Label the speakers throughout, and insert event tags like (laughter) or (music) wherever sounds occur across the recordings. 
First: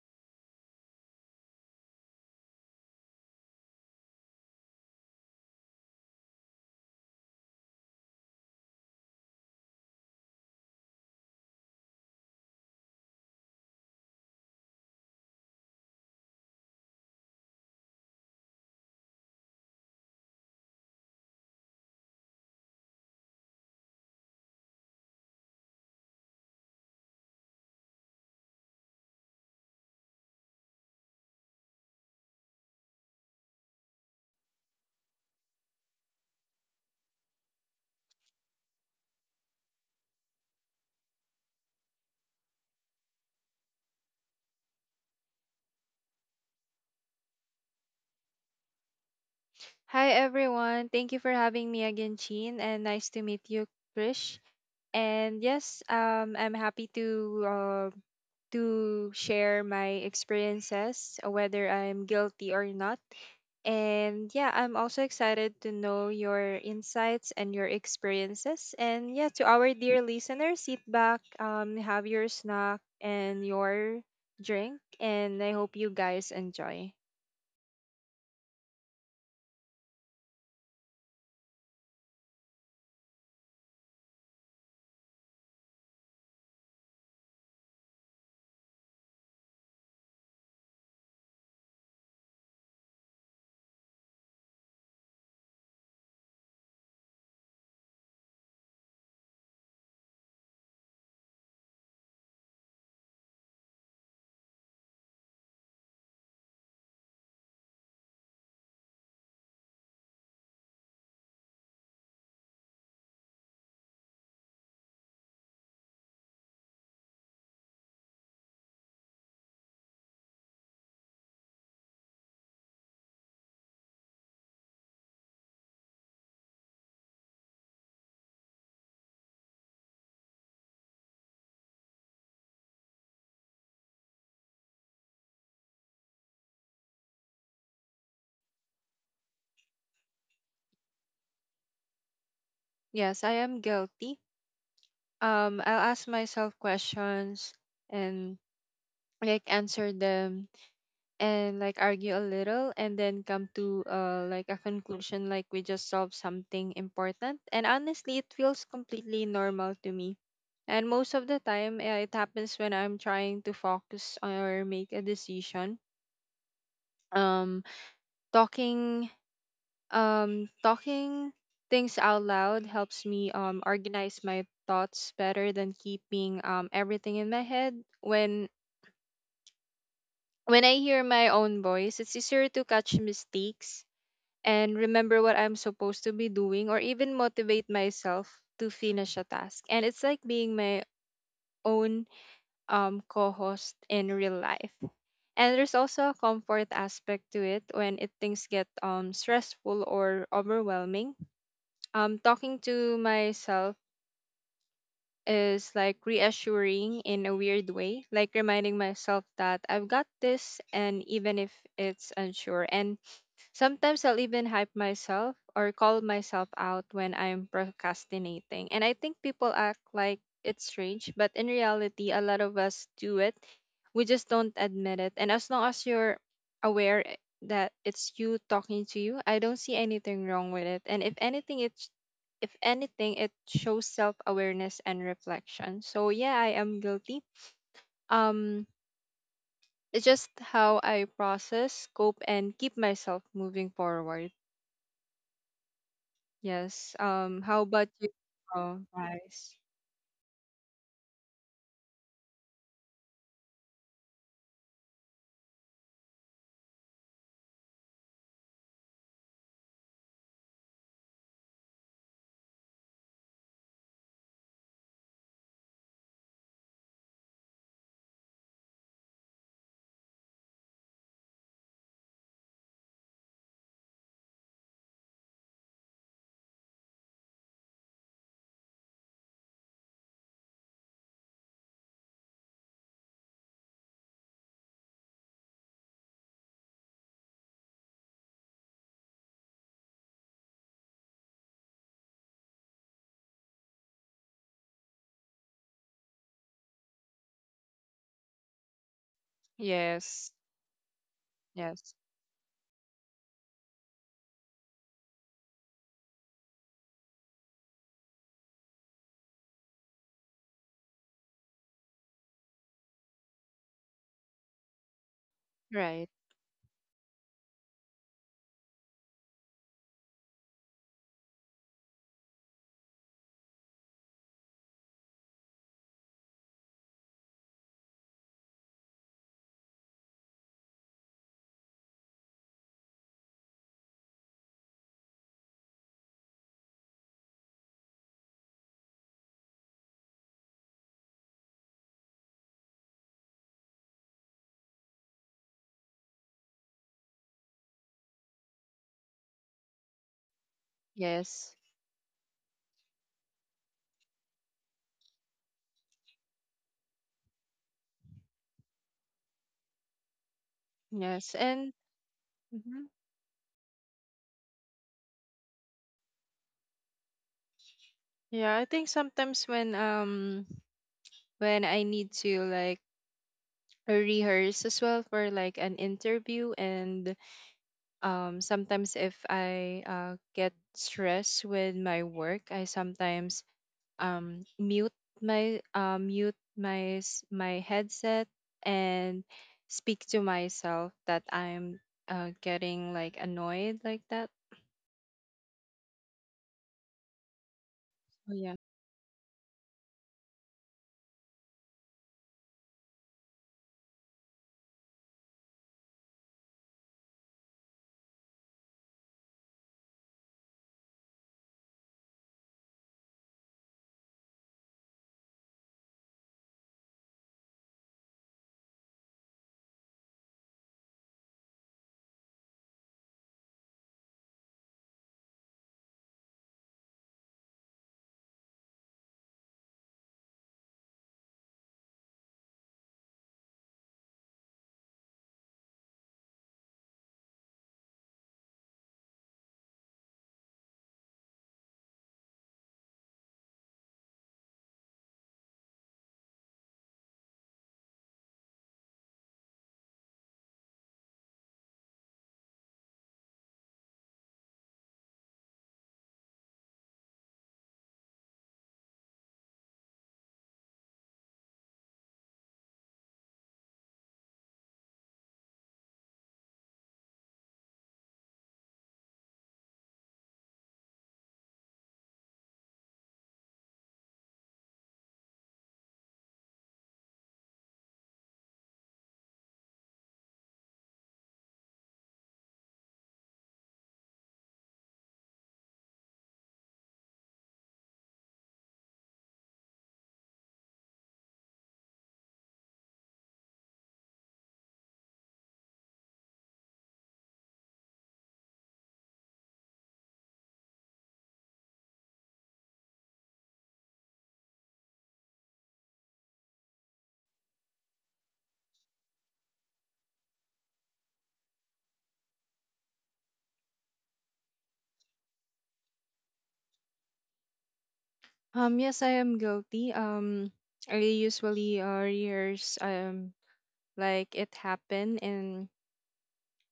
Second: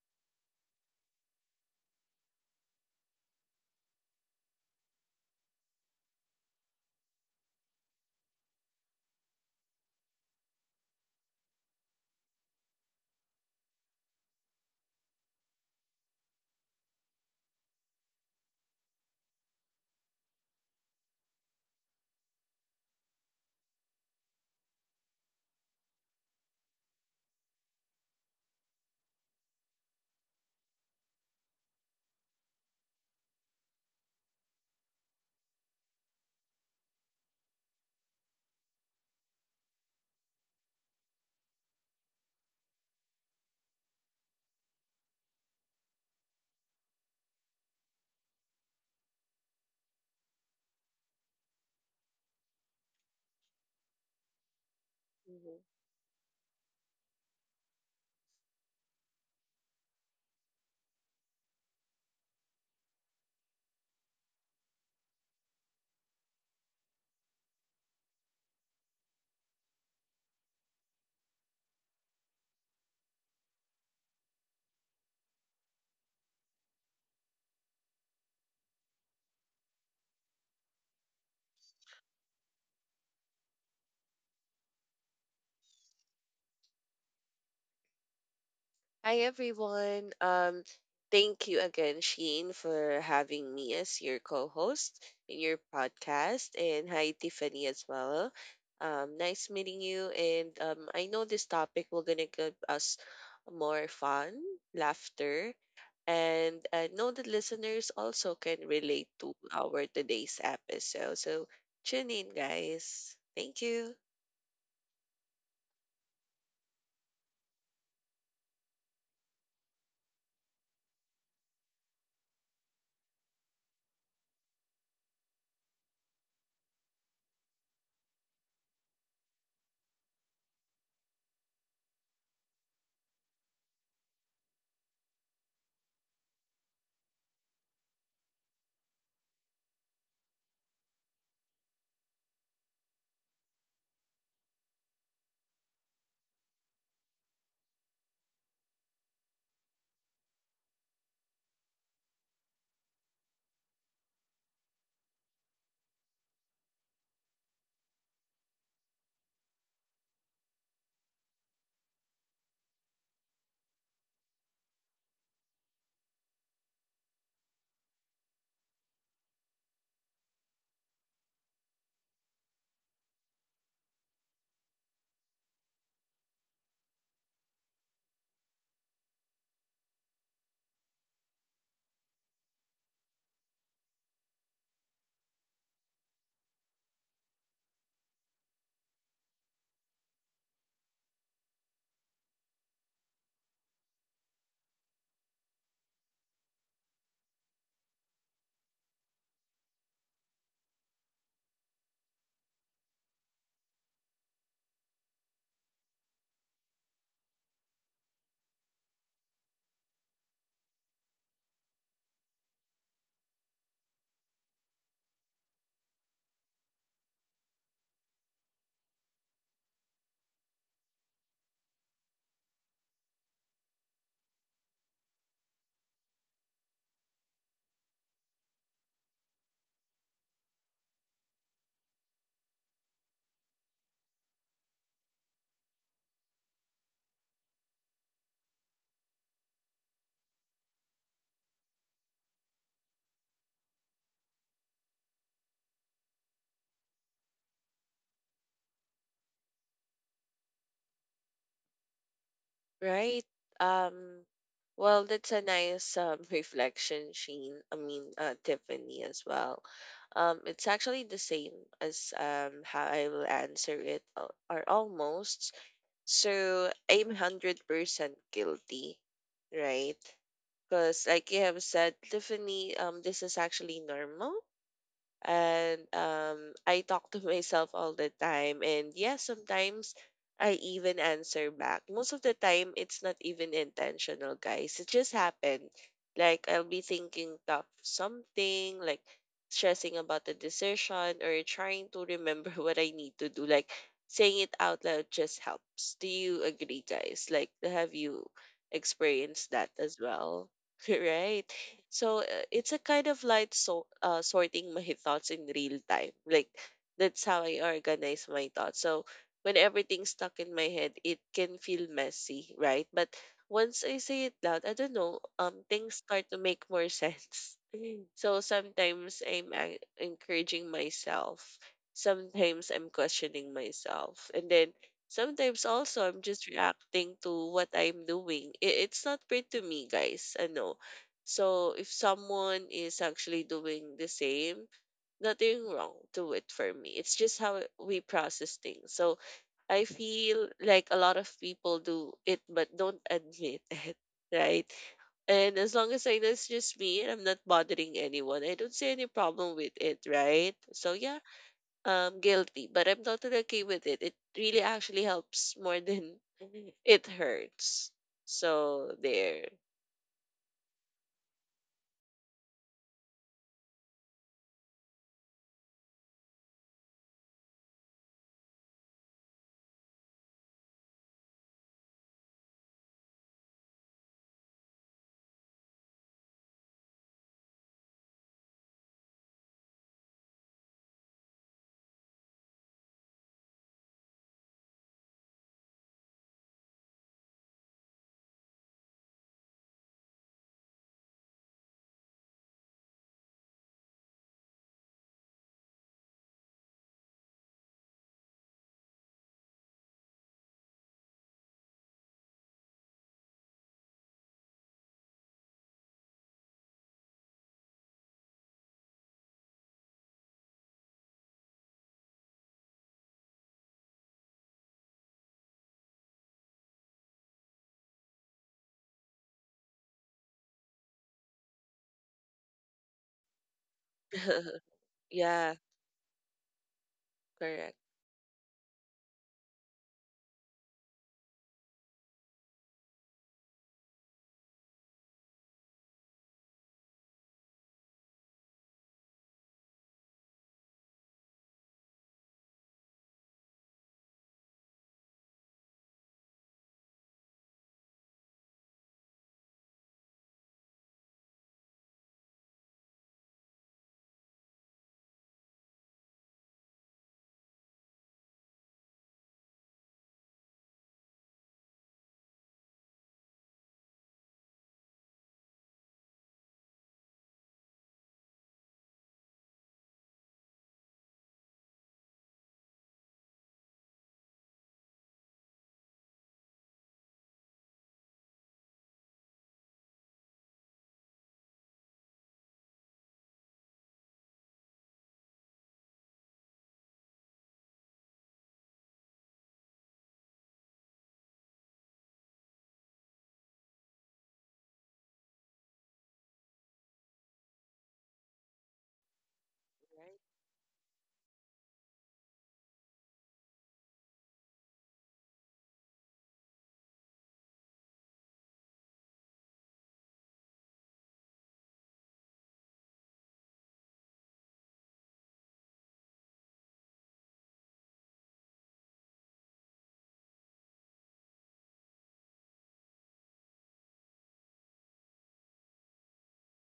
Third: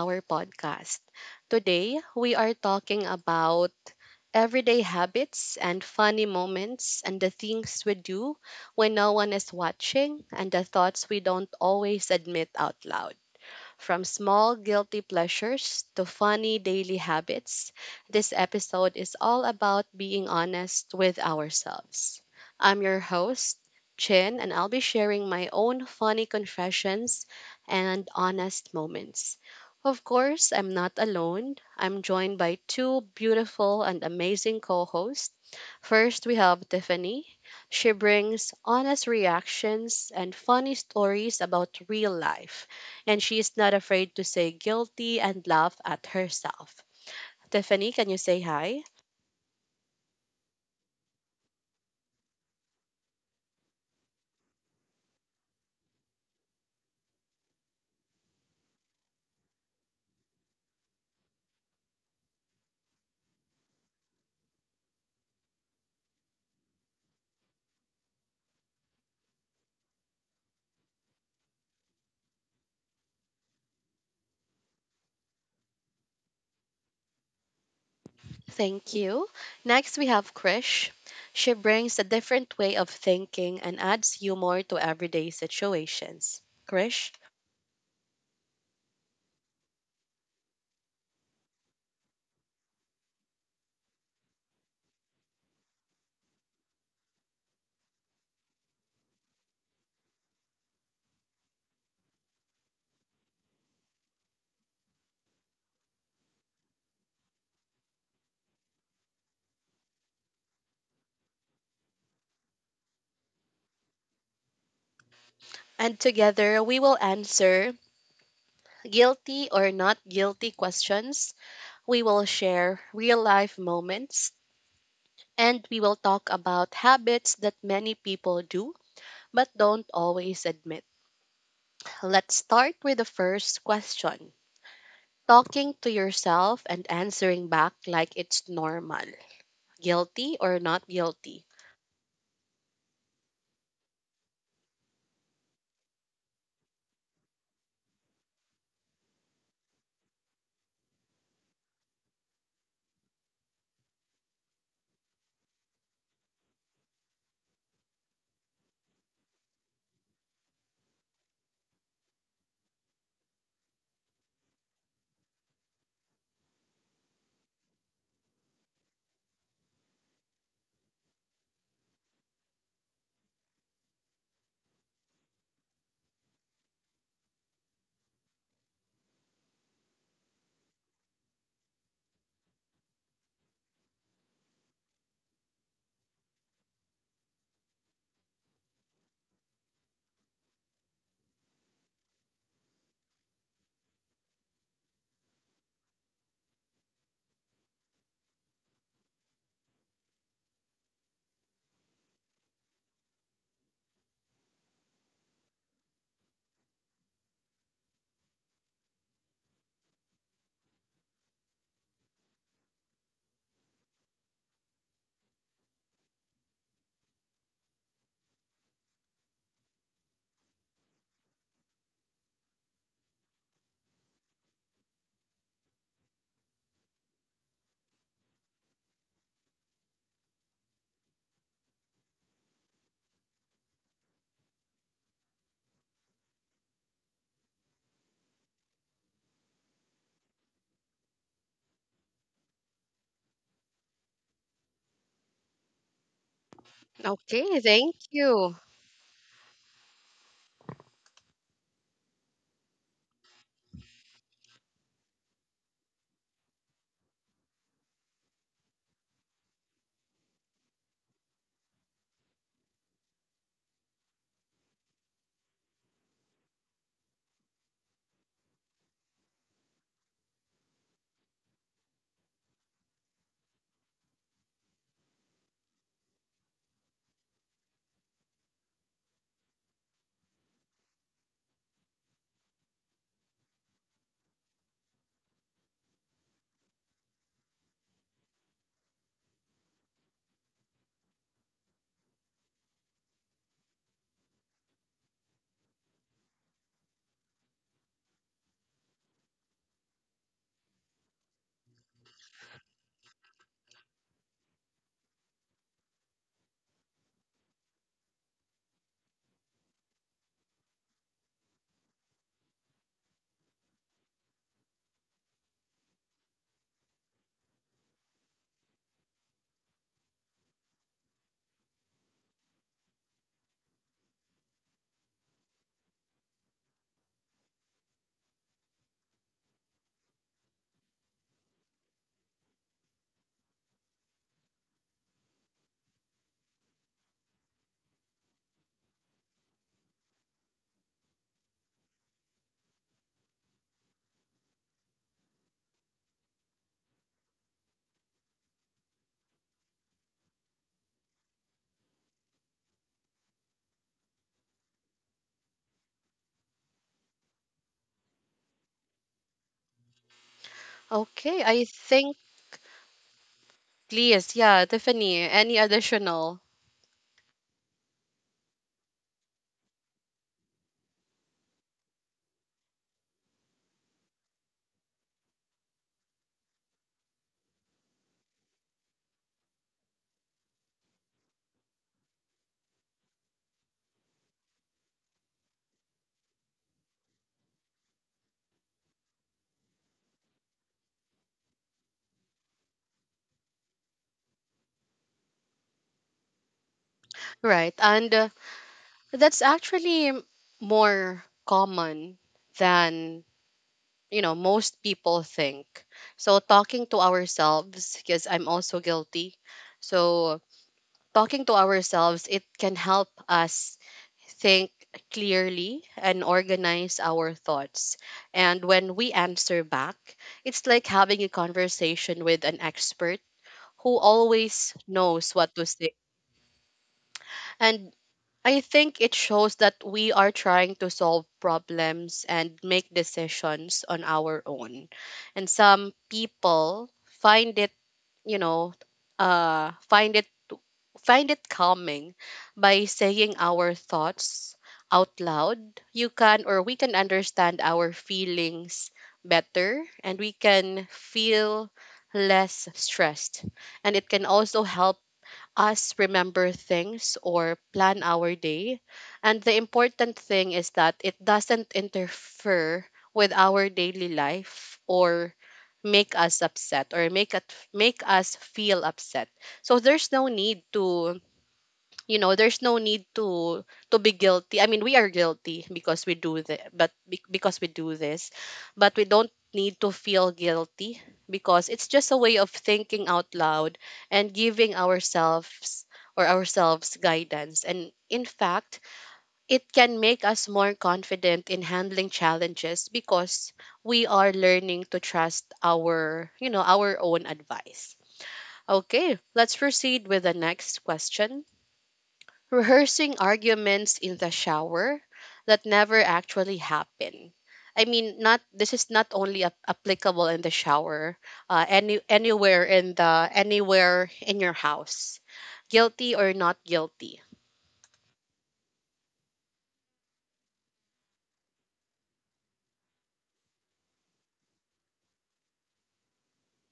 Speaker 1: our podcast. Today, we are talking about everyday habits and funny moments and the things we do when no one is watching and the thoughts we don't always admit out loud. From small guilty pleasures to funny daily habits, this episode is all about being honest with ourselves. I'm your host, Chin, and I'll be sharing my own funny confessions and honest moments. Of course, I'm not alone. I'm joined by two beautiful and amazing co hosts. First, we have Tiffany. She brings honest reactions and funny stories about real life, and she is not afraid to say guilty and laugh at herself. Tiffany, can you say hi?
Speaker 2: Hi everyone. Thank you for having me again, Chin, and nice to meet you, Krish. And
Speaker 3: Mhm.
Speaker 2: yes, I'm happy to share my experiences, whether I'm guilty or not. And yeah, I'm also excited to know your insights and your experiences. And yeah, to our dear listeners, sit back, have your snack and your drink, and I hope you guys enjoy.
Speaker 1: Thank you. Next, we have Krish. She brings a different way of thinking and adds humor to everyday situations. Krish?
Speaker 3: Hi everyone. Thank you again, Sheen, for having me as your co-host in your podcast, and hi Tiffany as well. Nice meeting you, and I know this topic will gonna give us more fun, laughter, and I know that listeners also can relate to our today's episode. So tune in, guys. Thank you.
Speaker 1: And together, we will answer guilty or not guilty questions. We will share real life moments, and we will talk about habits that many people do but don't always admit. Let's start with the first question. Talking to yourself and answering back like it's normal. Guilty or not guilty?
Speaker 2: Yes, I am guilty. I'll ask myself questions and like answer them, and like argue a little and then come to like a conclusion, like we just solved something important, and honestly it feels completely normal to me. And most of the time it happens when I'm trying to focus or make a decision. Um talking Um, talking things out loud helps me organize my thoughts better than keeping everything in my head. When when I hear my own voice, it's easier to catch mistakes and remember what I'm supposed to be doing, or even motivate myself to finish a task. And it's like being my own co-host in real life. And there's also a comfort aspect to it when it things get stressful or overwhelming. Talking to myself is like reassuring in a weird way, like reminding myself that I've got this. And even if it's unsure, and sometimes I'll even hype myself or call myself out when I'm procrastinating. And I think people act like it's strange, but in reality, a lot of us do it. We just don't admit it. And as long as you're aware i- that it's you talking to you, I don't see anything wrong with it. And if anything, it's if anything, it shows self awareness and reflection. So yeah, I am guilty. Um, it's just how I process, cope, and keep myself moving forward. Yes.
Speaker 1: Okay,
Speaker 2: How about
Speaker 1: thank
Speaker 2: you,
Speaker 1: you.
Speaker 2: guys?
Speaker 3: Right. Um, well, that's a nice (laughs) reflection, Sheen. I mean, Tiffany as well. It's actually the same as how I will answer it, or almost. So I'm 100% guilty, right? Because, like you have said, Tiffany, this is actually normal and I talk to myself all the time. And yes, sometimes I even answer back. Most of the time, it's not even intentional, guys. It just happened. Like I'll be thinking of something, like stressing about the decision, or trying to remember (laughs) what I need to do. Like saying it out loud just helps. Do you agree, guys? Like, have you experienced that as
Speaker 2: Yes.
Speaker 3: well? (laughs) Right?
Speaker 2: Yes.
Speaker 3: So it's a kind of like so sorting my thoughts in real time. Like that's how I organize my thoughts. So when everything's stuck in my head, it can feel messy, right? But once I say it loud, I don't know, things
Speaker 2: Right.
Speaker 3: start to make more (laughs) sense. So sometimes encouraging myself. Sometimes I'm questioning myself. And then sometimes also I'm just reacting to what I'm doing. It's not fair to me, guys. I know. So if someone is actually doing the same, nothing wrong to it for me. It's just how we process things. So I feel like a lot of people do it but don't admit (laughs) it, right? And as long as I know it's just me and I'm not bothering anyone, I don't see any problem with it, right? So yeah,
Speaker 2: Yes.
Speaker 3: guilty, but I'm totally okay with it. It really actually helps more than (laughs) it hurts. So there.
Speaker 2: Yes.
Speaker 1: Okay, I
Speaker 2: And
Speaker 1: think,
Speaker 2: mhm.
Speaker 1: please, yeah, Tiffany, any additional?
Speaker 2: Yeah, I think sometimes when I need to like rehearse as well for like an interview, and sometimes if I get stressed with my work, I sometimes mute my my headset and speak to myself that I'm getting like annoyed, like that.
Speaker 1: Right, and
Speaker 2: Oh yeah.
Speaker 1: that's actually more common than, you know, most people think. So talking to ourselves, because I'm also guilty. So talking to ourselves, it can help us think clearly and organize our thoughts. And when we answer back, it's like having a conversation with an expert who
Speaker 3: (laughs)
Speaker 1: always knows what
Speaker 3: Yeah,
Speaker 1: to say.
Speaker 3: correct.
Speaker 1: And I think it shows that we are trying to solve problems and make decisions on our own. And some people find it, you know, uh, find it Find it calming by saying our thoughts out loud. You can, or we can, understand our feelings better, and we can feel less stressed. And it can also help us remember things or plan our day. And the important thing is that it doesn't interfere with our daily life or make us upset or make it make us feel upset. So there's no need to be guilty. I mean, we are guilty because we do this, but we don't need to feel guilty, because it's just a way of thinking out loud and giving ourselves or ourselves guidance, and in fact it can make us more confident in handling challenges, because we are learning to trust our you know our own advice. Okay, let's proceed
Speaker 3: Right?
Speaker 1: with the next question. Rehearsing arguments in the shower that never actually happen. I mean, not this is not only applicable in the shower, anywhere in the anywhere in your house, guilty or not guilty.
Speaker 2: Yes, I am guilty. I usually years like it happened, and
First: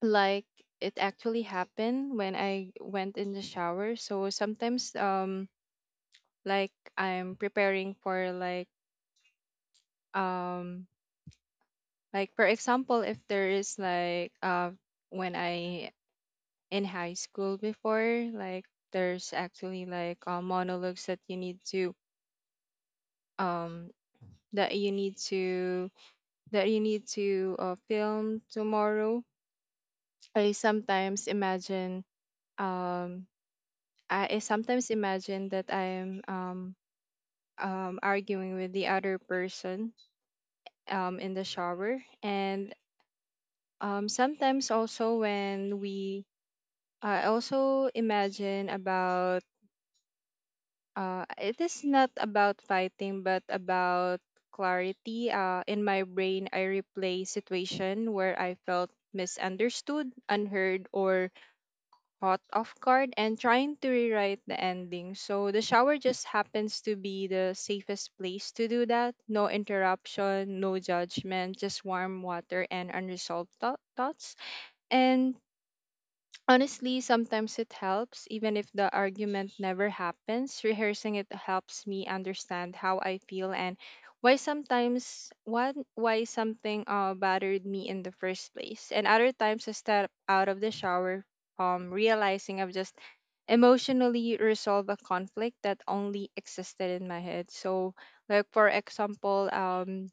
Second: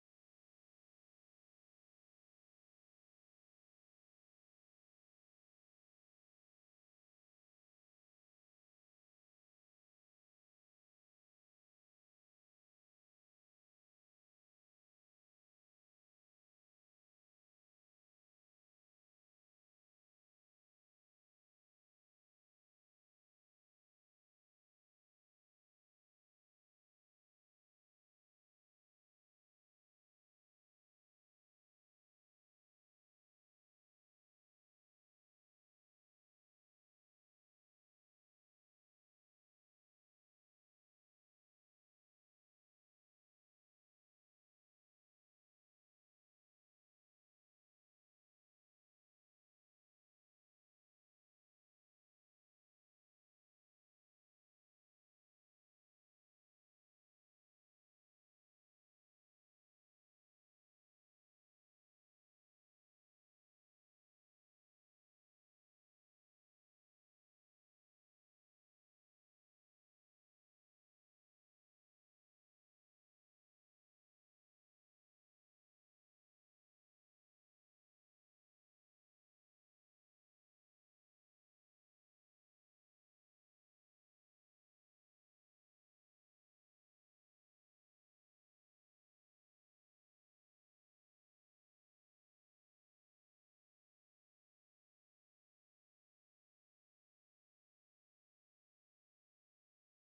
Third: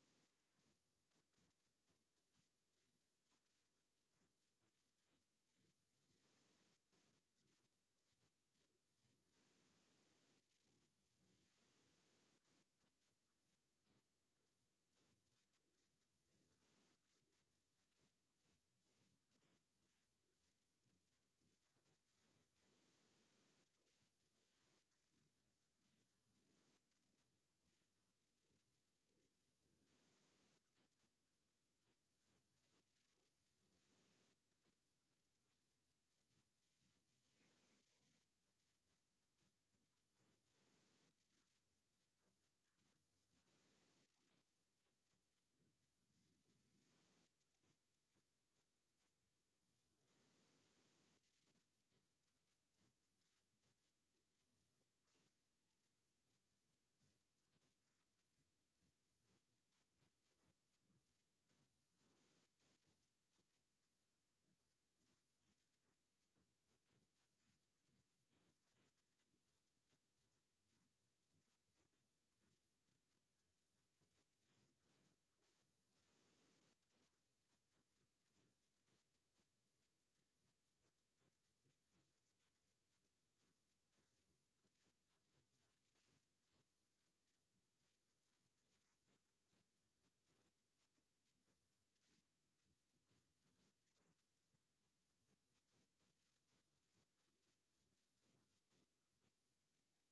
Speaker 2: like it actually happened when I went in the shower. So sometimes like I'm preparing for like um Like for example, if there is like when I in high school before, like there's actually like monologues that you need to um that you need to that you need to film tomorrow. I sometimes imagine um that I'm arguing with the other person in the shower. And sometimes also when we I also imagine about it is not about fighting, but about clarity. In my brain, I replay situation where I felt misunderstood, unheard, or caught off guard, and trying to rewrite the ending. So the shower just happens to be the safest place to do that. No interruption, no judgment, just warm water and unresolved thoughts. And honestly, sometimes it helps, even if the argument never happens. Rehearsing it helps me understand how I feel, and why sometimes what why something bothered me in the first place. And other times I step out of the shower, realizing I've just emotionally resolved a conflict that only existed in my head. So, like for example,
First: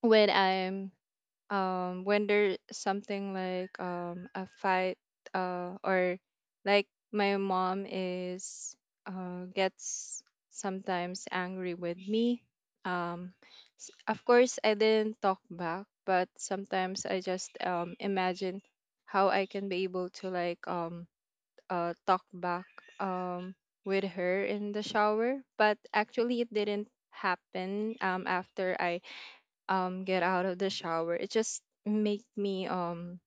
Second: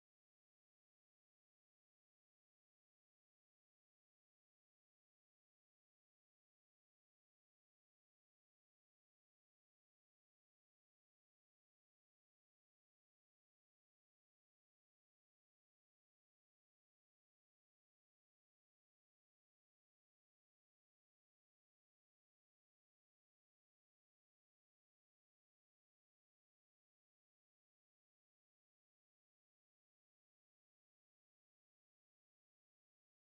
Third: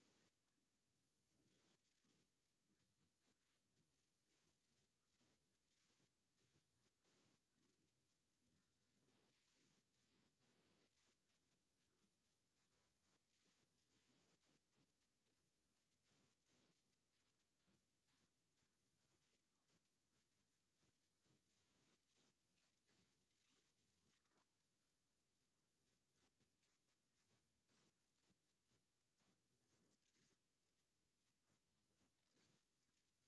Speaker 2: when I'm when there's something like a fight or like my mom is gets sometimes angry with me, um of course I didn't talk back, but sometimes I just imagine how I can be able to like talk back um with her in the shower, but actually it didn't happen. After I get out of the shower, it just make me um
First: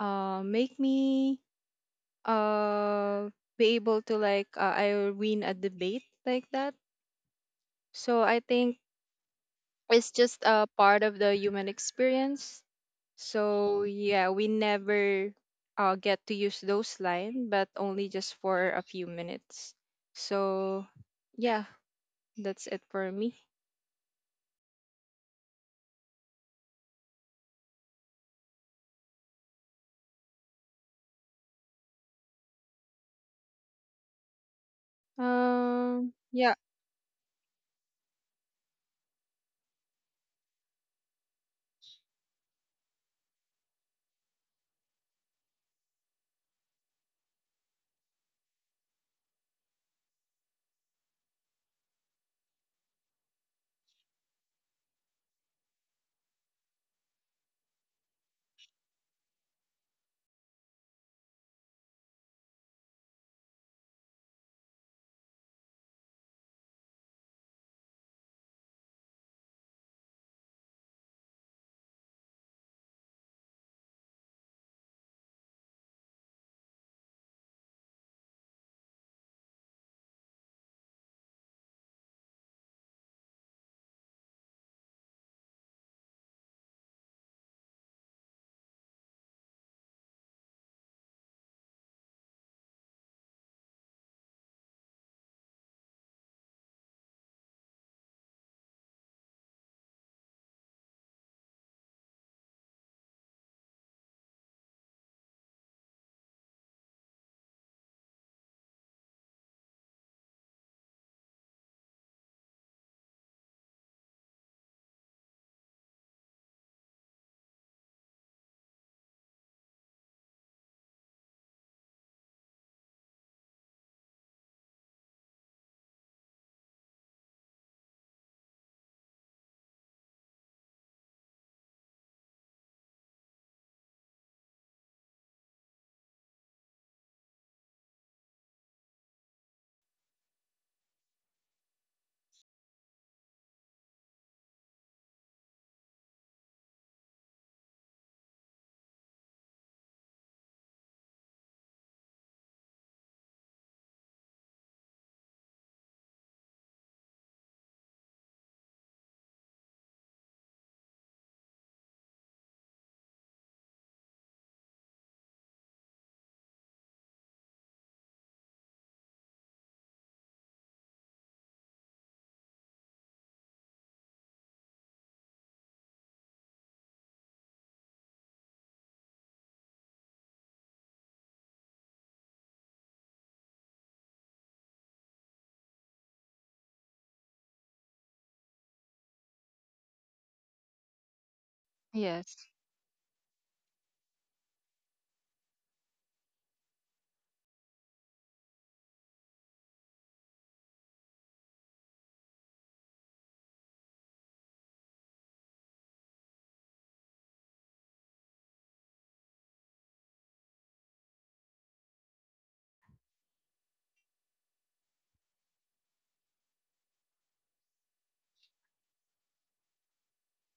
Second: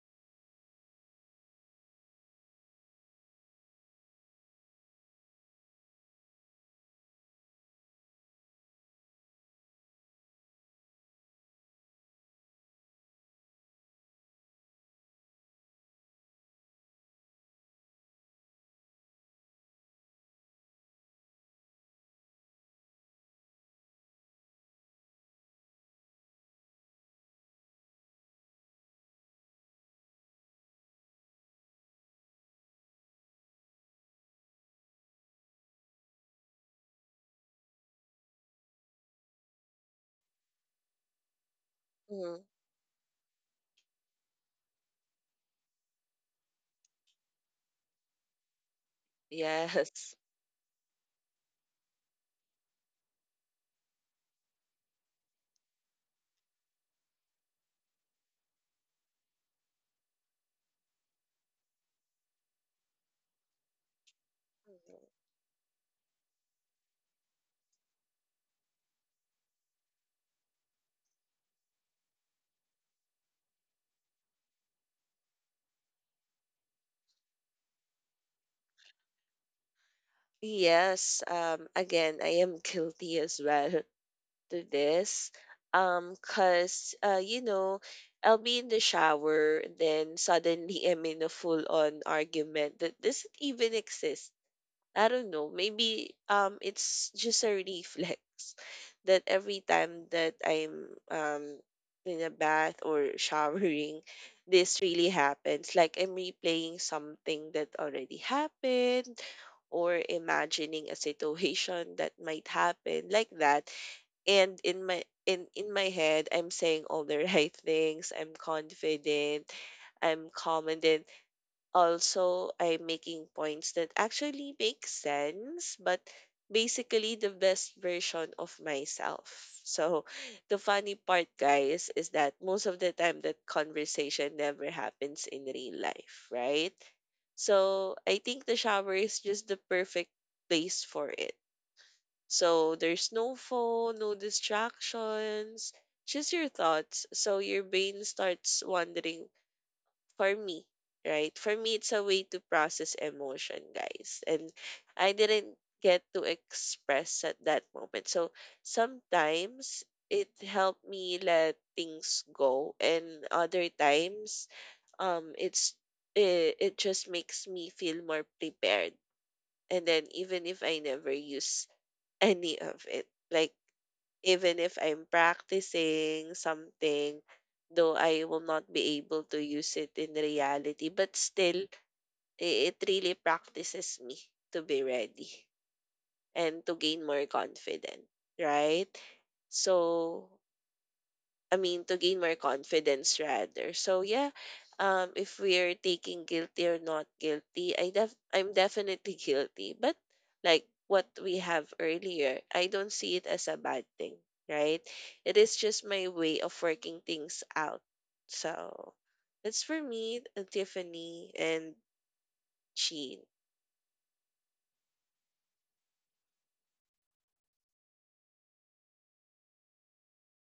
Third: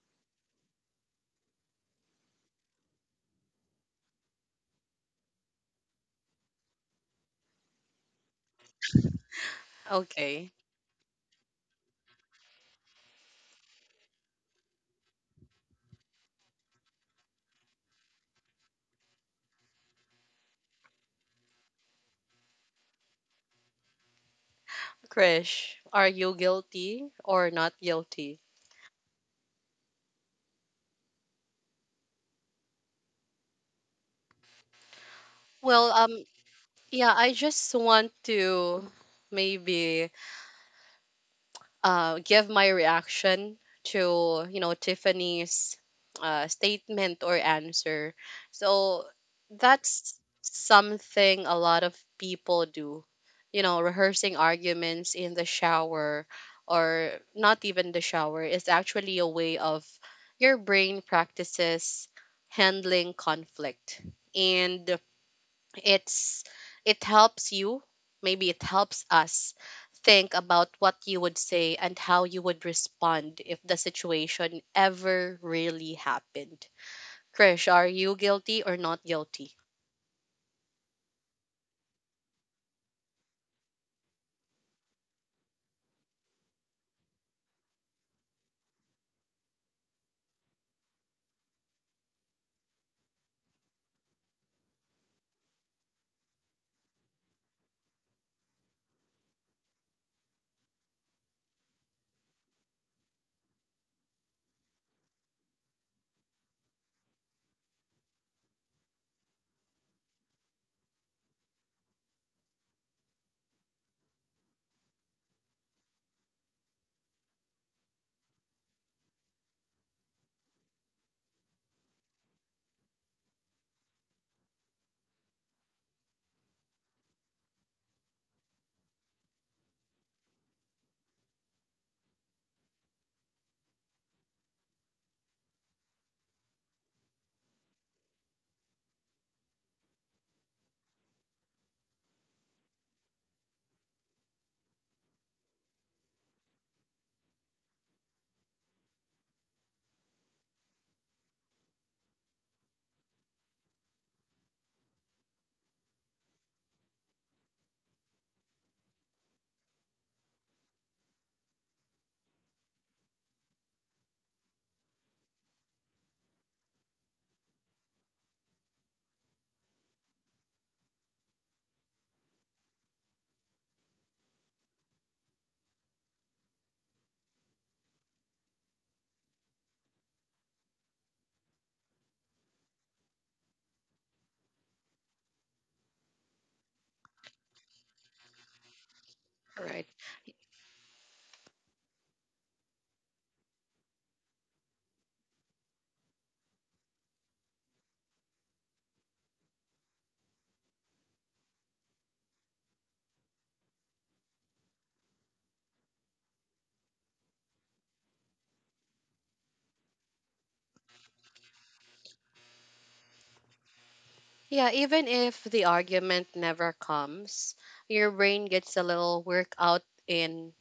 Speaker 2: uh make me uh be able to like I win a debate, like that. So I think it's just
Speaker 1: Okay,
Speaker 2: a part of the human experience, so yeah, we never get to use those lines, but only just for a few minutes. So yeah, that's it for me.
Speaker 1: Krish, are you guilty or not guilty? Well,
Speaker 2: Yeah.
Speaker 1: yeah, I just want to maybe
Speaker 3: Mhm.
Speaker 1: give my reaction to, you know, Tiffany's statement or answer. So
Speaker 3: Yes.
Speaker 1: that's something a lot of people do. You know, rehearsing arguments in the shower, or not even the shower, is actually a way of your brain practices handling conflict. And
Speaker 3: (laughs)
Speaker 1: it's it helps you, maybe it helps us think about what you would say and how you would respond if the situation ever really happened. Krish, are you guilty or not guilty?
Speaker 3: Yes, again, I am guilty as well to this, cuz you know, I'll be in the shower and then suddenly I'm in a full on argument that doesn't even exist. I don't know. Maybe it's just a reflex (laughs) that every time that I'm in a bath or (laughs) showering this really happens. Like I'm replaying something that already happened or imagining a situation that might happen like that, and in my head I'm saying all the (laughs) right things. I'm confident, I'm calm, and then also I'm making points that actually make sense, but basically the best version of myself. So the funny part, guys, is that most of the time that conversation never happens in real life, right? So I think the shower is just the perfect place for it. So there's no phone, no distractions, just your thoughts. So your brain starts wandering. For me, right? For me, it's a way to process emotion, guys. And I didn't get to express at that moment. So sometimes it helped me let things go, and other times, it's it just makes me feel more prepared. And then even if I never use any of it. Like even if I'm practicing something, though I will not be able to use it in reality, but still it really practices me to be ready and to gain more confidence, right?
Speaker 1: Right,
Speaker 3: So I mean, to gain more
Speaker 2: Yes.
Speaker 3: confidence rather. So yeah, if we're taking guilty or not guilty, I'm definitely (laughs) guilty. But like what we have earlier, I don't see it as a bad thing, right? It is just my way of working things out. So that's for me, Tiffany and Sheen.
Speaker 1: yeah, even if the argument never comes, your brain gets a little workout in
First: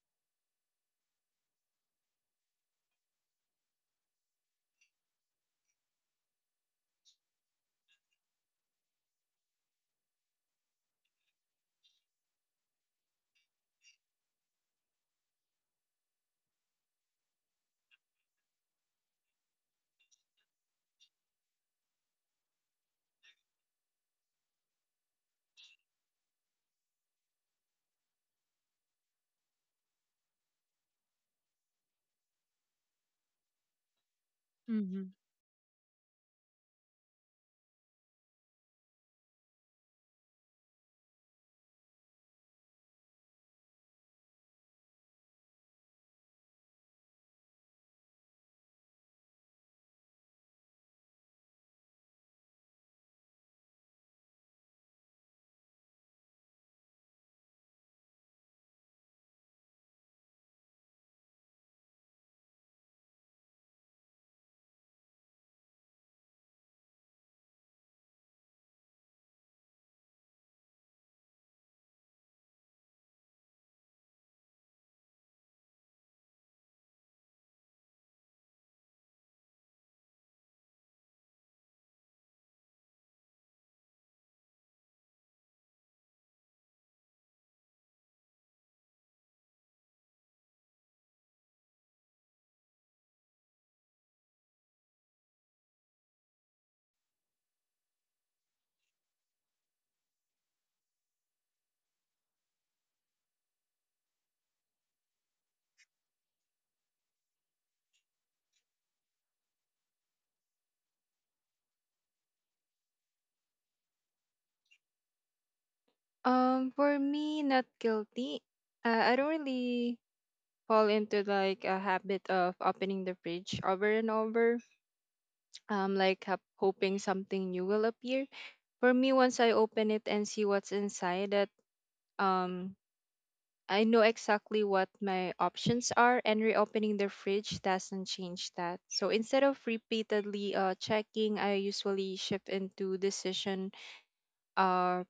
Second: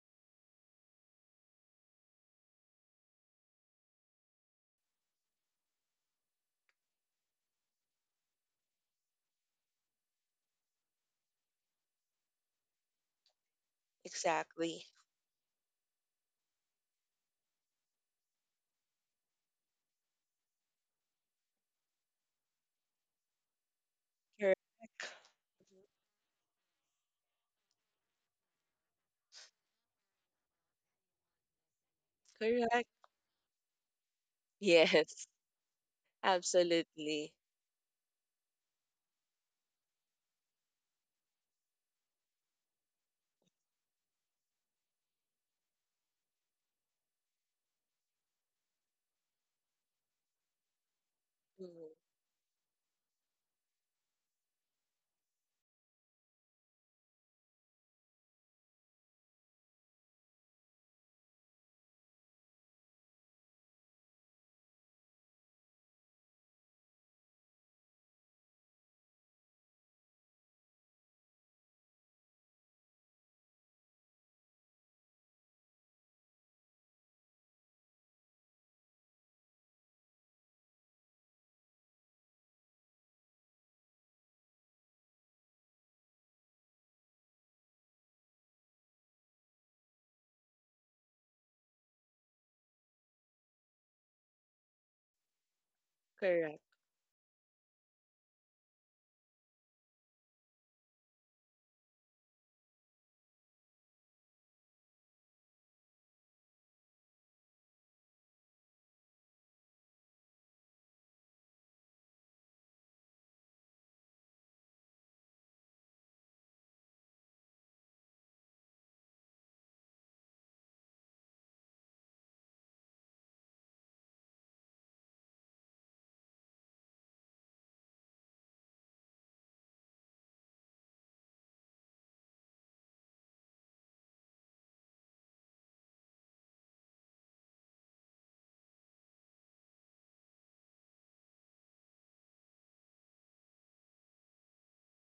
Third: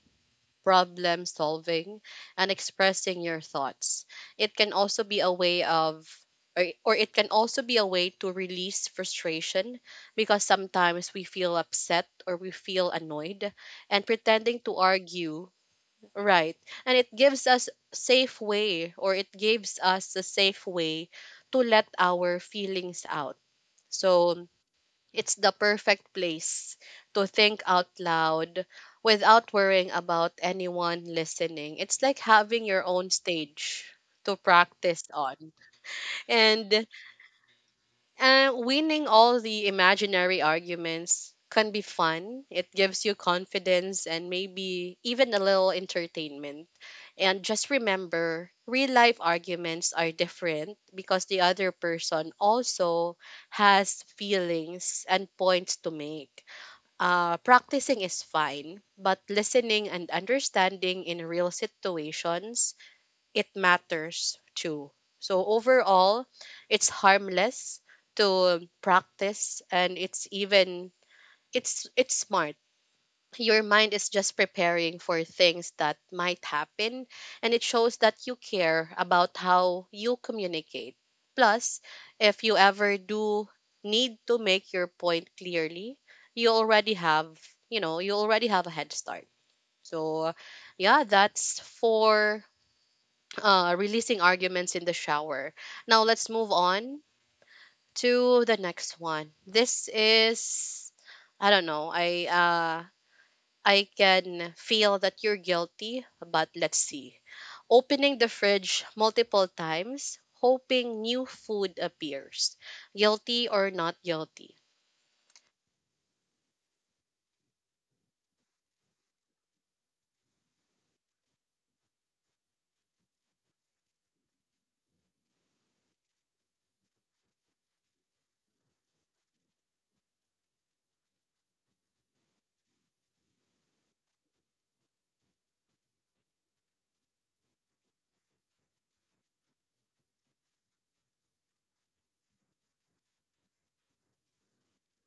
Speaker 1: problem solving and expressing your thoughts. It can also be a way of or it can also be a way to release frustration, because sometimes we feel upset or we feel annoyed and pretending to
Speaker 3: Exactly.
Speaker 1: argue, right? And it gives us a safe way to let our feelings out. So
Speaker 3: Correct.
Speaker 1: it's the
Speaker 3: Mhm.
Speaker 1: perfect place to think out loud without worrying about anyone listening. It's like having your
Speaker 3: Correct.
Speaker 1: own
Speaker 3: (laughs)
Speaker 1: stage to practice
Speaker 3: Yes.
Speaker 1: on. And
Speaker 3: Absolutely.
Speaker 1: winning all the imaginary arguments can be fun. It gives you confidence and maybe even a little entertainment. And just remember, real life arguments are different because the other
Speaker 3: Mhm.
Speaker 1: person also has feelings and points to make. Practicing is fine, but listening and understanding in real situations, it matters too. So overall, it's harmless to practice, and it's even it's smart. Your mind is just preparing for things that might happen, and it shows that you care about how you communicate. Plus, if you ever do need to make your point clearly, you already have, you already have a head start. So yeah, that's for releasing arguments in the shower. Now let's move
Speaker 3: Correct.
Speaker 1: on to the next one. This is, I don't know, I can feel that you're guilty, but let's see. Opening the fridge multiple times, hoping new food appears. Guilty or not guilty?
Speaker 2: For me, not guilty. I don't really fall into like a habit of opening the fridge over and over, like hoping something new will appear. For me, once I open it and see what's inside, that um, I know exactly what my options are, and reopening the fridge doesn't change that. So instead of repeatedly checking, I usually shift into decision uh,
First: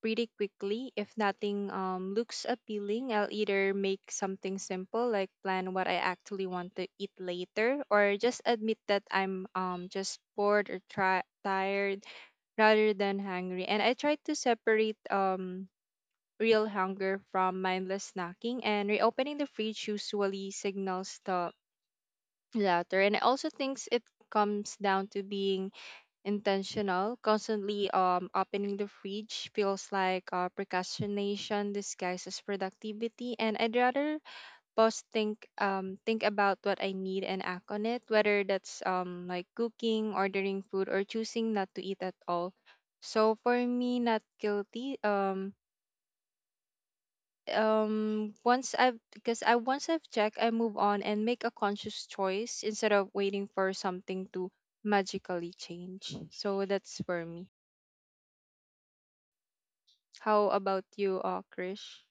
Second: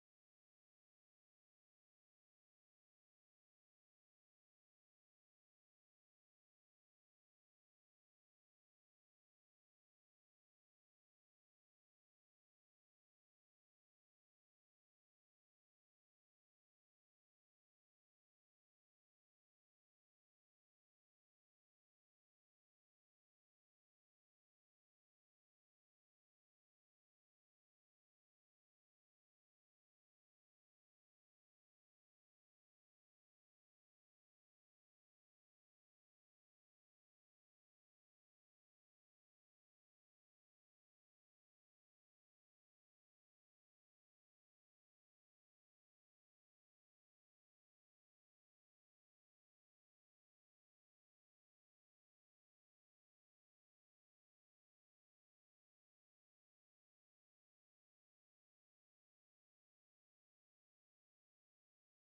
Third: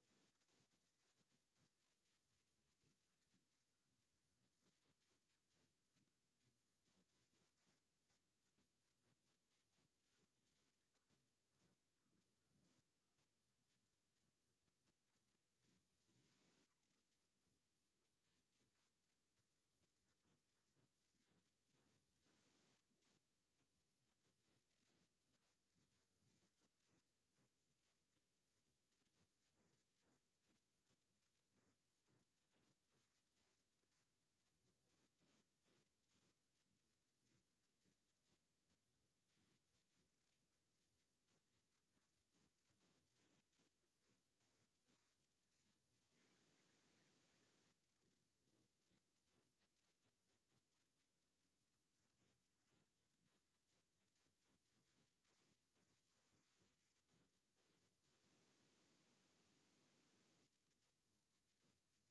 Speaker 2: pretty quickly. If nothing looks appealing, I'll either make something simple, like plan what I actually want to eat later, or just admit that I'm just bored or tired rather than hungry. And I try to separate real hunger from mindless snacking, and reopening the fridge usually signals the latter. And I also think it comes down to being intentional. Constantly opening the fridge feels like procrastination disguised as productivity, and I'd rather pause, think about what I need and act on it, whether that's like cooking, ordering food, or choosing not to eat at all. So for me, not guilty. Once I've checked, I move on and make a conscious choice instead of waiting for something to magically change. So that's for me. How about you, Krish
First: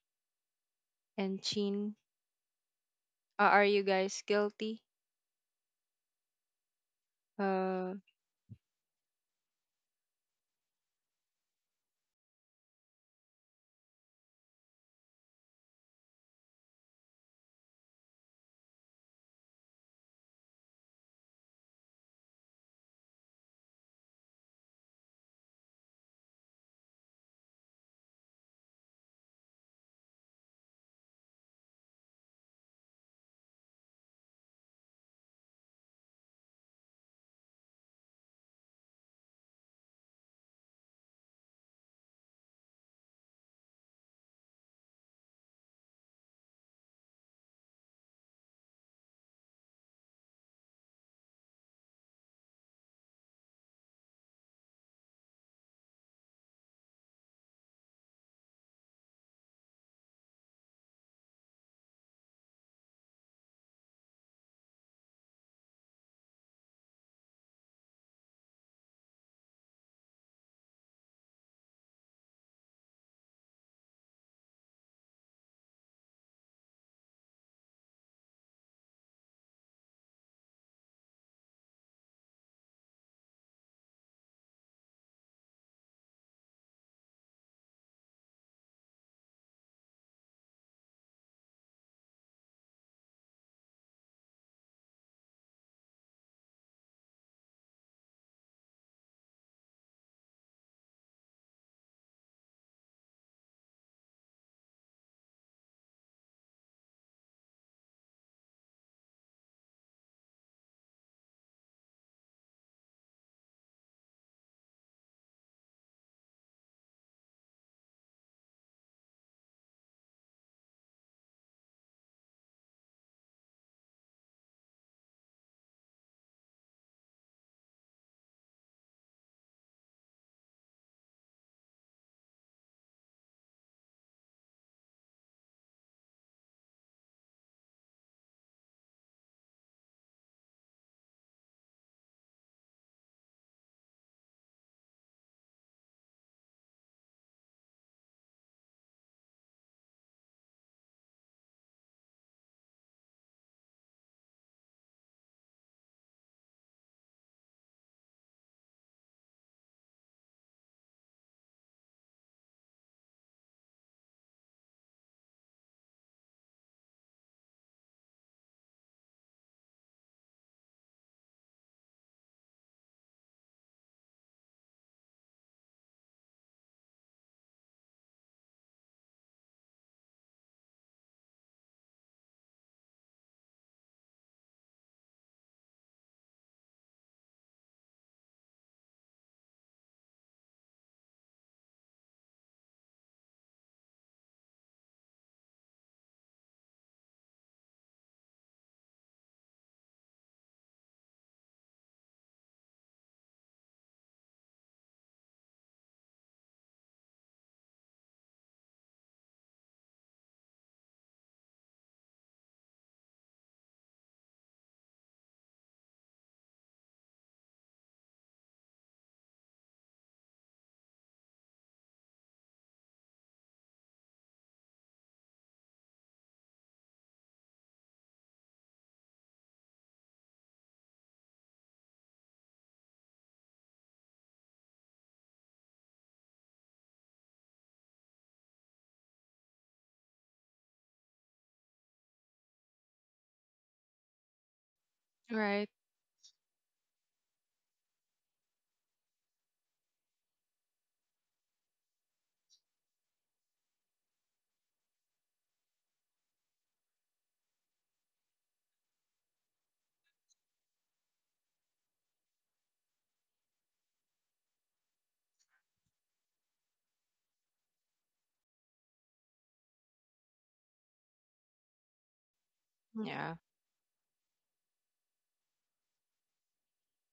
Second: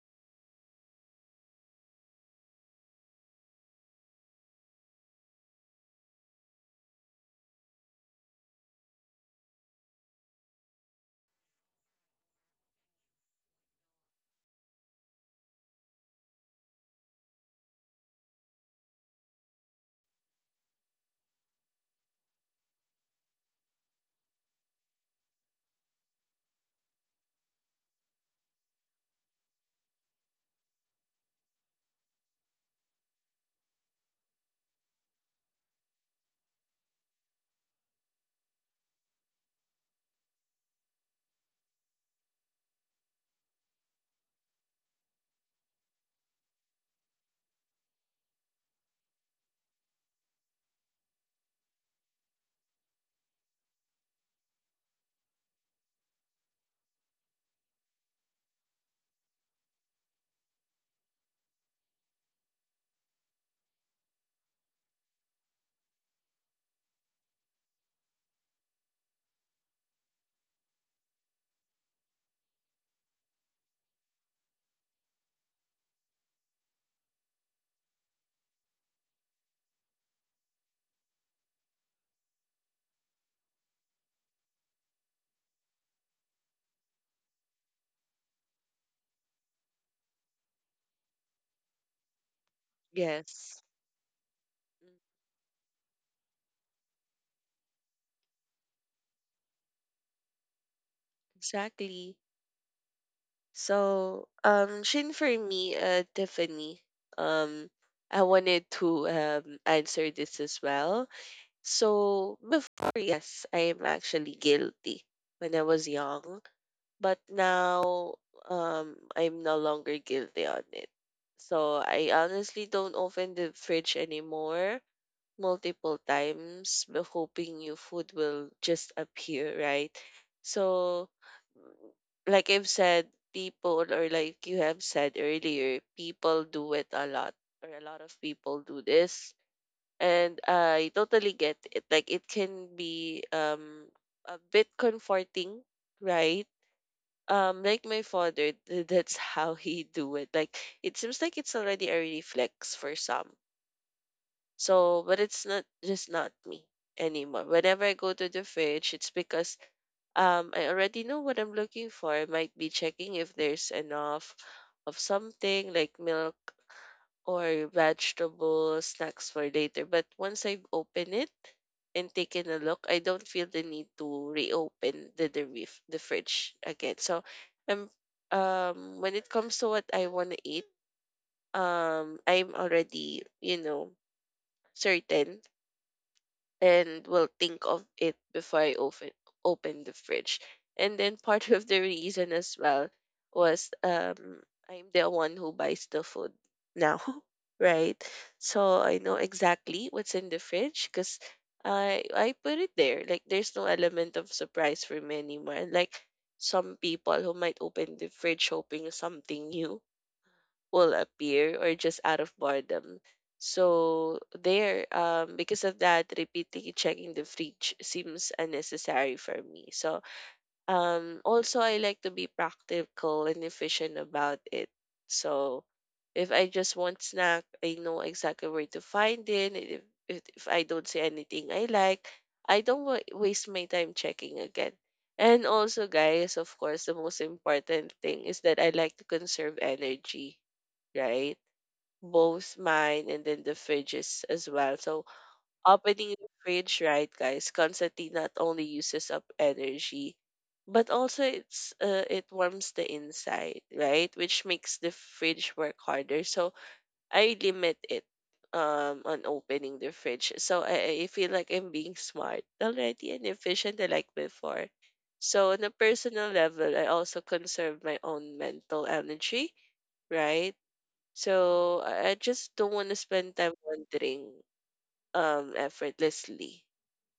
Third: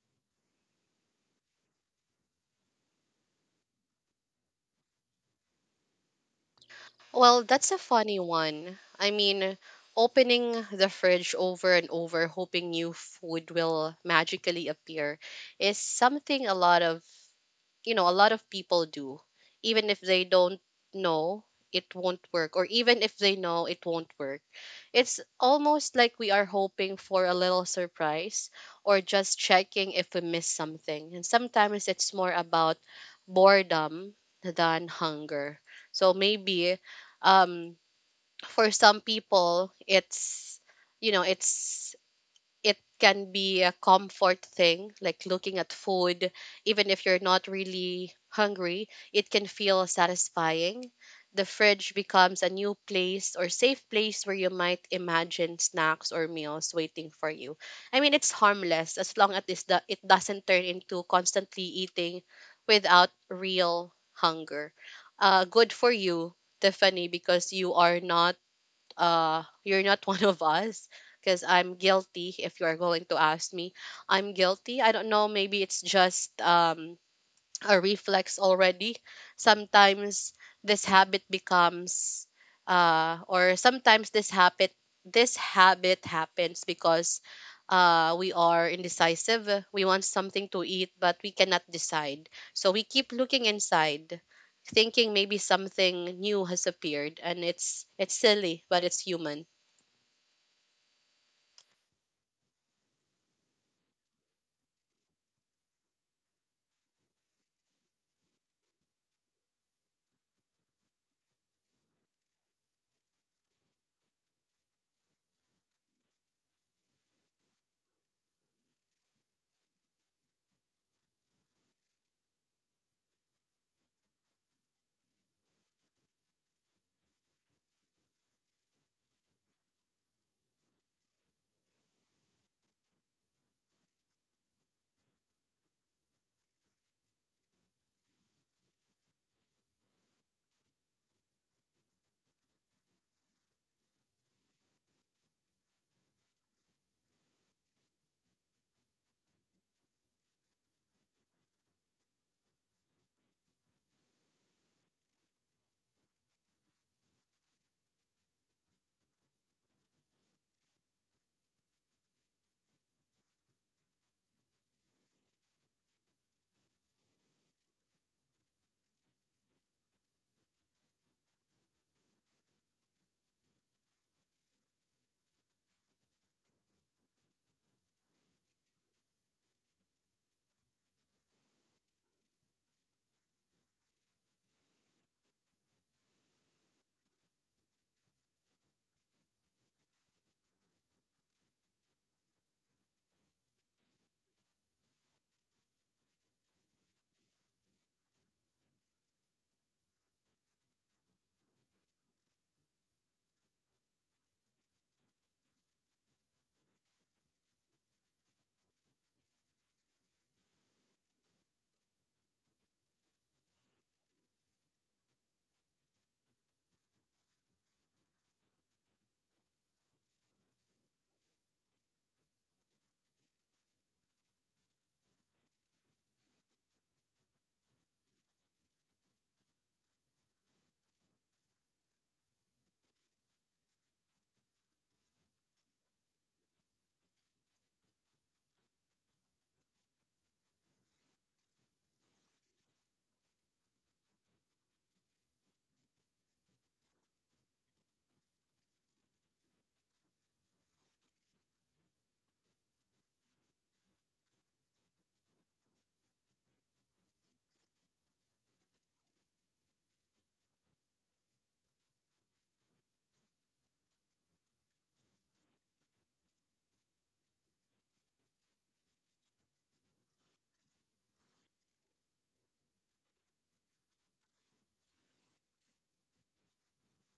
Speaker 2: and Chin? Are you guys guilty?
Speaker 1: Well, that's a
Speaker 2: Uh,
Speaker 1: funny one. I mean, opening the fridge over and over, hoping new food will magically appear, is something a lot of people do. Even if they don't know, it won't work. Or even if they know, it won't work. It's almost like we are hoping for a little surprise or just checking if we miss something. And sometimes it's more about boredom than hunger. So maybe, um, for some people, it's, you know, it can be a comfort thing, like looking at food. Even if you're not really hungry, it can feel satisfying. The fridge becomes a new place or safe place where you might imagine snacks or meals waiting for you. I mean, it's harmless as long as it doesn't turn into constantly eating without real hunger. Good for you, Tiffany, because you are not you're not (laughs) one of us, because I'm guilty if you are going to ask me. I'm guilty. I don't know, maybe it's just a reflex already. Sometimes this habit becomes or sometimes this habit happens because we are indecisive. We want something to eat but we cannot decide. So we keep looking
Speaker 3: Yes.
Speaker 1: inside, thinking maybe something new has appeared, and it's silly, but it's human.
Speaker 3: Exactly. So, Shin, for me, Tiffany, um, I wanted to answer this as well. So before, yes, I am actually guilty when I was young, but now, I'm no longer guilty on it. So I honestly don't open the fridge anymore multiple times but hoping new food will just appear, right? So, mm, like I've said, people, or like you have said earlier, people do it a lot, or a lot of people do this. And I totally get it. Like, it can be a bit comforting, right? Like my father, (laughs) that's how he do it. Like, it seems like it's already a reflex for some. So, but it's not just not me anymore. Whenever I go to the fridge, it's because I already know what I'm looking for. I might be checking if there's enough of something like milk or vegetables, snacks for later. But once I've opened it and taken a look, I don't feel the need to reopen the fridge again. So I'm when it comes to what I wanna eat, I'm already, you know, certain and will think of it before I open the fridge. And then part of the reason as well was I'm the one who buys the food now, (laughs) right? So I know exactly what's in the fridge because I put it there. Like there's no element of surprise for me anymore. Like some people who might open the fridge hoping something new will appear or just out of boredom. So there, because of that, repeatedly checking the fridge seems unnecessary for me. So also I like to be practical and efficient about it. So if I just want snack, I know exactly where to find it. And if I don't see anything I like, I don't waste my time checking again. And also, guys, of course, the most important thing is that I like to conserve energy, right? Both mine and then the fridges as well. So
Speaker 2: Right.
Speaker 3: opening the fridge, right, guys, constantly not only uses up energy, but also it's it warms the inside, right? Which makes the fridge work harder. So I limit it on opening the fridge. So I feel like I'm being smart already and efficient like before. So on a personal level, I also conserve my own mental energy, right? So I just don't want to spend
Speaker 2: Yeah.
Speaker 3: time wandering effortlessly.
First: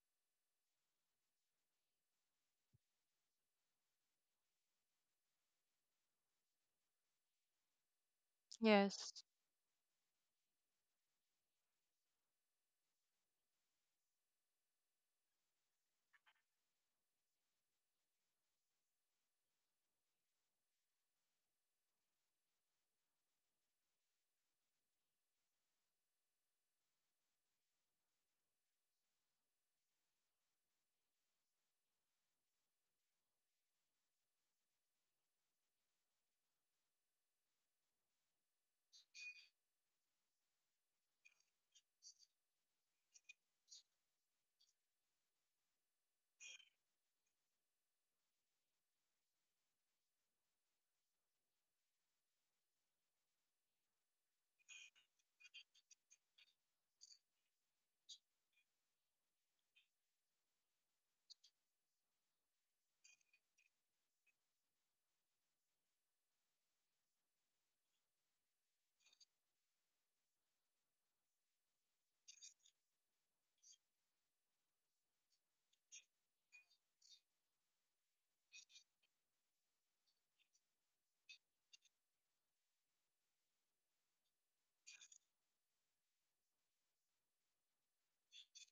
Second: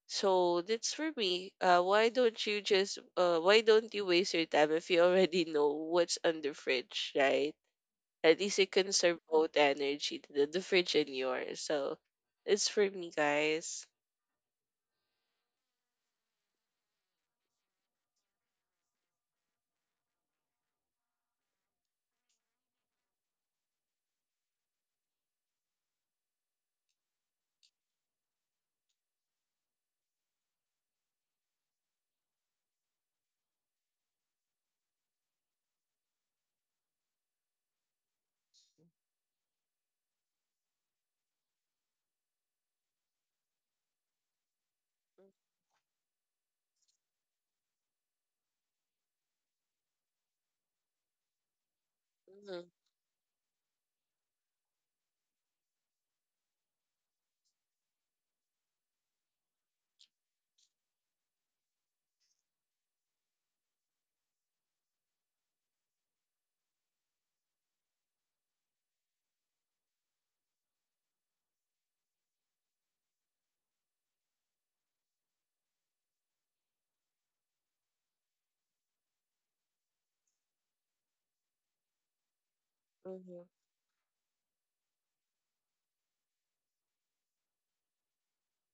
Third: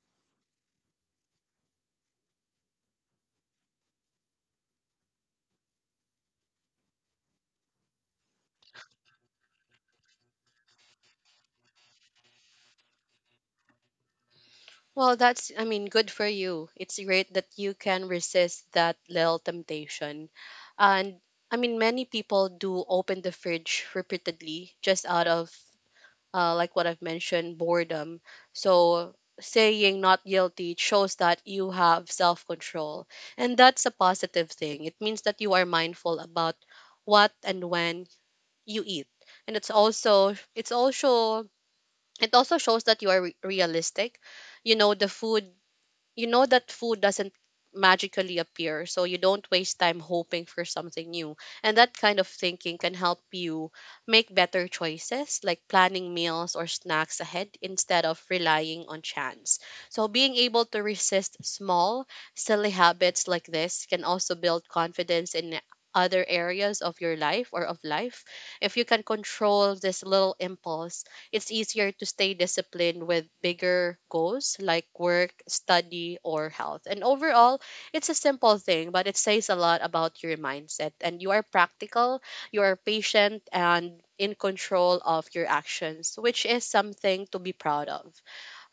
Speaker 3: So that's for me. Why don't you waste your time if you already know what's on the fridge, right? At least you conserve
Speaker 2: Yes.
Speaker 3: both energy, the fridge and yours. So it's for me, guys.
Speaker 1: Well, that's, I mean, good for you. It's great that you can resist that little temptation. And I mean, many people do open the fridge repeatedly just out of, like what I've mentioned, boredom. So saying not guilty shows that you have self control. And that's a positive thing. It means that you are mindful about what and when you eat. And it's also, it also shows that you are realistic. You know the food, you know that food doesn't magically appear, so you don't waste time hoping for something new. And that kind of
Speaker 3: Mm-hmm,
Speaker 1: thinking can help you make better choices, like planning meals or snacks ahead instead of relying on chance. So being able to resist small silly habits like this can also build confidence in other areas of your life, or of life. If you can control this little impulse, it's easier to stay disciplined with bigger goals like work, study, or health. And overall, it's a simple thing, but it says a lot about your mindset. And you are practical, you are patient,
Speaker 3: mm-hmm,
Speaker 1: and in control of your actions, which is something to be proud of.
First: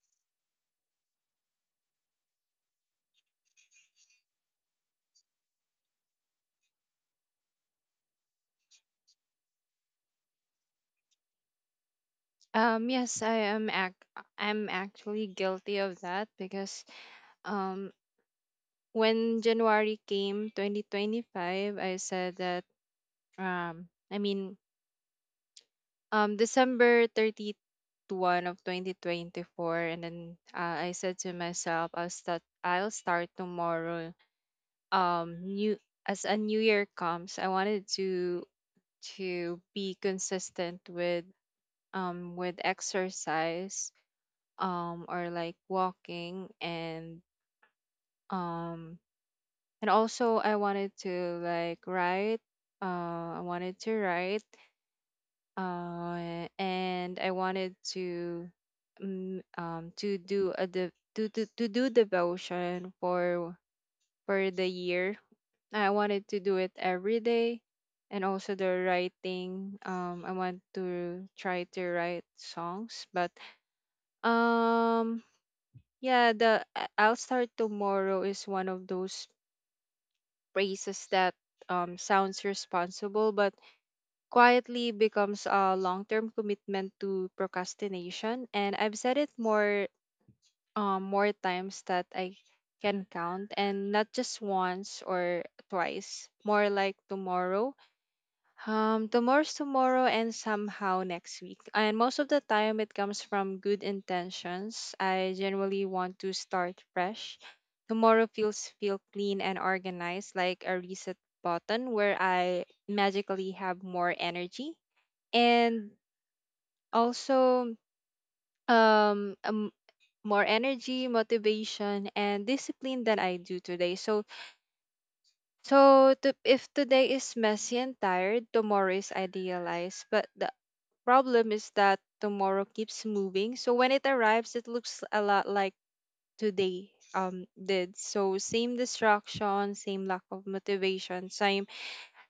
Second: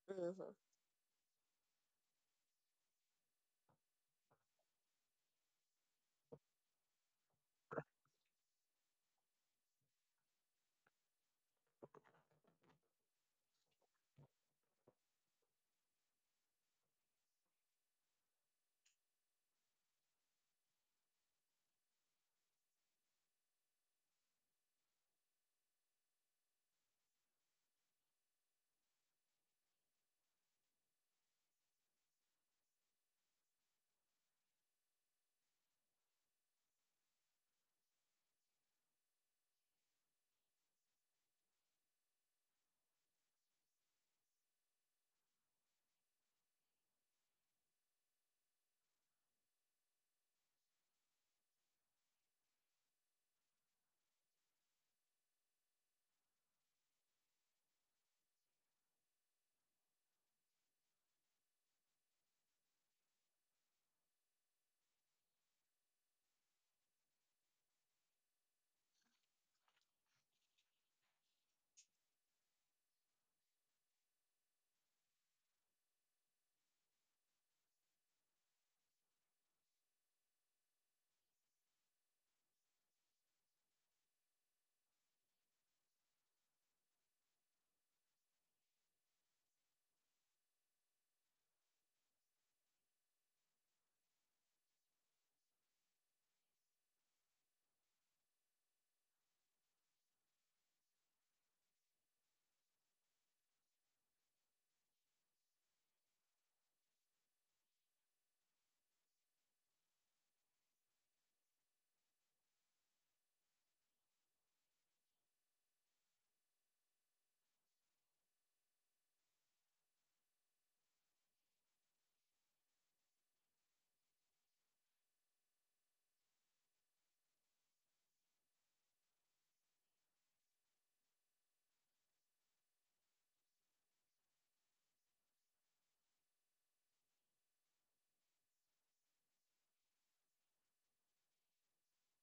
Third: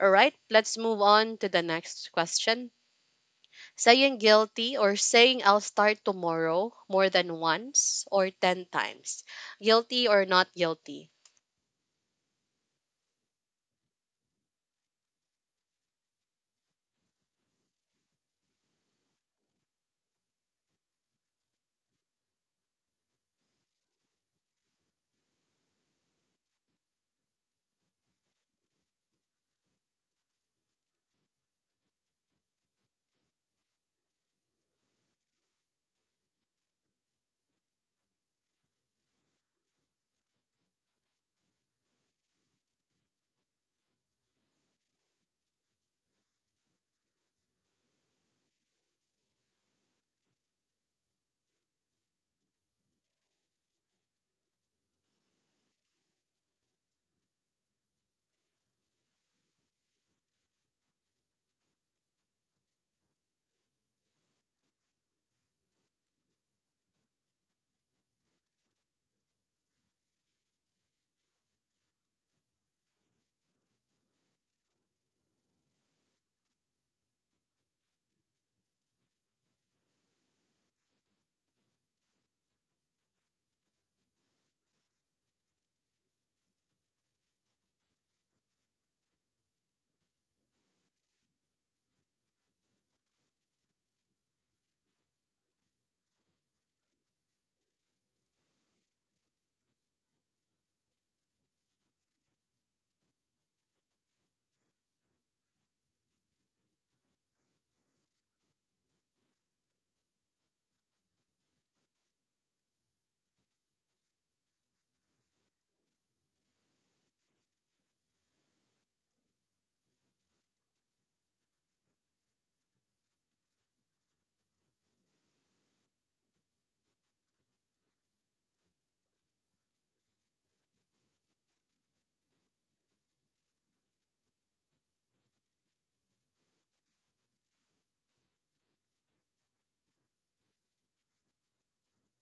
Speaker 1: All right,
Speaker 3: mm-hmm.
Speaker 1: let's move on to the next question. Saying guilty, or saying I'll start tomorrow more than once or 10 times. Guilty or not guilty?
Speaker 2: Um, yes, I am. I'm actually guilty of that because um, when January came, 2025, I said that um, I mean December 30 of 2024, and then I said to myself, I'll start tomorrow. New, as a new year comes, I wanted to be consistent with exercise, or like walking. And um and also I wanted to like write I wanted to write, and I wanted to mm, to do a de- to do devotion for the year. I wanted to do it every day. And also the writing. I want to try to write songs, but um, yeah, the I'll start tomorrow is one of those phrases that sounds responsible, but quietly becomes a long-term commitment to procrastination. And I've said it more times that I can count, and not just once or twice. More like tomorrow, tomorrow's tomorrow, and somehow next week. And most of the time, it comes from good intentions. I generally want to start fresh. Tomorrow feel clean and organized, like a reset button where I magically have more energy, and also um, um more energy, motivation, and discipline than I do today. So if today is messy and tired, tomorrow is idealized. But the problem is that tomorrow keeps moving. So when it arrives, it looks a lot like today did. So same distraction, same lack of motivation, same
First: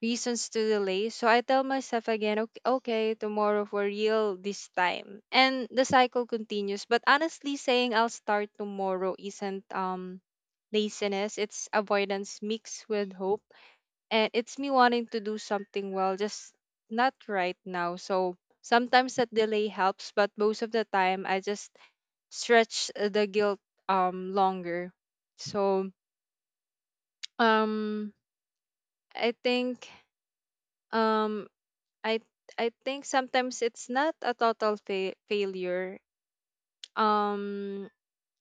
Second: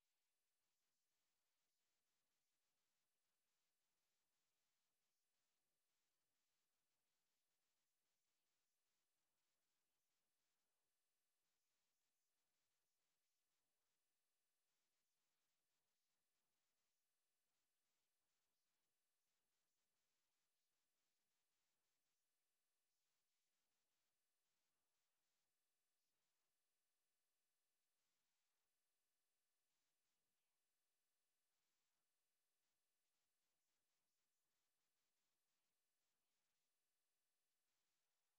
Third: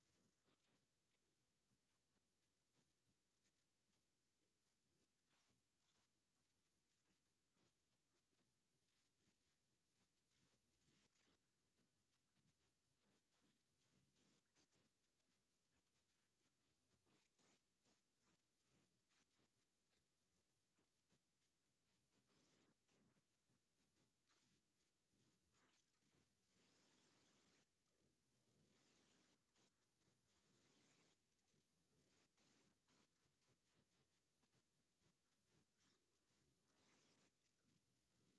Speaker 2: reasons to delay. So I tell myself again, okay, okay, tomorrow for real this time. And the cycle continues. But honestly, saying I'll start tomorrow isn't laziness, it's avoidance mixed with hope, and it's me wanting to do something well, just not right now. So sometimes that delay helps, but most of the time I just stretch the guilt longer. So um I think um I I think sometimes it's not a total failure. Um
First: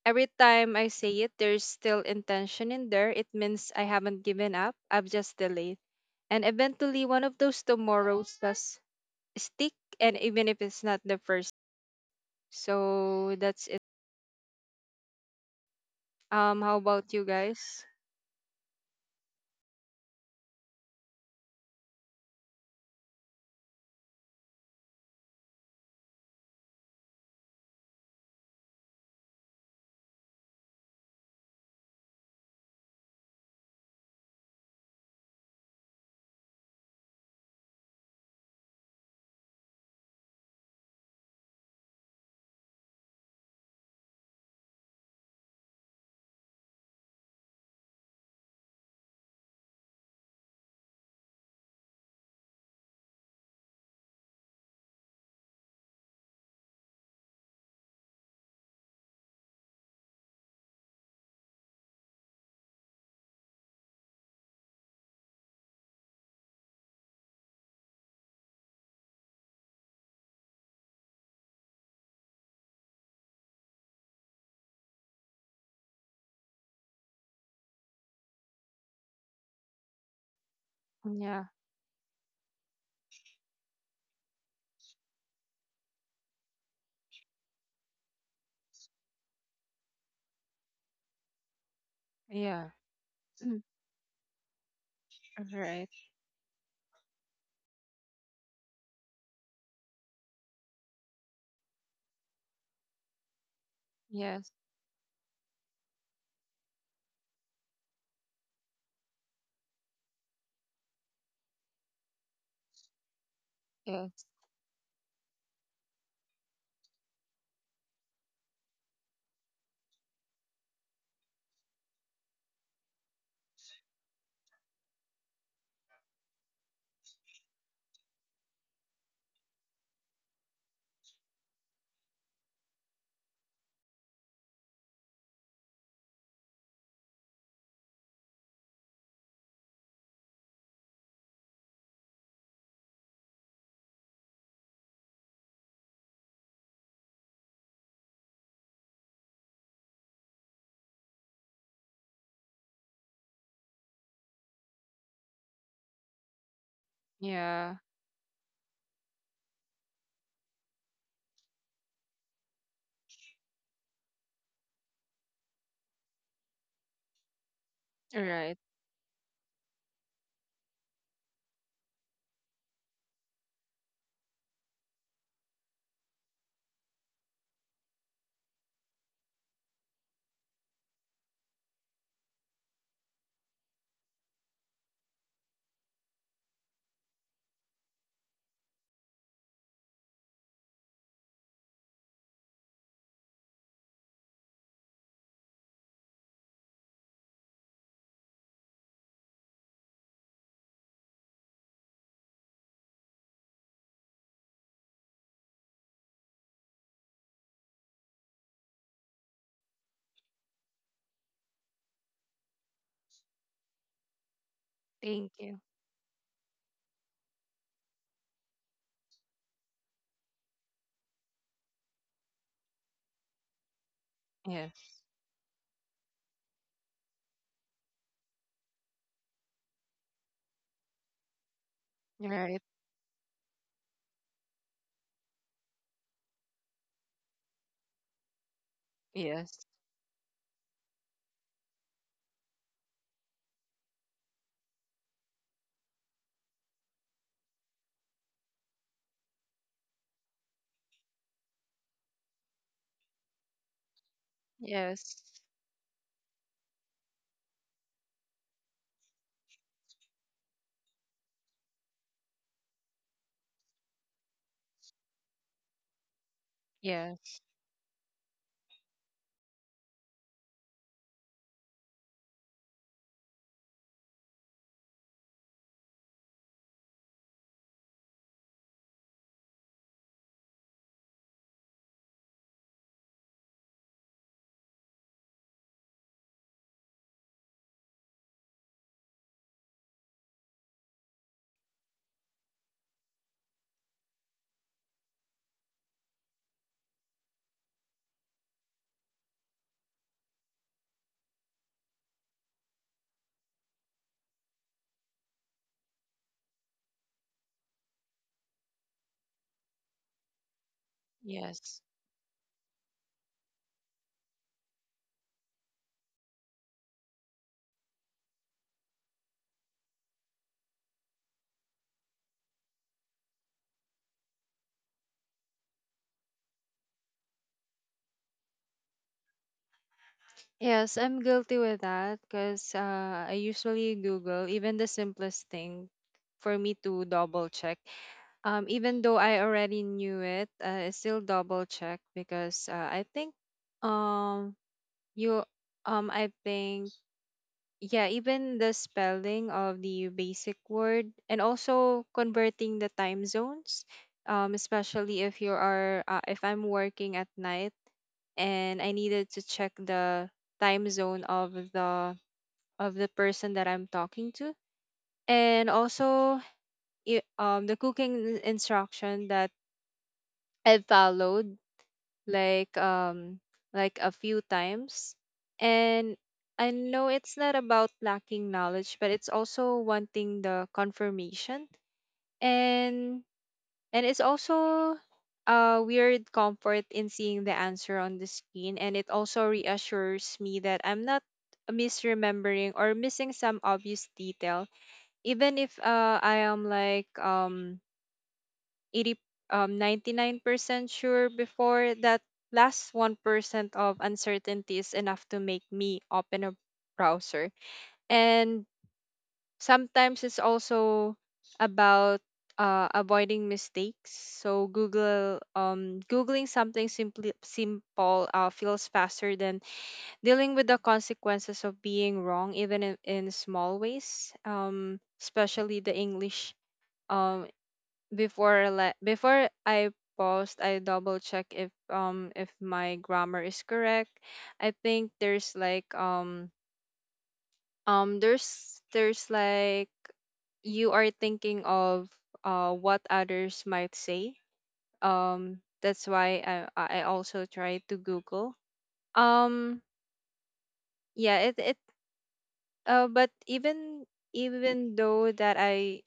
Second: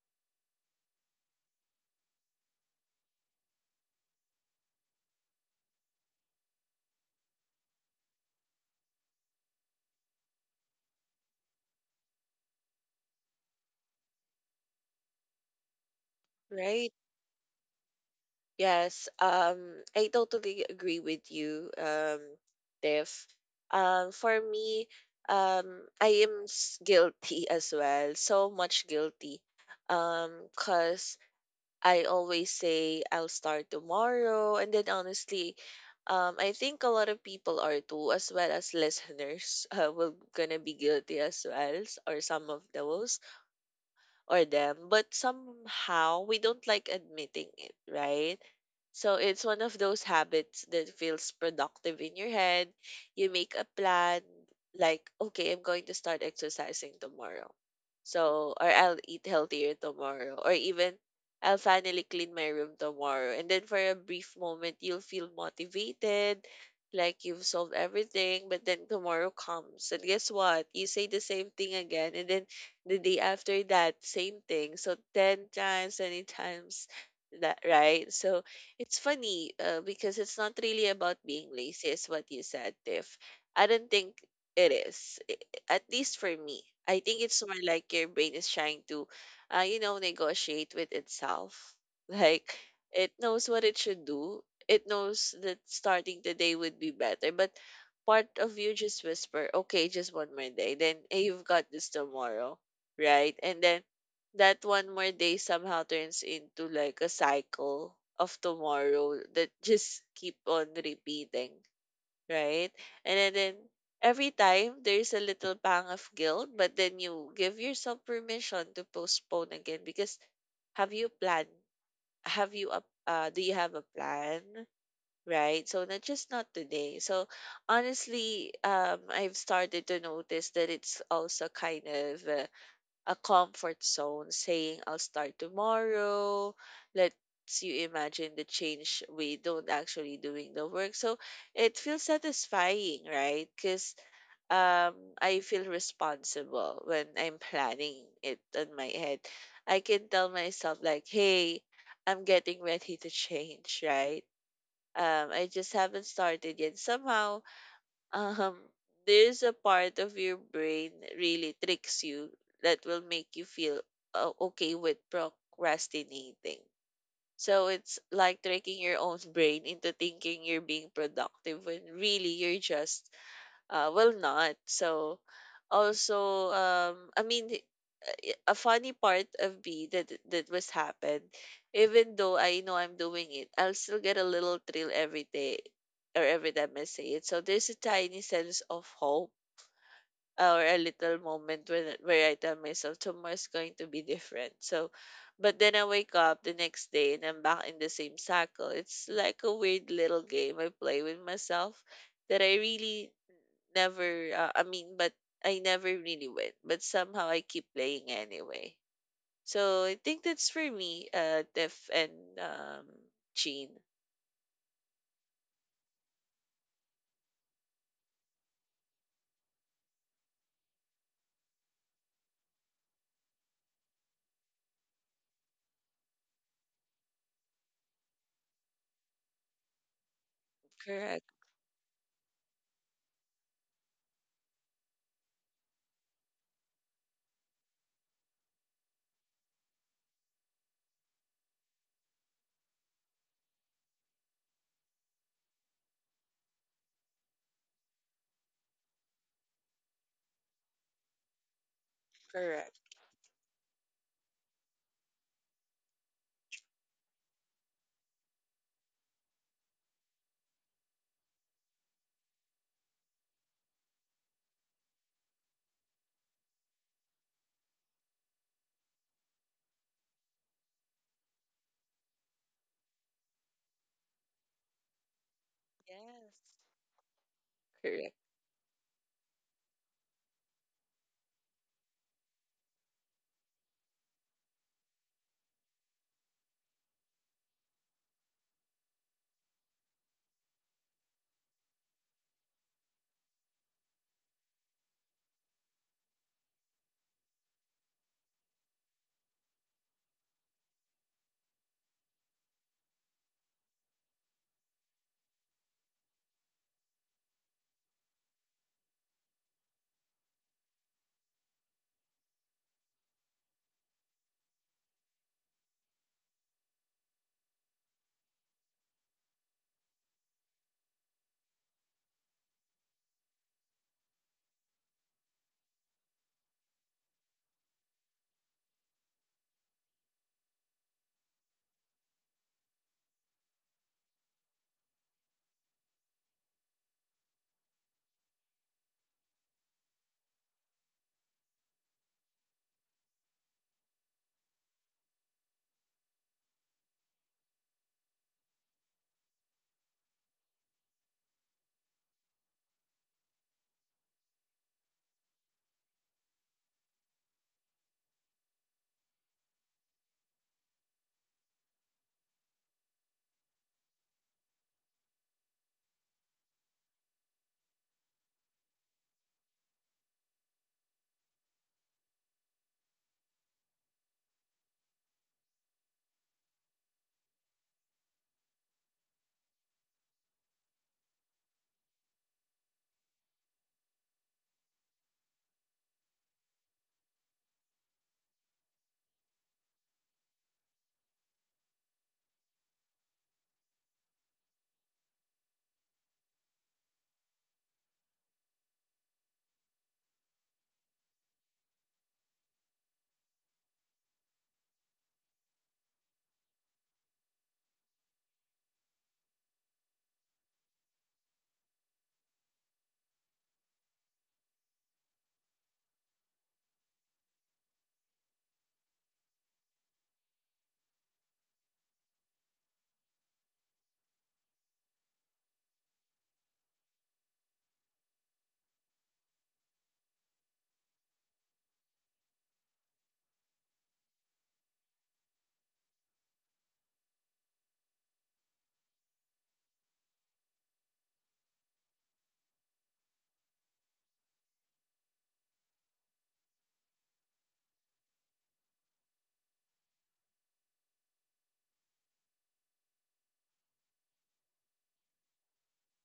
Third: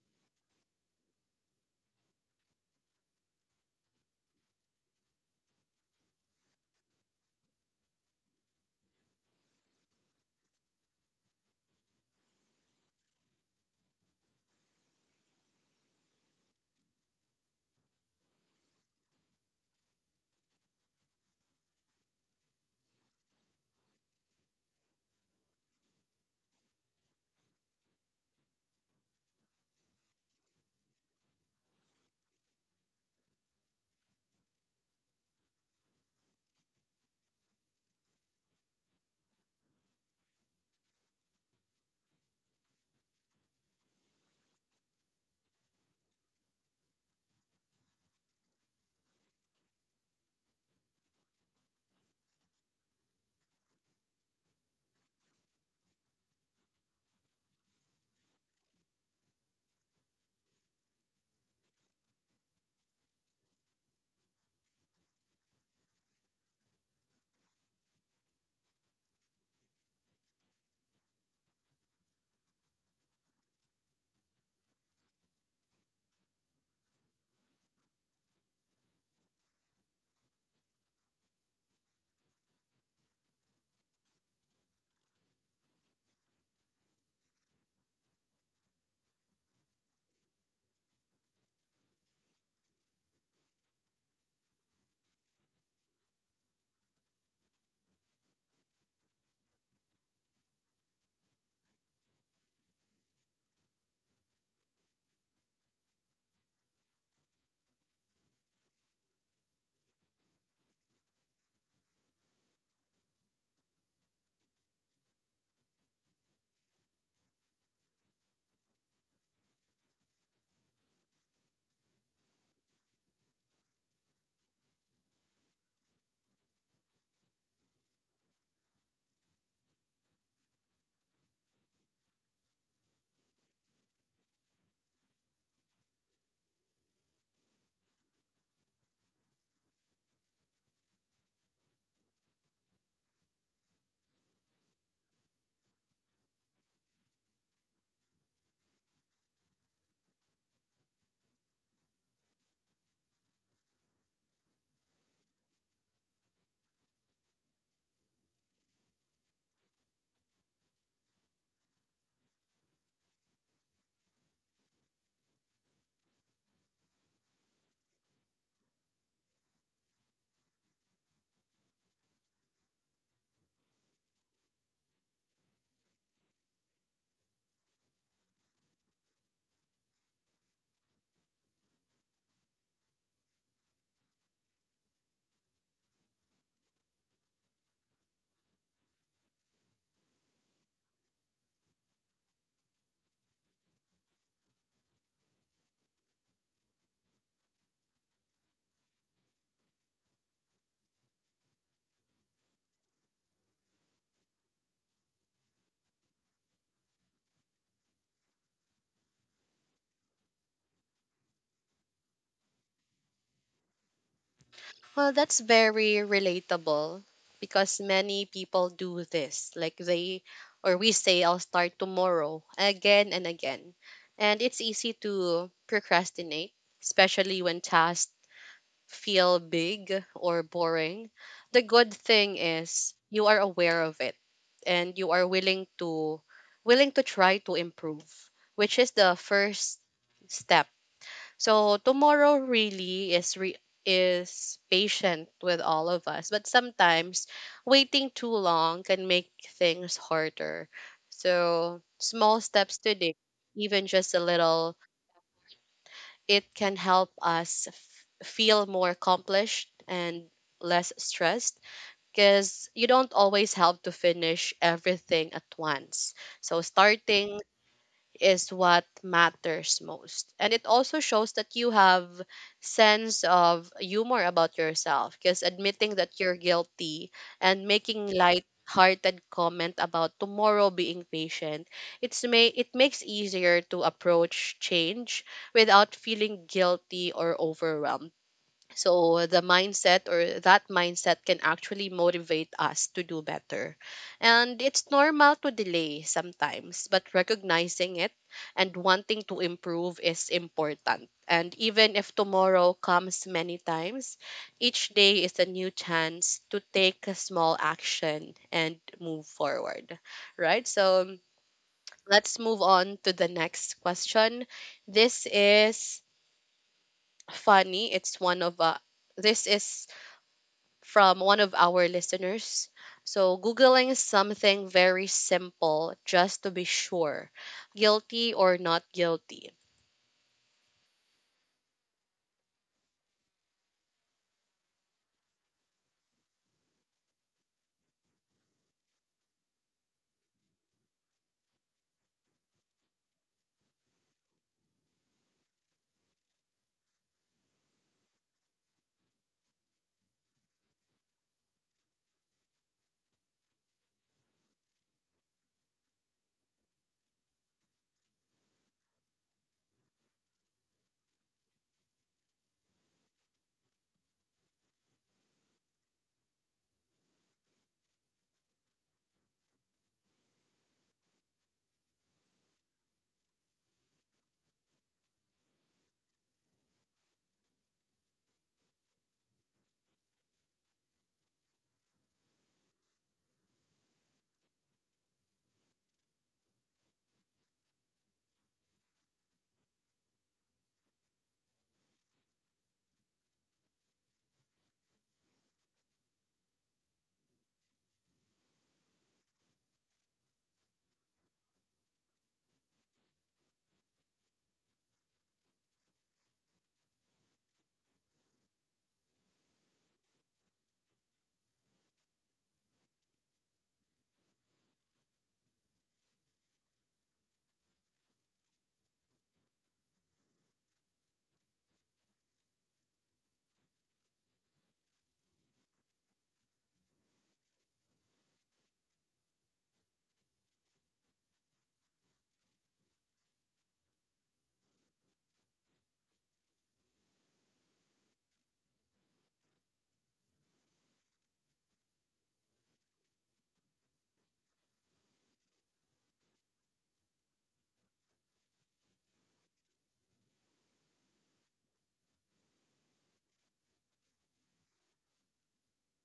Speaker 2: every time I say it, there's still intention in there. It means I haven't given up. I've just delayed. And eventually one of those tomorrows does stick, and even if it's not the first, so that's it. How
Speaker 3: Right.
Speaker 2: about you guys?
Speaker 3: Yes, I totally agree with you, Tiff. For me, guilty as well, so much guilty. 'Cause I always say I'll start tomorrow, and then honestly, I think a lot of people are too, as well as listeners, (laughs) will gonna be guilty as well, s or some of those or them, but somehow we don't like admitting it, right? So it's one of those habits that feels productive in your head. You make a plan like, okay, I'm going to start exercising tomorrow. So, or I'll eat healthier tomorrow, or even I'll finally clean my room tomorrow. And then for a brief moment, you'll feel motivated, like you've solved everything. But then tomorrow comes, and guess what? You say the same thing again, and then the day after that, same thing. So 10 times, 20 times that, right? So it's funny because it's not really about
Speaker 2: Yeah.
Speaker 3: being lazy, is what you said, Tiff. I don't think it is, at least for me. I think it's more like your brain is trying to, you know, negotiate with itself. (laughs) Like
Speaker 2: Yeah.
Speaker 3: it knows
Speaker 2: Mm.
Speaker 3: what it should do. It knows
Speaker 2: All
Speaker 3: that
Speaker 2: right.
Speaker 3: starting today would be better, but part of you just whisper, okay, just one more day. Then eh, you've got this tomorrow, right? And then
Speaker 2: Yes.
Speaker 3: that one more day somehow turns into like a cycle of tomorrow that just keep on repeating, right? And then
Speaker 2: Yes.
Speaker 3: every time there's a little pang of guilt, but then you give yourself permission to postpone again. Because have you planned? Have you a Do you have a plan? Right? So not just not today. So honestly, I've started to notice that it's also kind of a comfort zone saying I'll start tomorrow. Let's you imagine the change we don't actually doing the work. So it feels satisfying, right? Because um I feel responsible when I'm planning it on my head. I can tell myself like, hey, I'm getting ready to change, right? I just haven't started yet. Somehow
Speaker 2: Yeah.
Speaker 3: um there's a part of your brain that really tricks you that will make you feel okay with procrastinating. So it's
Speaker 2: All
Speaker 3: like
Speaker 2: right.
Speaker 3: tricking your own brain into thinking you're being productive when really you're just well not. So also a funny part of me that was happened. Even though I know I'm doing it, I'll still get a little thrill every day or every time I say it. So there's a tiny sense of hope or a little moment when where I tell myself tomorrow's going to be different. But then I wake up the next day and I'm back in the same cycle. It's like a weird little game I play with myself that never. Uh, I mean, but I never really win. But somehow I keep playing anyway. So I think that's for me, Tiff and um, Jean.
Speaker 1: Well,
Speaker 2: Thank
Speaker 1: that's
Speaker 2: you.
Speaker 1: very relatable, because many people do this. Like they, or we, say I'll start tomorrow again and again. And it's easy
Speaker 2: Yes.
Speaker 1: to procrastinate, especially when tasks feel big or boring.
Speaker 3: Correct,
Speaker 1: The good
Speaker 2: All
Speaker 1: thing
Speaker 2: right.
Speaker 1: is you are aware of it, and you are willing to try to improve, which is the
Speaker 2: Yes.
Speaker 1: first step. So tomorrow really is patient with all of us, but sometimes waiting too long can make things harder. So small
Speaker 3: correct.
Speaker 1: steps today, even just a little,
Speaker 2: Yes.
Speaker 1: it can help us feel more accomplished and less stressed, because you don't always have to finish everything at once. So
Speaker 2: Yes.
Speaker 1: starting is what matters most. And it also shows that you have sense of humor about yourself, because admitting that
Speaker 3: Yes,
Speaker 1: you're guilty and
Speaker 3: correct.
Speaker 1: making light hearted comment about tomorrow being patient, it makes easier to approach change without feeling guilty or overwhelmed. So the mindset or that mindset can actually motivate us to do better. And it's normal to delay sometimes, but recognizing it and wanting to improve is important. And even if tomorrow comes many times, each day is a new chance to take a small action and move forward. Right? So
Speaker 2: Yes.
Speaker 1: let's move on to the next question. This is funny. It's one of this is from one of our listeners. So, Googling something very simple just to be sure, guilty or not guilty?
Speaker 2: Yes, I'm guilty with that because I usually google even the simplest thing for me to double check. Even though I already knew it, I still double check because I think um you I think, yeah, even the spelling of the basic word, and also converting the time zones, especially if you are if I'm working at night and I needed to check the time zone of the person that I'm talking to. And also the cooking instruction that I followed like um like a few times and I know it's not about lacking knowledge, but it's also wanting the confirmation. And and it's also a weird comfort in seeing the answer on the screen, and it also reassures me that I'm not misremembering or missing some obvious detail, even if I am like 80 99% sure. Before that last 1% of uncertainty is enough to make me open a browser. And sometimes it's also about avoiding mistakes. So google googling something simply simple feels faster than dealing with the consequences of being wrong, even in small ways. Especially the English. um Before I post, I double check if my grammar is correct. I think there's like there's like you are thinking of what others might say. That's why I also try to Google. Um yeah, it, but even though that I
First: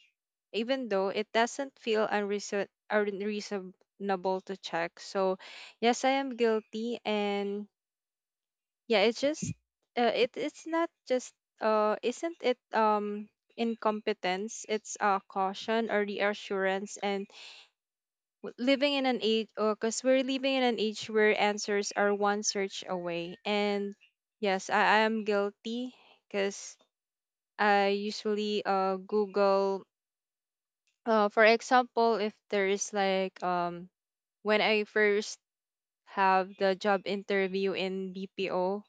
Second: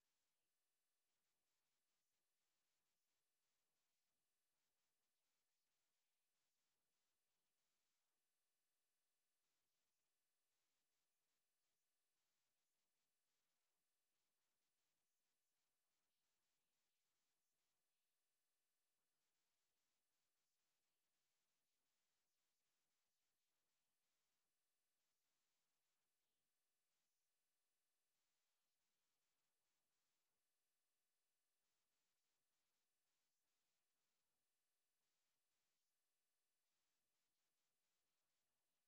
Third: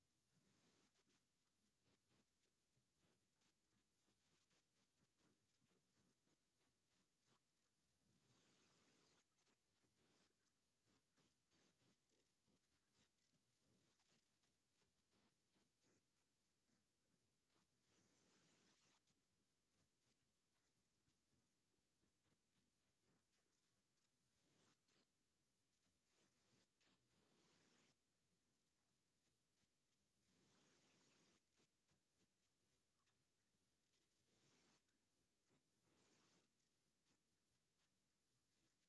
Speaker 2: even though it doesn't feel unreasonable to check. So, yes, I am guilty, and yeah, it's just it's not just, isn't it, incompetence. It's caution or reassurance, and living in an age, because we're living in an age where answers are one search away. And yes, I am guilty. Because I usually Google. For example, if there is like when I first have the job interview in BPO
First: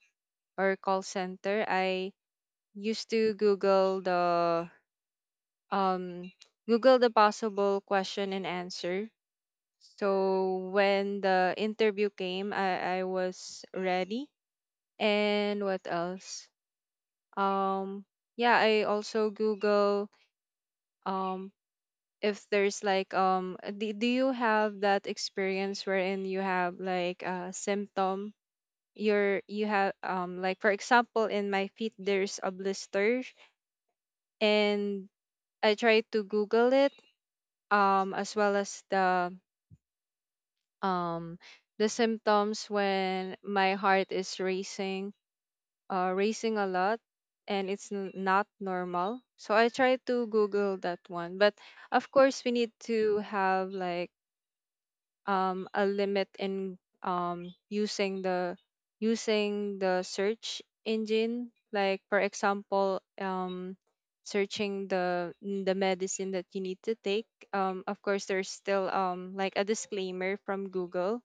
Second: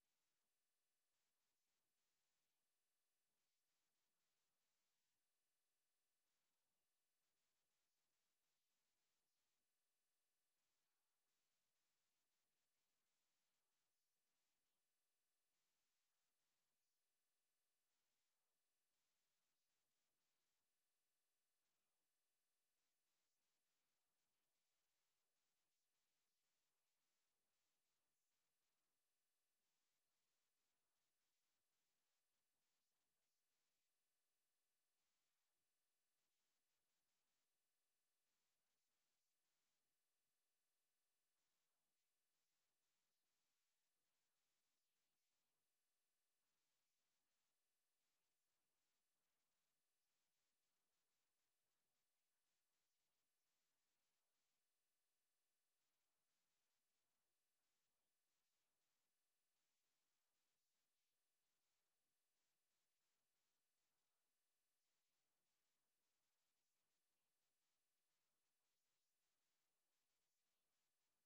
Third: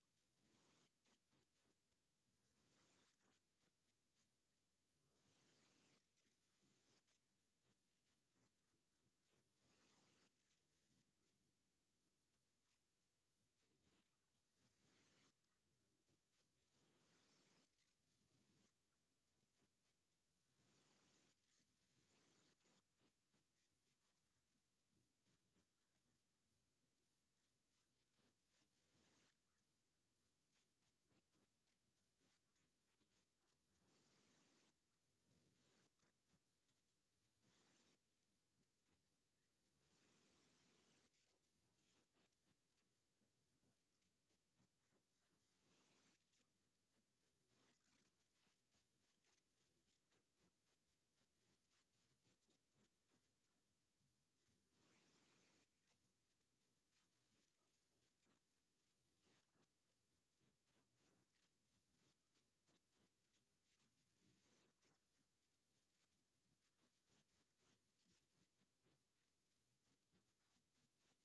Speaker 2: or call center, I used to Google the um Google the possible question and answer. So when the interview came, I was ready. And what else? Um yeah, I also Google um if there's like do you have that experience wherein you have like a symptom? You have like, for example, in my feet there's a blister, and I tried to Google it, as well as um the symptoms when my heart is racing, racing a lot, and it's not normal, so I tried to Google that one. But of course we need to have like a limit in using the search engine. Like for example, searching the medicine that you need to take. Of course there's still like a disclaimer from Google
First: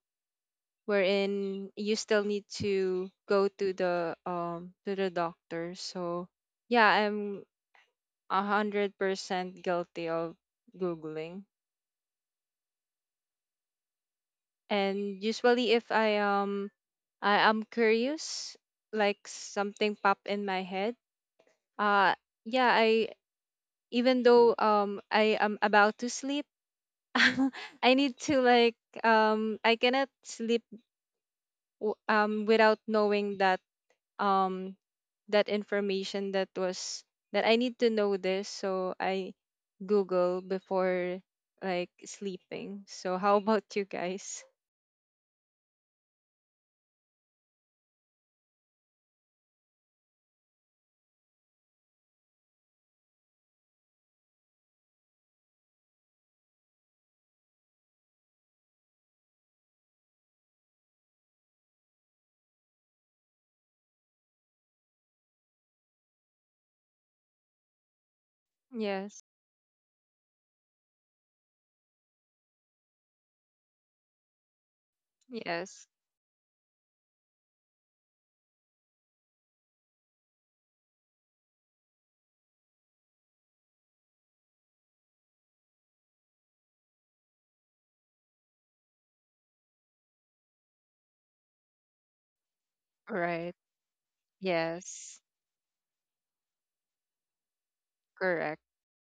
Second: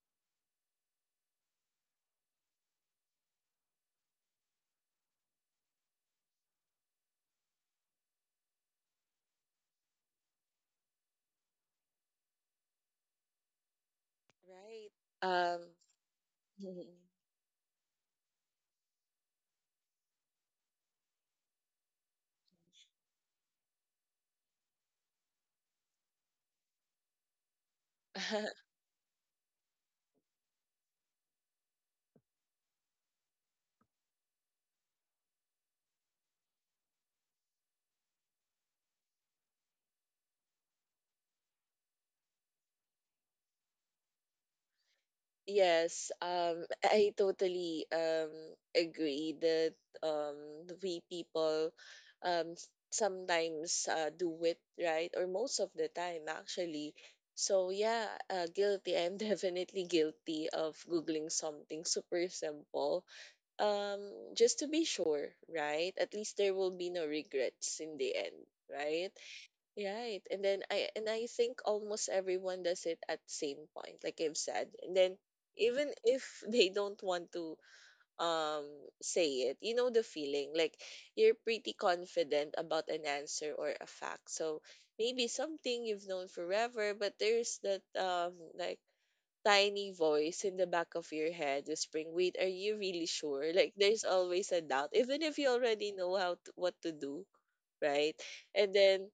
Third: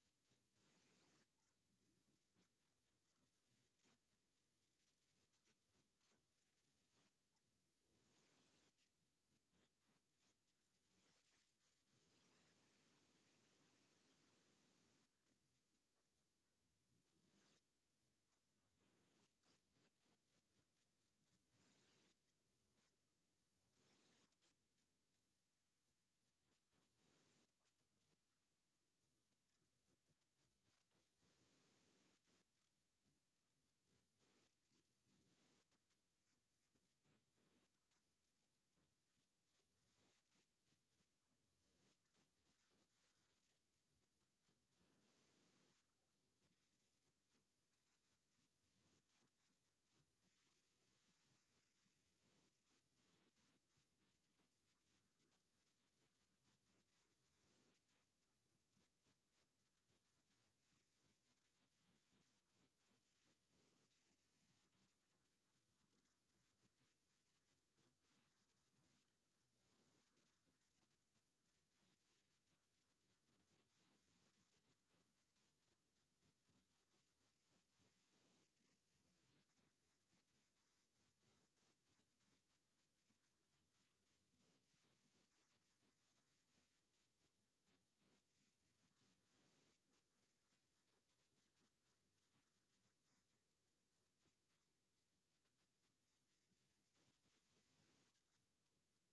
Speaker 2: wherein you still need to go to the doctor. So yeah, I'm 100% guilty of googling.
Speaker 3: Right.
Speaker 2: And usually if I I am curious, like something pop in my head. Uh yeah, I, even though I am about to sleep, (laughs) I need to
Speaker 3: Um, (laughs)
Speaker 2: like I cannot sleep without knowing that um that information that was that I need to know this, so I Google before like sleeping. So how (laughs) about you guys?
Speaker 3: Yes, I totally agree that we people, sometimes do it, right? Or most of the time, actually. So, yeah, guilty. I'm (laughs) definitely guilty of Googling something super simple, um, just to be sure, right? At least there will be no regrets in the end, right?
Speaker 2: Yes.
Speaker 3: Right. And then I think almost everyone does it at same point, like I've said. And then even
Speaker 2: Yes.
Speaker 3: if (laughs) they don't want to um say it, you know the feeling. Like you're pretty confident about an answer or a fact. So maybe something you've known forever, but there's that tiny voice in the back of your head whispering, "Wait, are you really sure?"
Speaker 2: Right.
Speaker 3: Like there's always a doubt, even
Speaker 2: Yes,
Speaker 3: if you already know how to, what to do, right?
Speaker 2: correct.
Speaker 3: And then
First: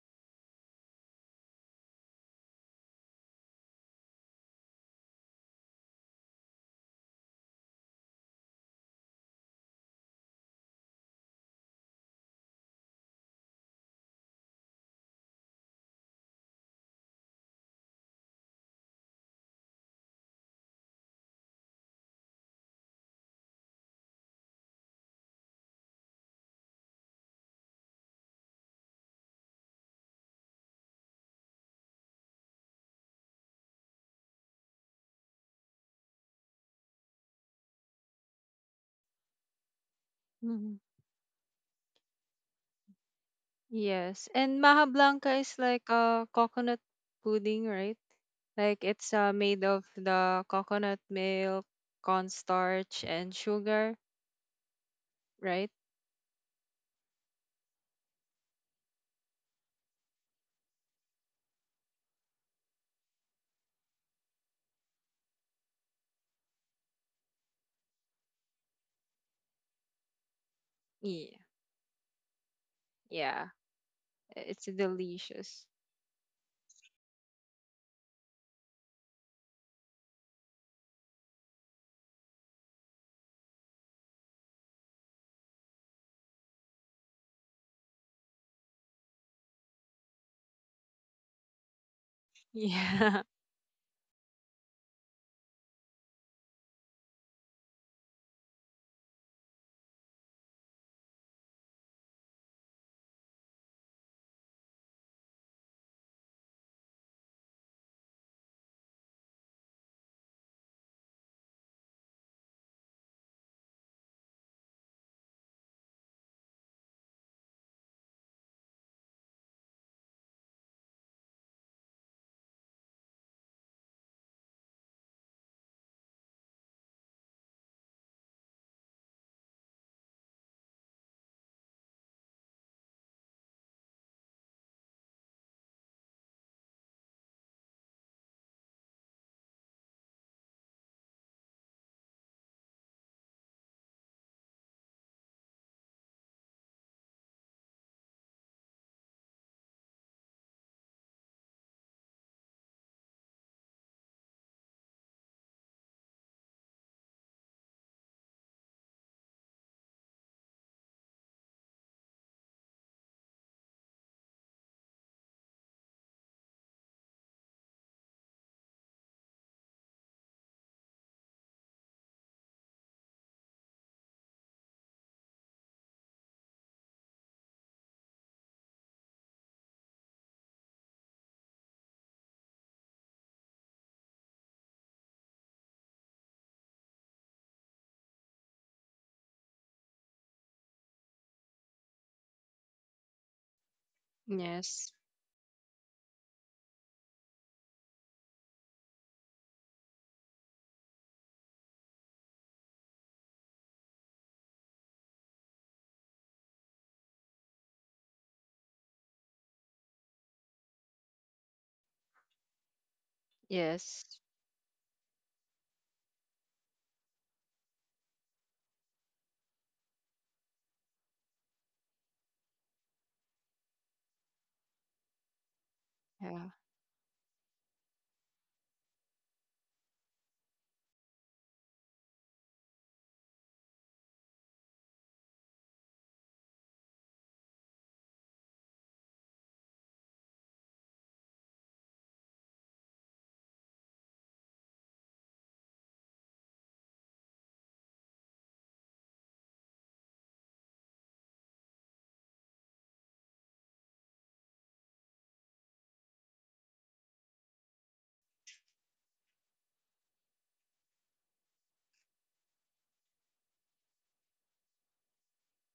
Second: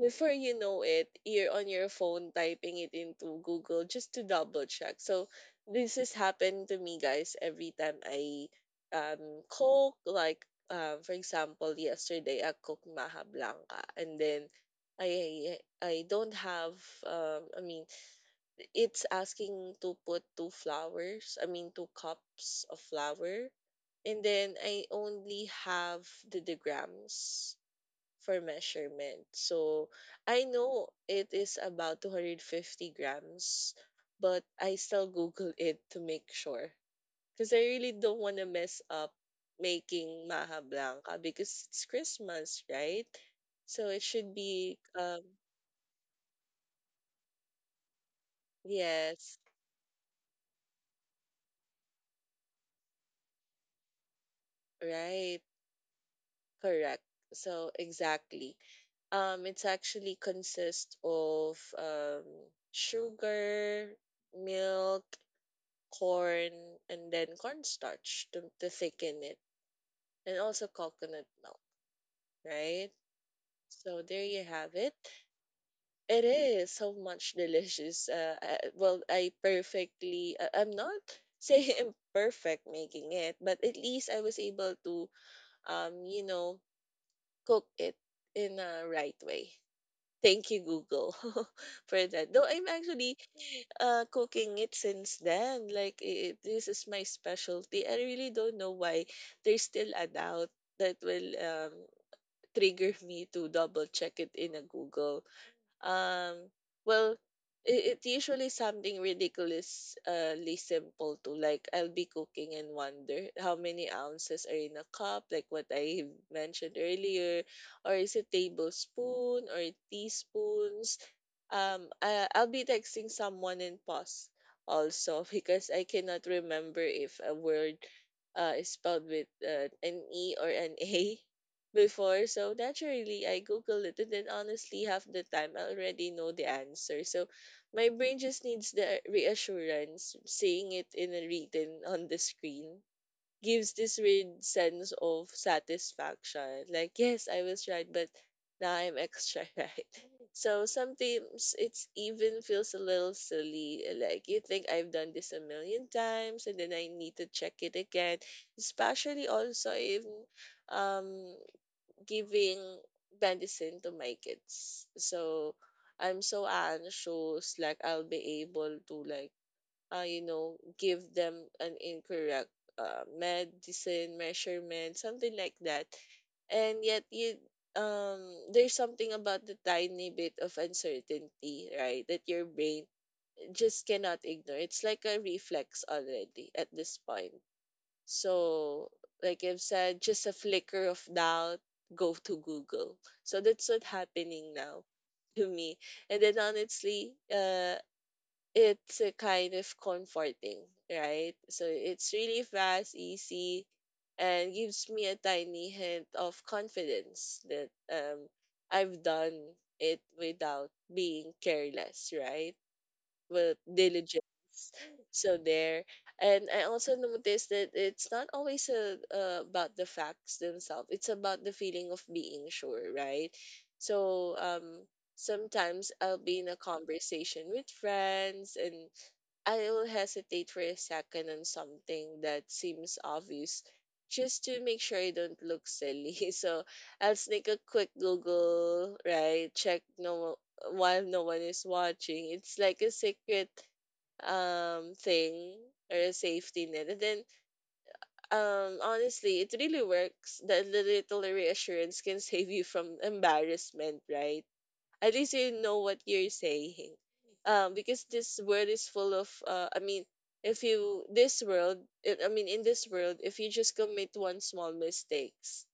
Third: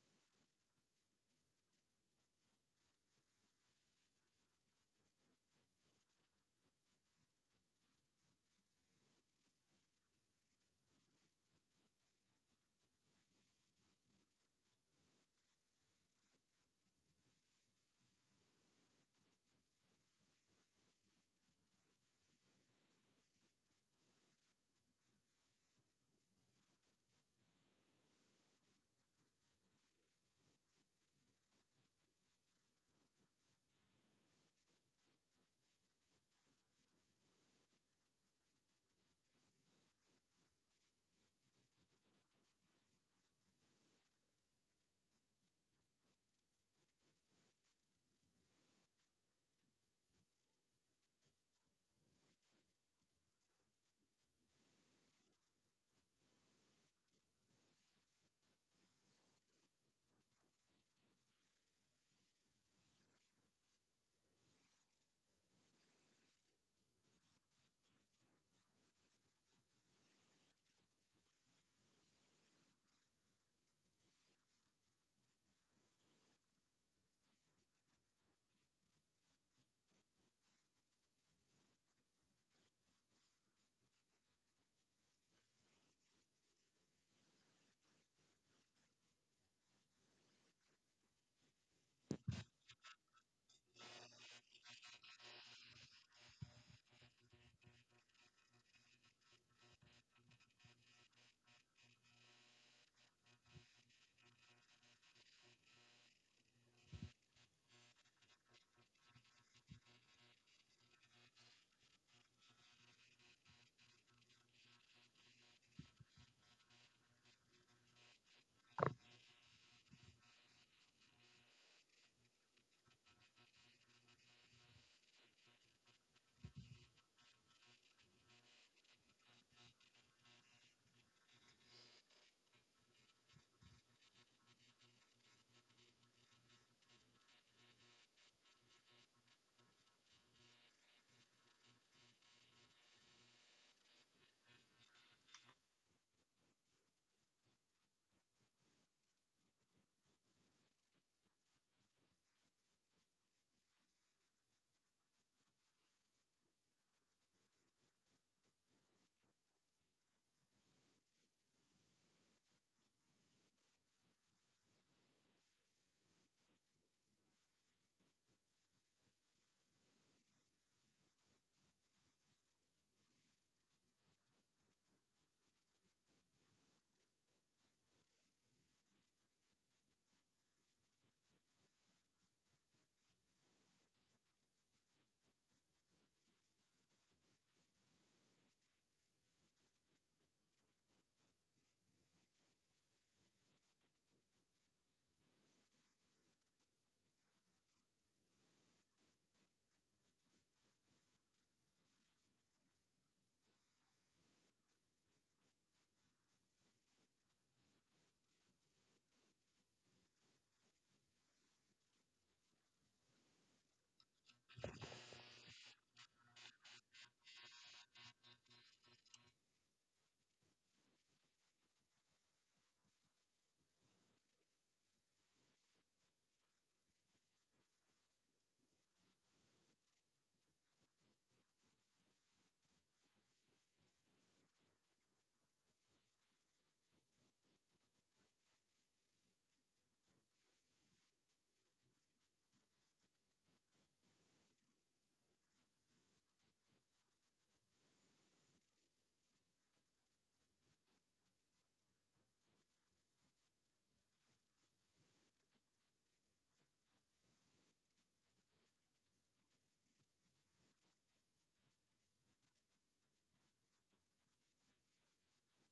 Speaker 3: before you know it, you're on your phone typing it into Google just to double check. So this has happened to me, guys, every time I cook. Like, for example, yesterday I cooked maha blanca, and then I don't have I mean it's asking to put two flowers. I mean two cups of flour, and then I only have the grams for measurement. So I know it is about 250 grams, but I still Google it to make sure. Because I really don't want to mess up making Maha
Speaker 2: Hmm.
Speaker 3: Blanca because it's Christmas, right? So it
Speaker 2: Yes.
Speaker 3: should
Speaker 2: And
Speaker 3: be,
Speaker 2: Maha Blanca is like a coconut pudding, right? Like it's
Speaker 3: yes,
Speaker 2: made of the coconut milk, cornstarch, and sugar,
Speaker 3: right,
Speaker 2: right?
Speaker 3: correct. So exactly. It's actually consists of sugar, milk, corn and then cornstarch to thicken it, and also coconut
Speaker 2: Yeah.
Speaker 3: milk, right?
Speaker 2: Yeah.
Speaker 3: So there you
Speaker 2: It's
Speaker 3: have it.
Speaker 2: delicious.
Speaker 3: It is so much delicious. I perfectly, I'm not (laughs) saying I'm perfect making it, but at least I was able to, you know, cook it in a right way. Thank you, Google, (laughs) for that. Though I'm actually
Speaker 2: Yeah. (laughs)
Speaker 3: cooking it since then. Like this is my specialty. I really don't know why there's still a doubt that will trigger me to double check it in a Google. Um, well, it, it usually something ridiculously simple to like I'll be cooking and wonder how many ounces are in a cup, like what I mentioned earlier, or is it tablespoon or teaspoons? I'll be texting someone in pause also (laughs) because I cannot remember if a word is spelled with an E or an A (laughs) before. So naturally, I Google it, and then honestly, half the time I already know the answer. So my brain just needs the reassurance seeing it in a written on the screen gives this weird sense of satisfaction. Like, yes, I was right, but now I'm extra (laughs) right. So sometimes it's even feels a little silly. Like you think I've done this a million times and then I need to check it again. Especially also in um giving medicine to my kids. So I'm so anxious, like I'll be able to like you know, give them an incorrect medicine measurement, something like that. And yet, you um, there's something about the tiny bit of uncertainty, right? That your brain just cannot ignore. It's like a reflex already at this point. So, like I've said, just a flicker of doubt, go to Google. So that's what's happening now
Speaker 2: Yes.
Speaker 3: to me. And then honestly, it's a kind of comforting, right? So it's really fast, easy, and gives me a tiny hint of confidence that I've done it without being careless, right? With
Speaker 2: Yes.
Speaker 3: diligence. So there, and I also noticed that it's not always about the facts themselves. It's about the feeling of being sure, right? So sometimes I'll be
Speaker 2: Yeah.
Speaker 3: in a conversation with friends and I will hesitate for a second on something that seems obvious just to make sure I don't look silly. (laughs) So I'll sneak a quick Google, right? Check no while no one is watching. It's like a secret thing or a safety net. And then honestly it really works. That little reassurance can (laughs) save you from embarrassment, right? At least you know what you're saying. Because this world is full of, if you, this world, in this world, if you just commit one small mistakes,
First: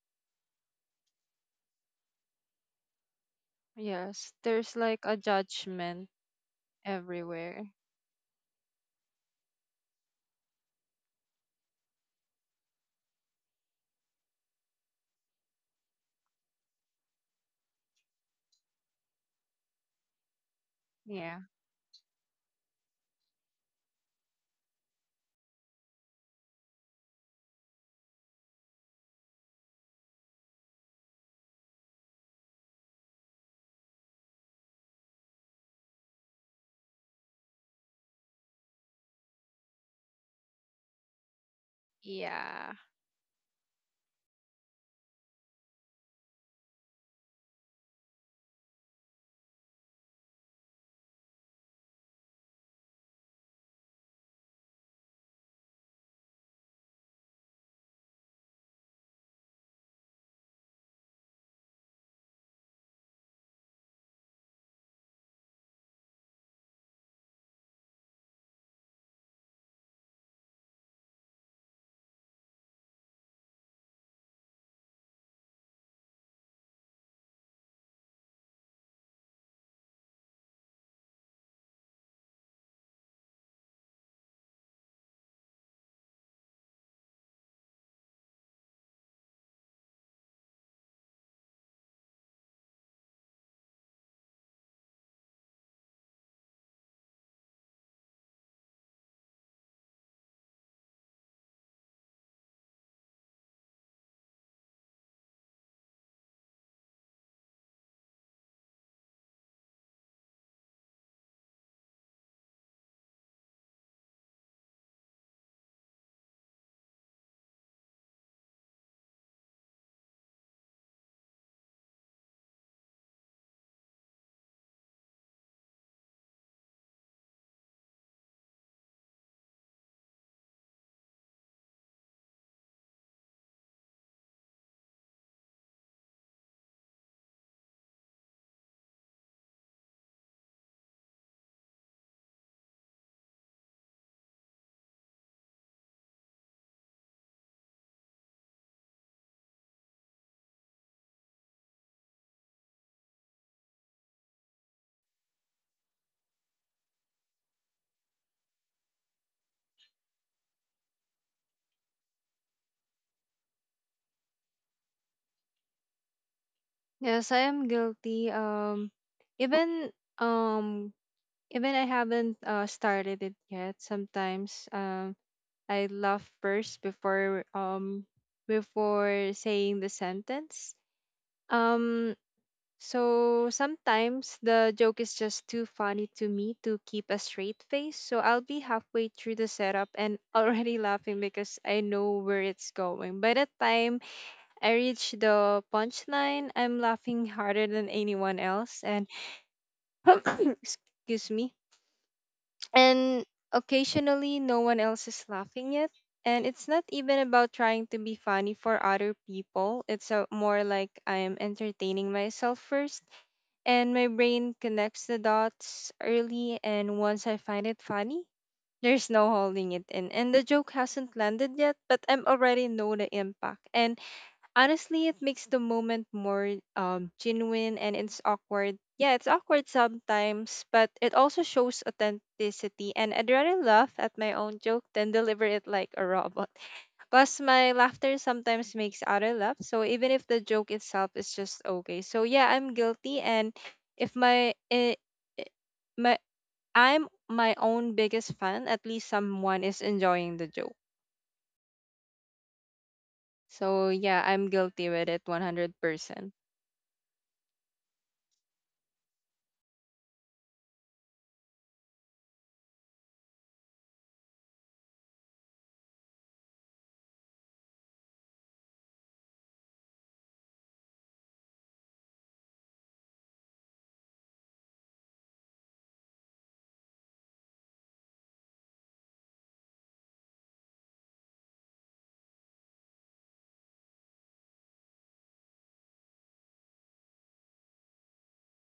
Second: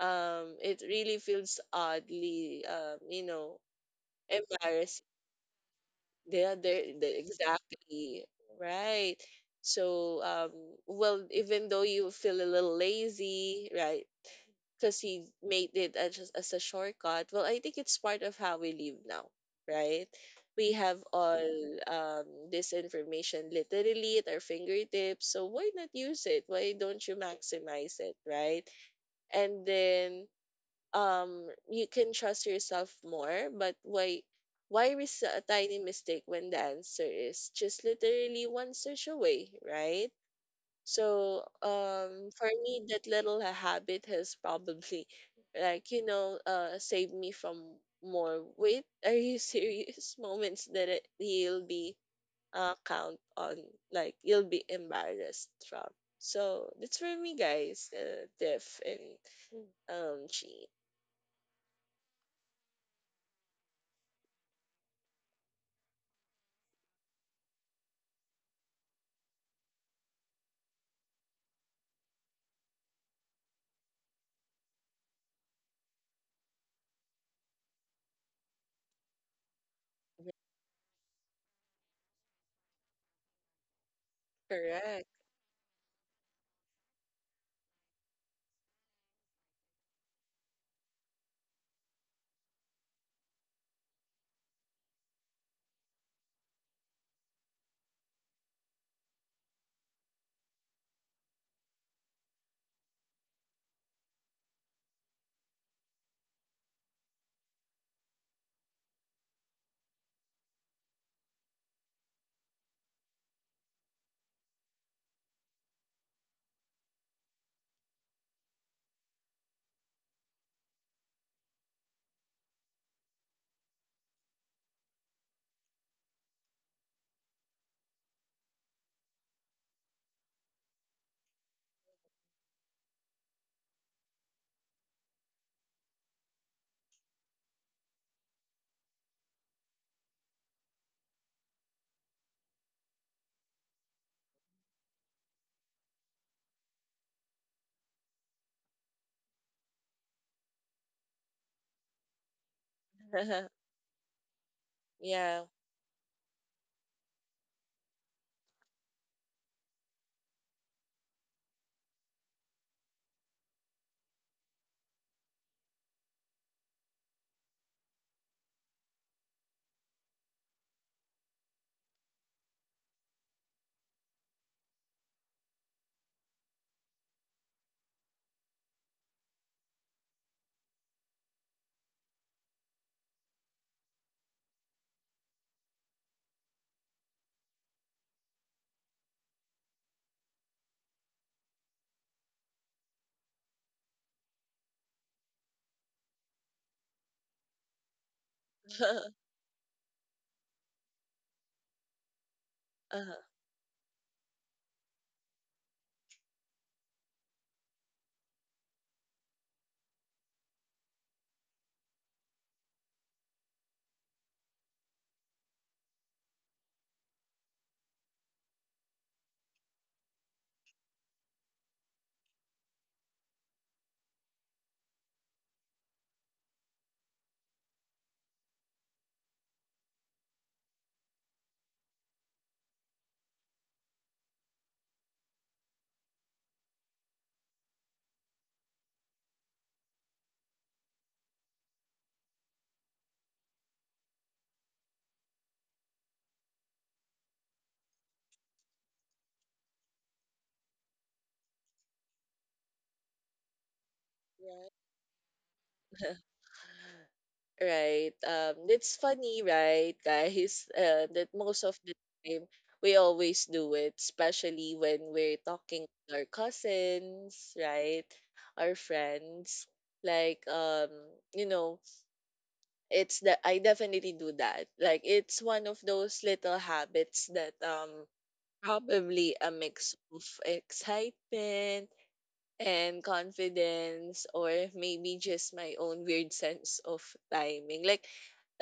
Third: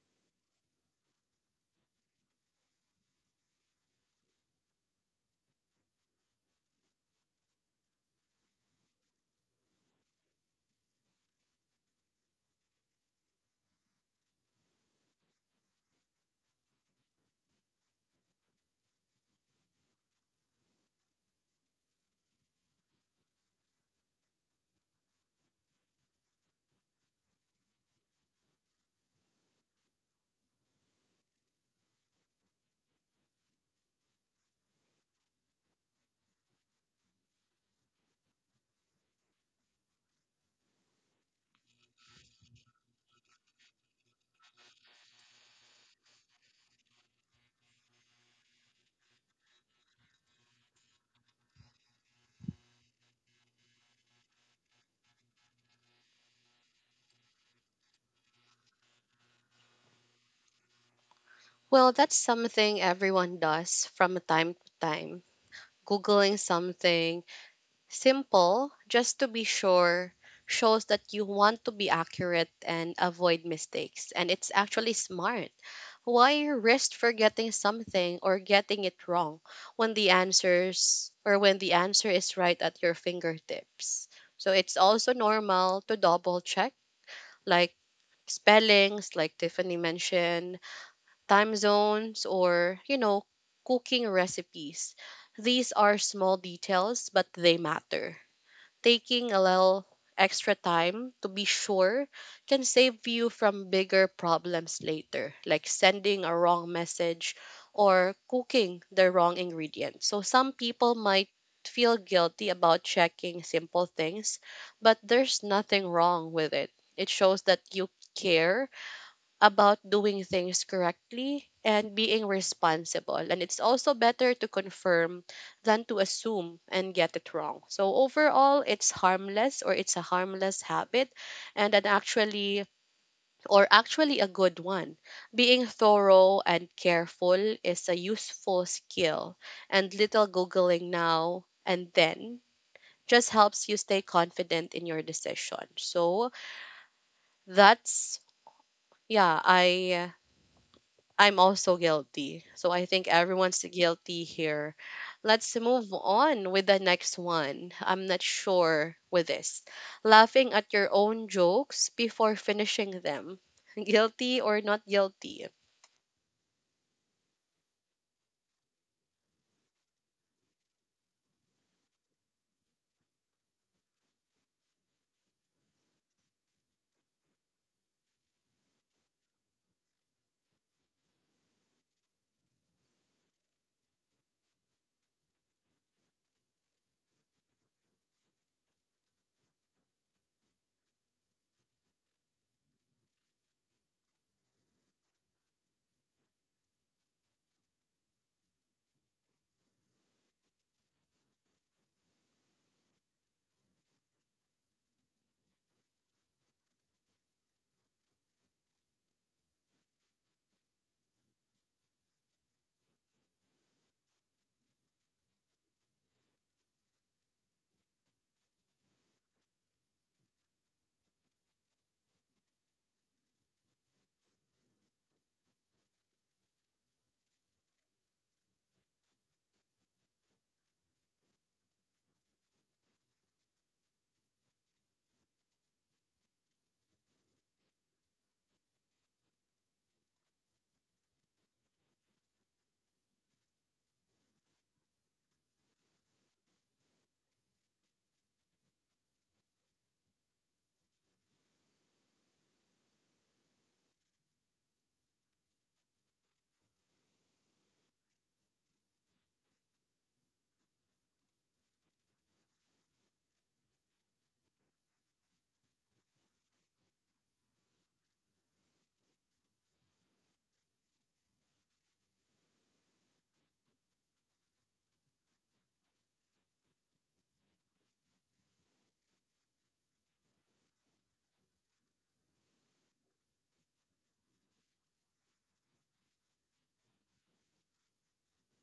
Speaker 3: it really feels oddly, you know,
Speaker 2: Yes. There's like
Speaker 3: embarrassing.
Speaker 2: a judgment
Speaker 3: They are there,
Speaker 2: everywhere.
Speaker 3: exactly, right? So, um, well, even though you feel a little lazy, right? Because he made it as, just as a shortcut. Well, I think it's part of how we live now, right? We have
Speaker 2: Yeah.
Speaker 3: all, um, this information literally at our fingertips. So why not use it? Why don't you maximize it, right? And then, you can trust yourself more. But why? Why risk a tiny mistake when the answer is just literally one search away, right? So for
Speaker 2: Yeah.
Speaker 3: me, that habit has probably, like you know, saved me from more. Wait, (laughs) are you serious? (laughs) Moments that it, you'll be count on, like you'll be embarrassed from. So that's for me, guys. Diff and cheat.
Speaker 1: Well, that's something everyone does from time to time. Googling something simple just to be sure shows that you want to be accurate and avoid mistakes. And it's actually smart. Why risk forgetting something or getting it wrong when the answer is right at your fingertips? So it's
Speaker 3: Correct.
Speaker 1: also normal to double check, like spellings, like Tiffany mentioned, time zones, or, cooking recipes. These are small details, but they matter. Taking a little extra time to be sure can save you from bigger problems later, like sending a wrong message or cooking the wrong ingredient. So some people might feel guilty about checking simple things, but there's nothing wrong with it. It shows that you care about doing things correctly and being responsible. And it's also better to confirm than to assume and get it wrong. So, overall, it's a harmless habit and an actually or actually a good one. Being thorough and careful is a useful skill, and little Googling now and then just helps you stay confident in your decision. So, that's yeah, I I'm also guilty. So I think everyone's
Speaker 3: (laughs)
Speaker 1: guilty here.
Speaker 3: Yeah.
Speaker 1: Let's move on with the next one. I'm not sure with this. Laughing at your own jokes before finishing them. (laughs) Guilty or not guilty?
Speaker 2: Yes, I am guilty. Even um Even I haven't started it yet. Sometimes, I laugh first before before saying the sentence. Um, so sometimes the joke is just too funny to me to keep a straight face. So I'll be halfway through the setup and already (laughs) laughing because I know where it's going. By the time I reach the punchline, I'm laughing harder than anyone
Speaker 3: (laughs)
Speaker 2: else, and
Speaker 3: Uh-huh.
Speaker 2: (coughs) excuse me. And occasionally, no one else is laughing yet. And it's not even about trying to be funny for other people. It's a, more like I am entertaining myself first. And my brain connects the dots early. And once I find it funny, there's no holding it in. And the joke hasn't landed yet, but I'm already know the impact. And honestly, it makes the moment more genuine and it's awkward. Yeah, it's awkward sometimes, but it also shows authenticity. And I'd rather laugh at my own joke than deliver it like a robot. (laughs) Plus, my laughter sometimes makes other laugh. So even if the joke itself is just okay. So yeah, I'm guilty. And if my, eh, eh, my I'm my own biggest fan, at least someone is enjoying the joke. So yeah, I'm
Speaker 3: Right.
Speaker 2: guilty with it 100%.
Speaker 3: (laughs) Right. It's funny, right, guys, (laughs) that most of the time we always do it, especially when we're talking to our cousins, right, our friends. Like, you know, it's that I definitely do that. Like, it's one of those little habits that probably a mix of excitement and confidence or maybe just my own weird sense of timing. Like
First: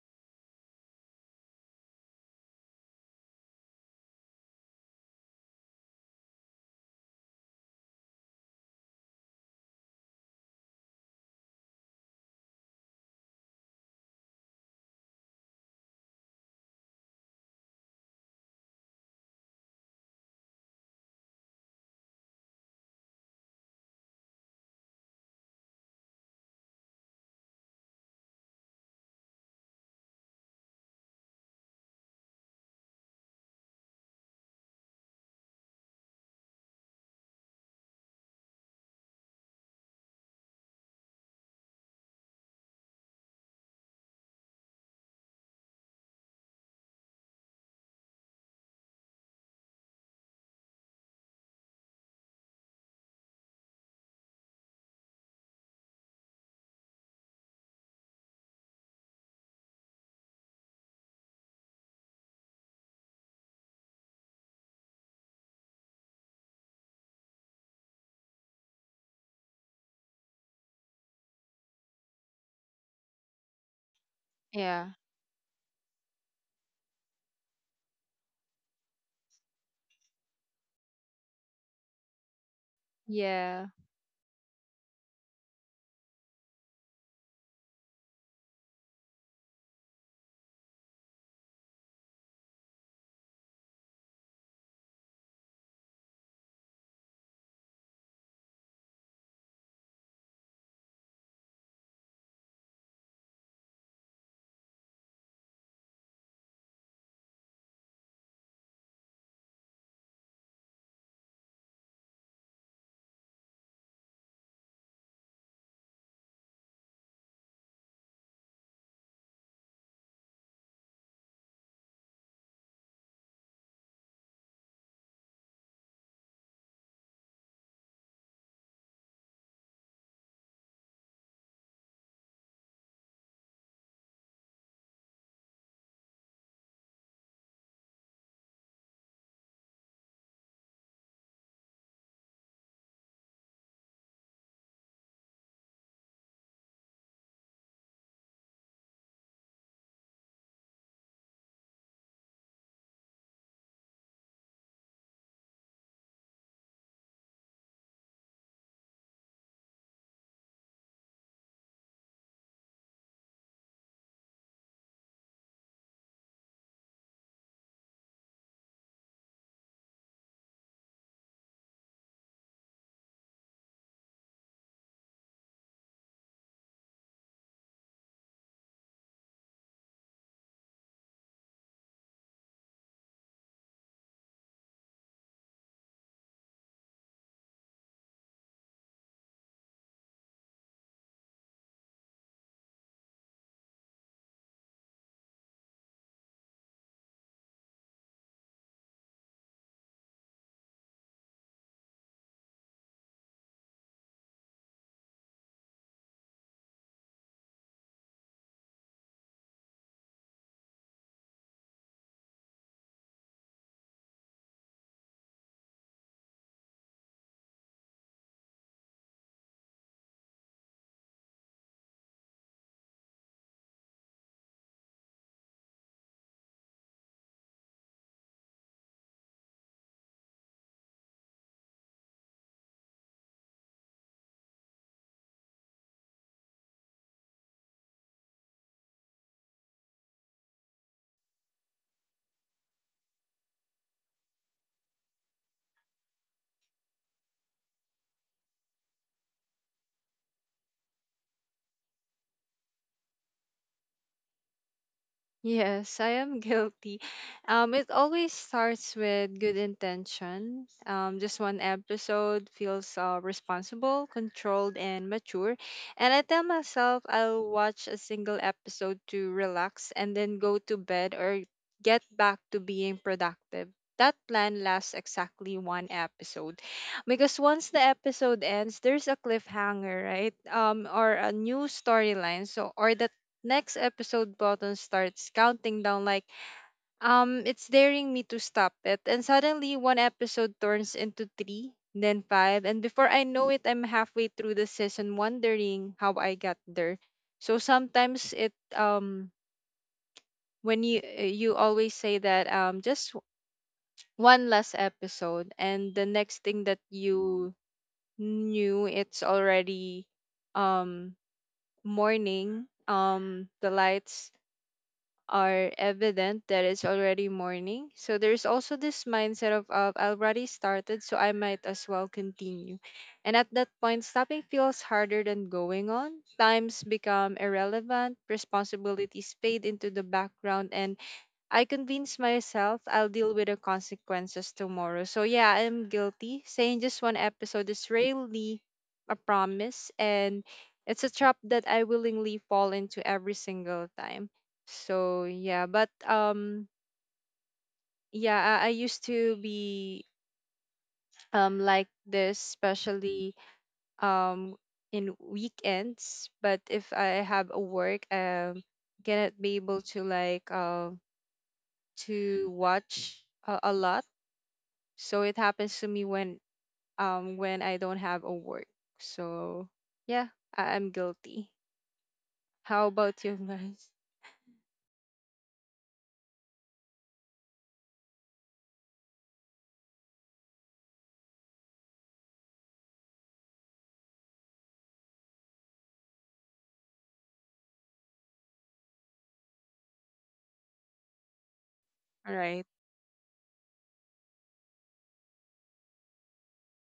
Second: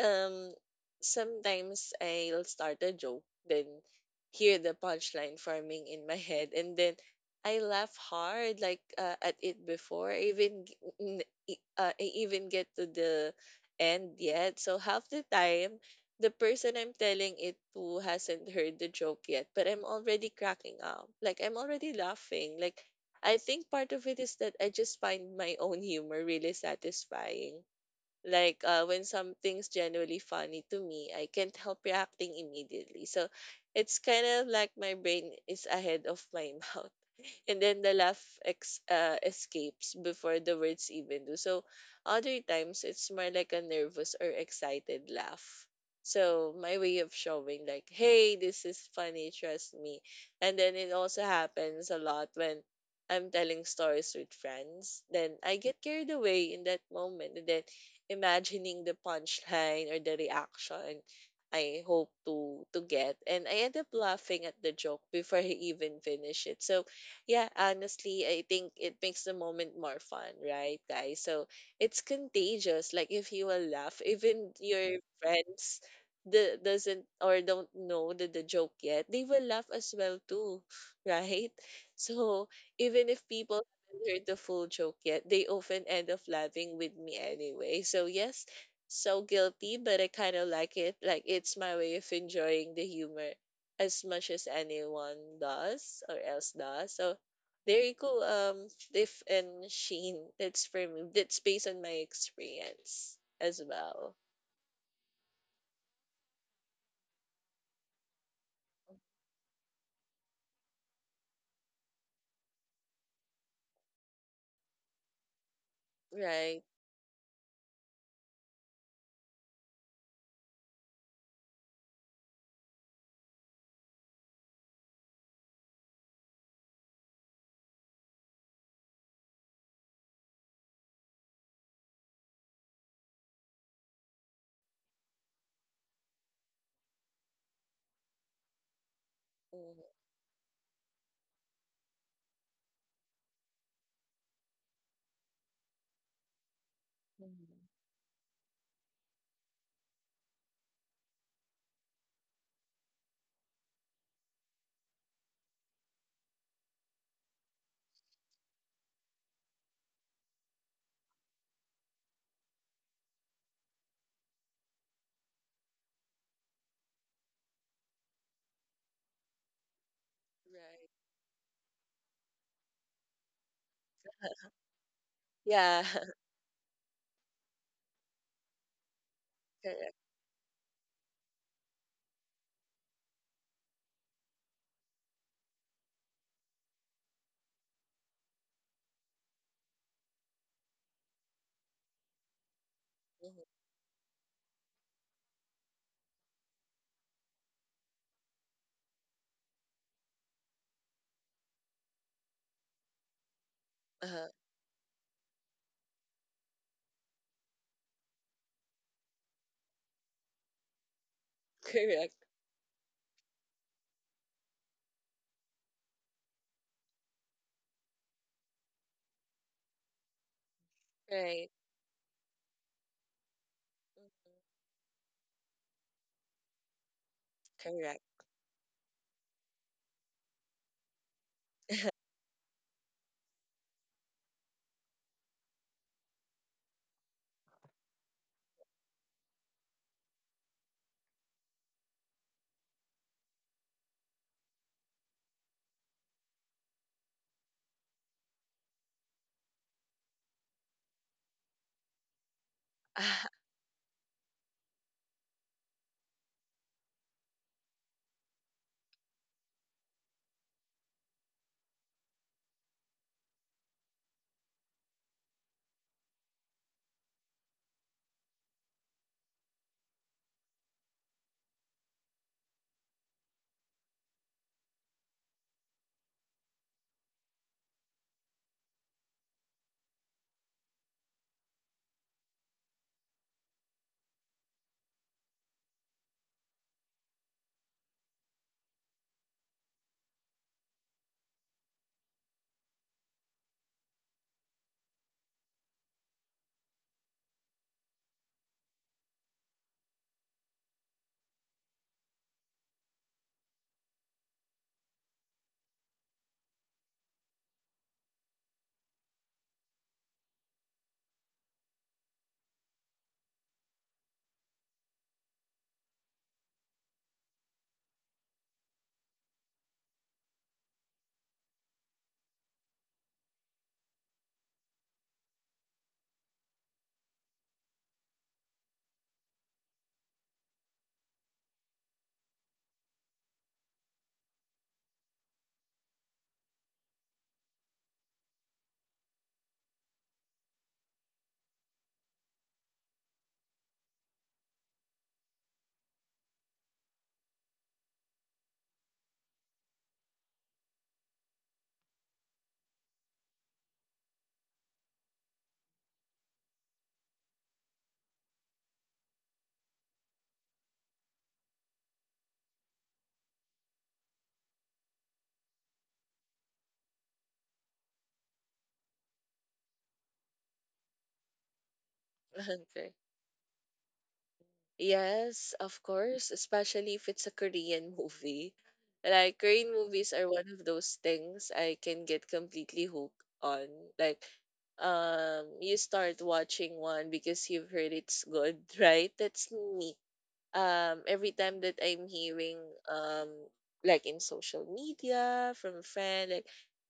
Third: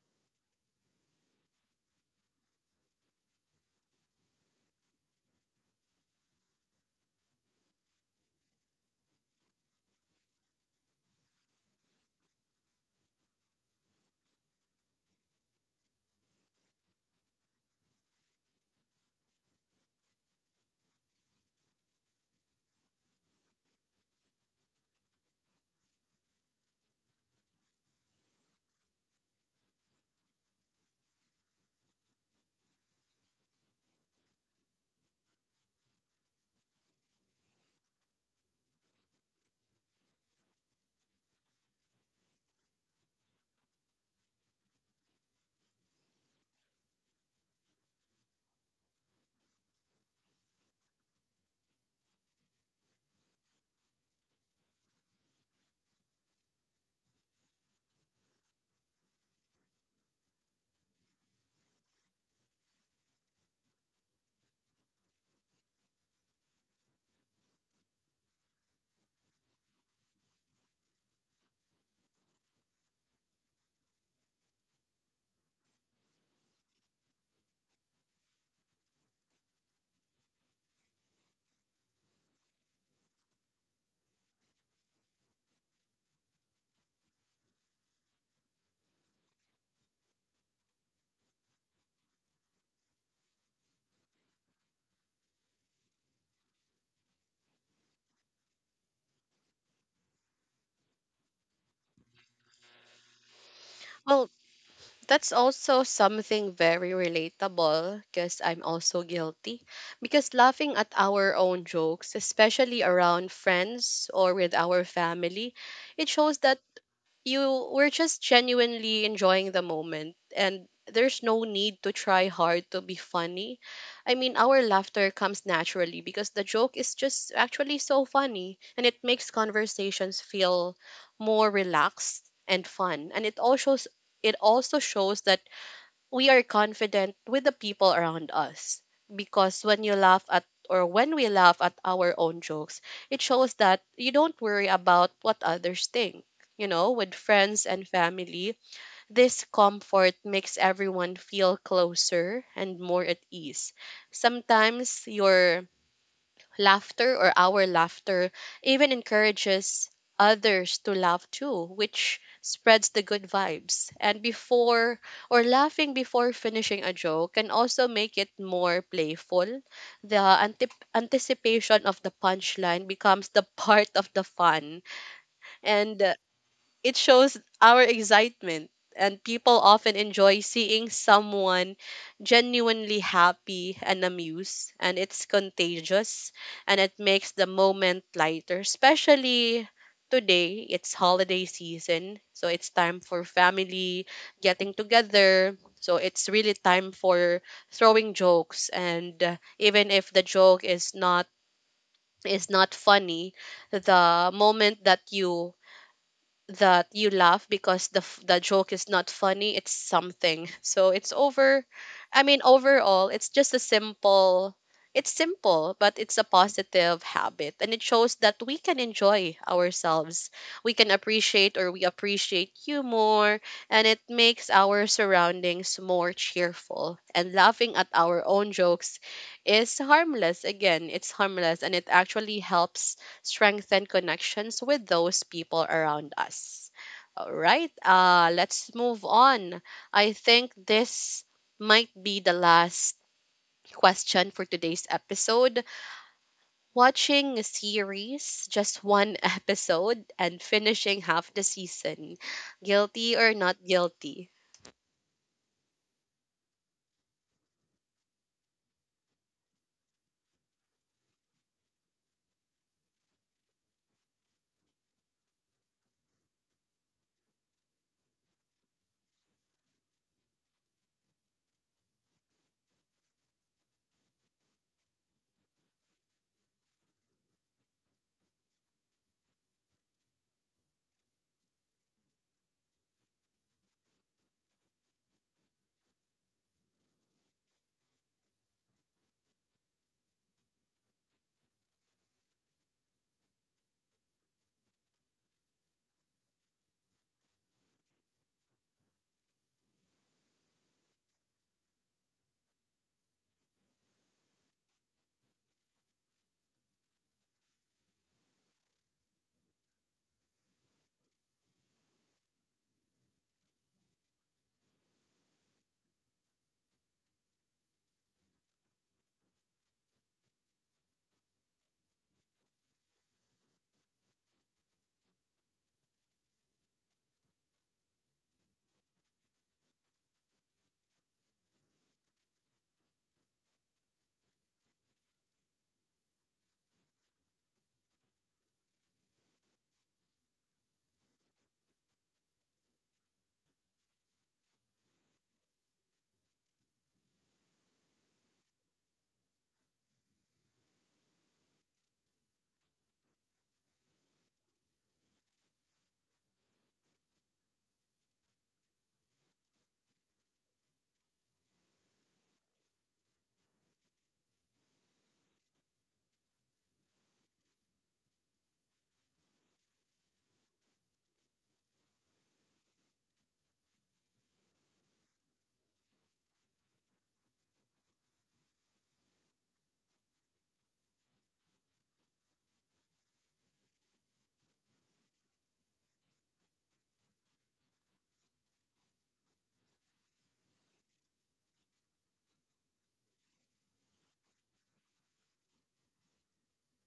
Speaker 3: um sometimes I'll start a joke, then hear the punchline forming in my head, and then I laugh hard like at it before I even g- n- e- I even get to the end yet. So half the time, the person I'm telling it to hasn't heard the joke yet, but I'm already cracking up. Like I'm already laughing. Like I think part of it is that I just find my own humor really satisfying. Like, when something's genuinely funny to me, I can't help reacting immediately. So it's kind of like my brain is ahead of my (laughs) mouth. And then the escapes before the words even do. So other times it's more like a nervous or excited laugh. So my way of showing like, hey, this is funny, trust me. And then it also happens a lot when I'm telling stories with friends, then I get carried away in that moment. And then imagining the punchline or the reaction I hope to get. And I end up laughing at the joke before I even finish it. So yeah, honestly, I think it makes the moment more fun, right, guys? So it's contagious. Like if you will laugh, even
Speaker 2: Yeah.
Speaker 3: your friends the doesn't or don't know the joke yet, they will laugh as well too, (laughs) right? So even if people
Speaker 2: Yeah.
Speaker 3: heard the full joke yet. They often end up laughing with me anyway. So yes, so guilty, but I kind of like it. Like it's my way of enjoying the humor as much as anyone does or else does. So there you go. Tiff and Sheen. That's for me. That's based on my experience as well.
Speaker 1: Well, that's also something very relatable because I'm also guilty. Because laughing at our own jokes, especially around friends or with our family, it shows that
Speaker 3: Right.
Speaker 1: you were just genuinely enjoying the moment and there's no need to try hard to be funny. I mean, our laughter comes naturally because the joke is just actually so funny and it makes conversations feel more relaxed and fun. And it also shows that we are confident with the people around us because when
Speaker 3: Mhm.
Speaker 1: you laugh at or when we laugh at our own jokes, it shows that you don't worry about what others think. You know, with
Speaker 3: Mhm.
Speaker 1: friends and family, this comfort makes everyone feel closer and more at ease. Sometimes your laughter or our laughter even encourages others to laugh too, which spreads the good vibes. And before or laughing before finishing a joke can also make it more playful. The antip
Speaker 3: Right.
Speaker 1: anticipation of the punchline becomes the (laughs) part of the fun.
Speaker 3: Yeah.
Speaker 1: And
Speaker 3: (laughs)
Speaker 1: it shows our excitement, and people
Speaker 3: Correct.
Speaker 1: often enjoy seeing someone genuinely happy and amused, and it's contagious and it makes the moment lighter, especially today. It's holiday season, so it's time for
Speaker 3: Mhm.
Speaker 1: family getting together. So it's really time for throwing jokes, and even if the joke is not funny,
Speaker 3: Uh-huh.
Speaker 1: the moment that you laugh, because the joke is not funny, it's something. So it's over. I
Speaker 3: Correct.
Speaker 1: mean, overall, it's simple, but it's a positive habit, and it shows that we can enjoy ourselves. we can
Speaker 3: Right.
Speaker 1: appreciate or we appreciate you more, and it makes
Speaker 3: Mhm.
Speaker 1: our surroundings more cheerful. And laughing at
Speaker 3: Correct.
Speaker 1: our own jokes is harmless. Again, it's harmless, and it actually helps strengthen connections with those people around us. All right, let's move on. I think this might be the last question for today's episode. Watching a series, just one (laughs) episode, and finishing half the season. Guilty or
Speaker 3: (laughs)
Speaker 1: not guilty?
Speaker 2: Yes, I am (laughs) guilty. It always starts with good intention. Just one episode feels responsible, controlled, and mature. And I tell myself I'll watch a single episode to relax and then go to bed or get back to being productive. That plan lasts exactly one episode, because once the episode ends, there's a cliffhanger, right? Or a new storyline. So, or the next episode button starts counting down like it's daring me to stop it. And suddenly one episode turns into 3, then 5, and before I know it I'm halfway through the season wondering how I got there. So sometimes it, when you always say that just one last episode, and the next thing that you knew it's already um morning. The lights are evident that it's already morning. So there's also this mindset of I already started, so I might as well continue. And at that point, stopping feels harder than going on. Times become irrelevant, responsibilities fade into the background, and I convince myself I'll deal with the consequences tomorrow. So yeah, I'm guilty. Saying just one episode is really a promise, and it's a trap that I willingly fall into every single time. So yeah, but yeah, I used to be like this, especially um in weekends. But if I have a work, cannot be able to like to watch a lot. So it happens to me when, when I don't have a work. So yeah, I'm guilty. How
Speaker 3: Okay.
Speaker 2: about you (laughs) guys?
Speaker 3: Yes, of course, especially if it's a Korean (laughs) movie. Like Korean movies are one of those things I can get completely hooked on. Like you start watching one because you've heard it's good, (laughs) right? That's me every time that I'm
Speaker 2: All
Speaker 3: hearing
Speaker 2: right.
Speaker 3: um like in social media from a friend like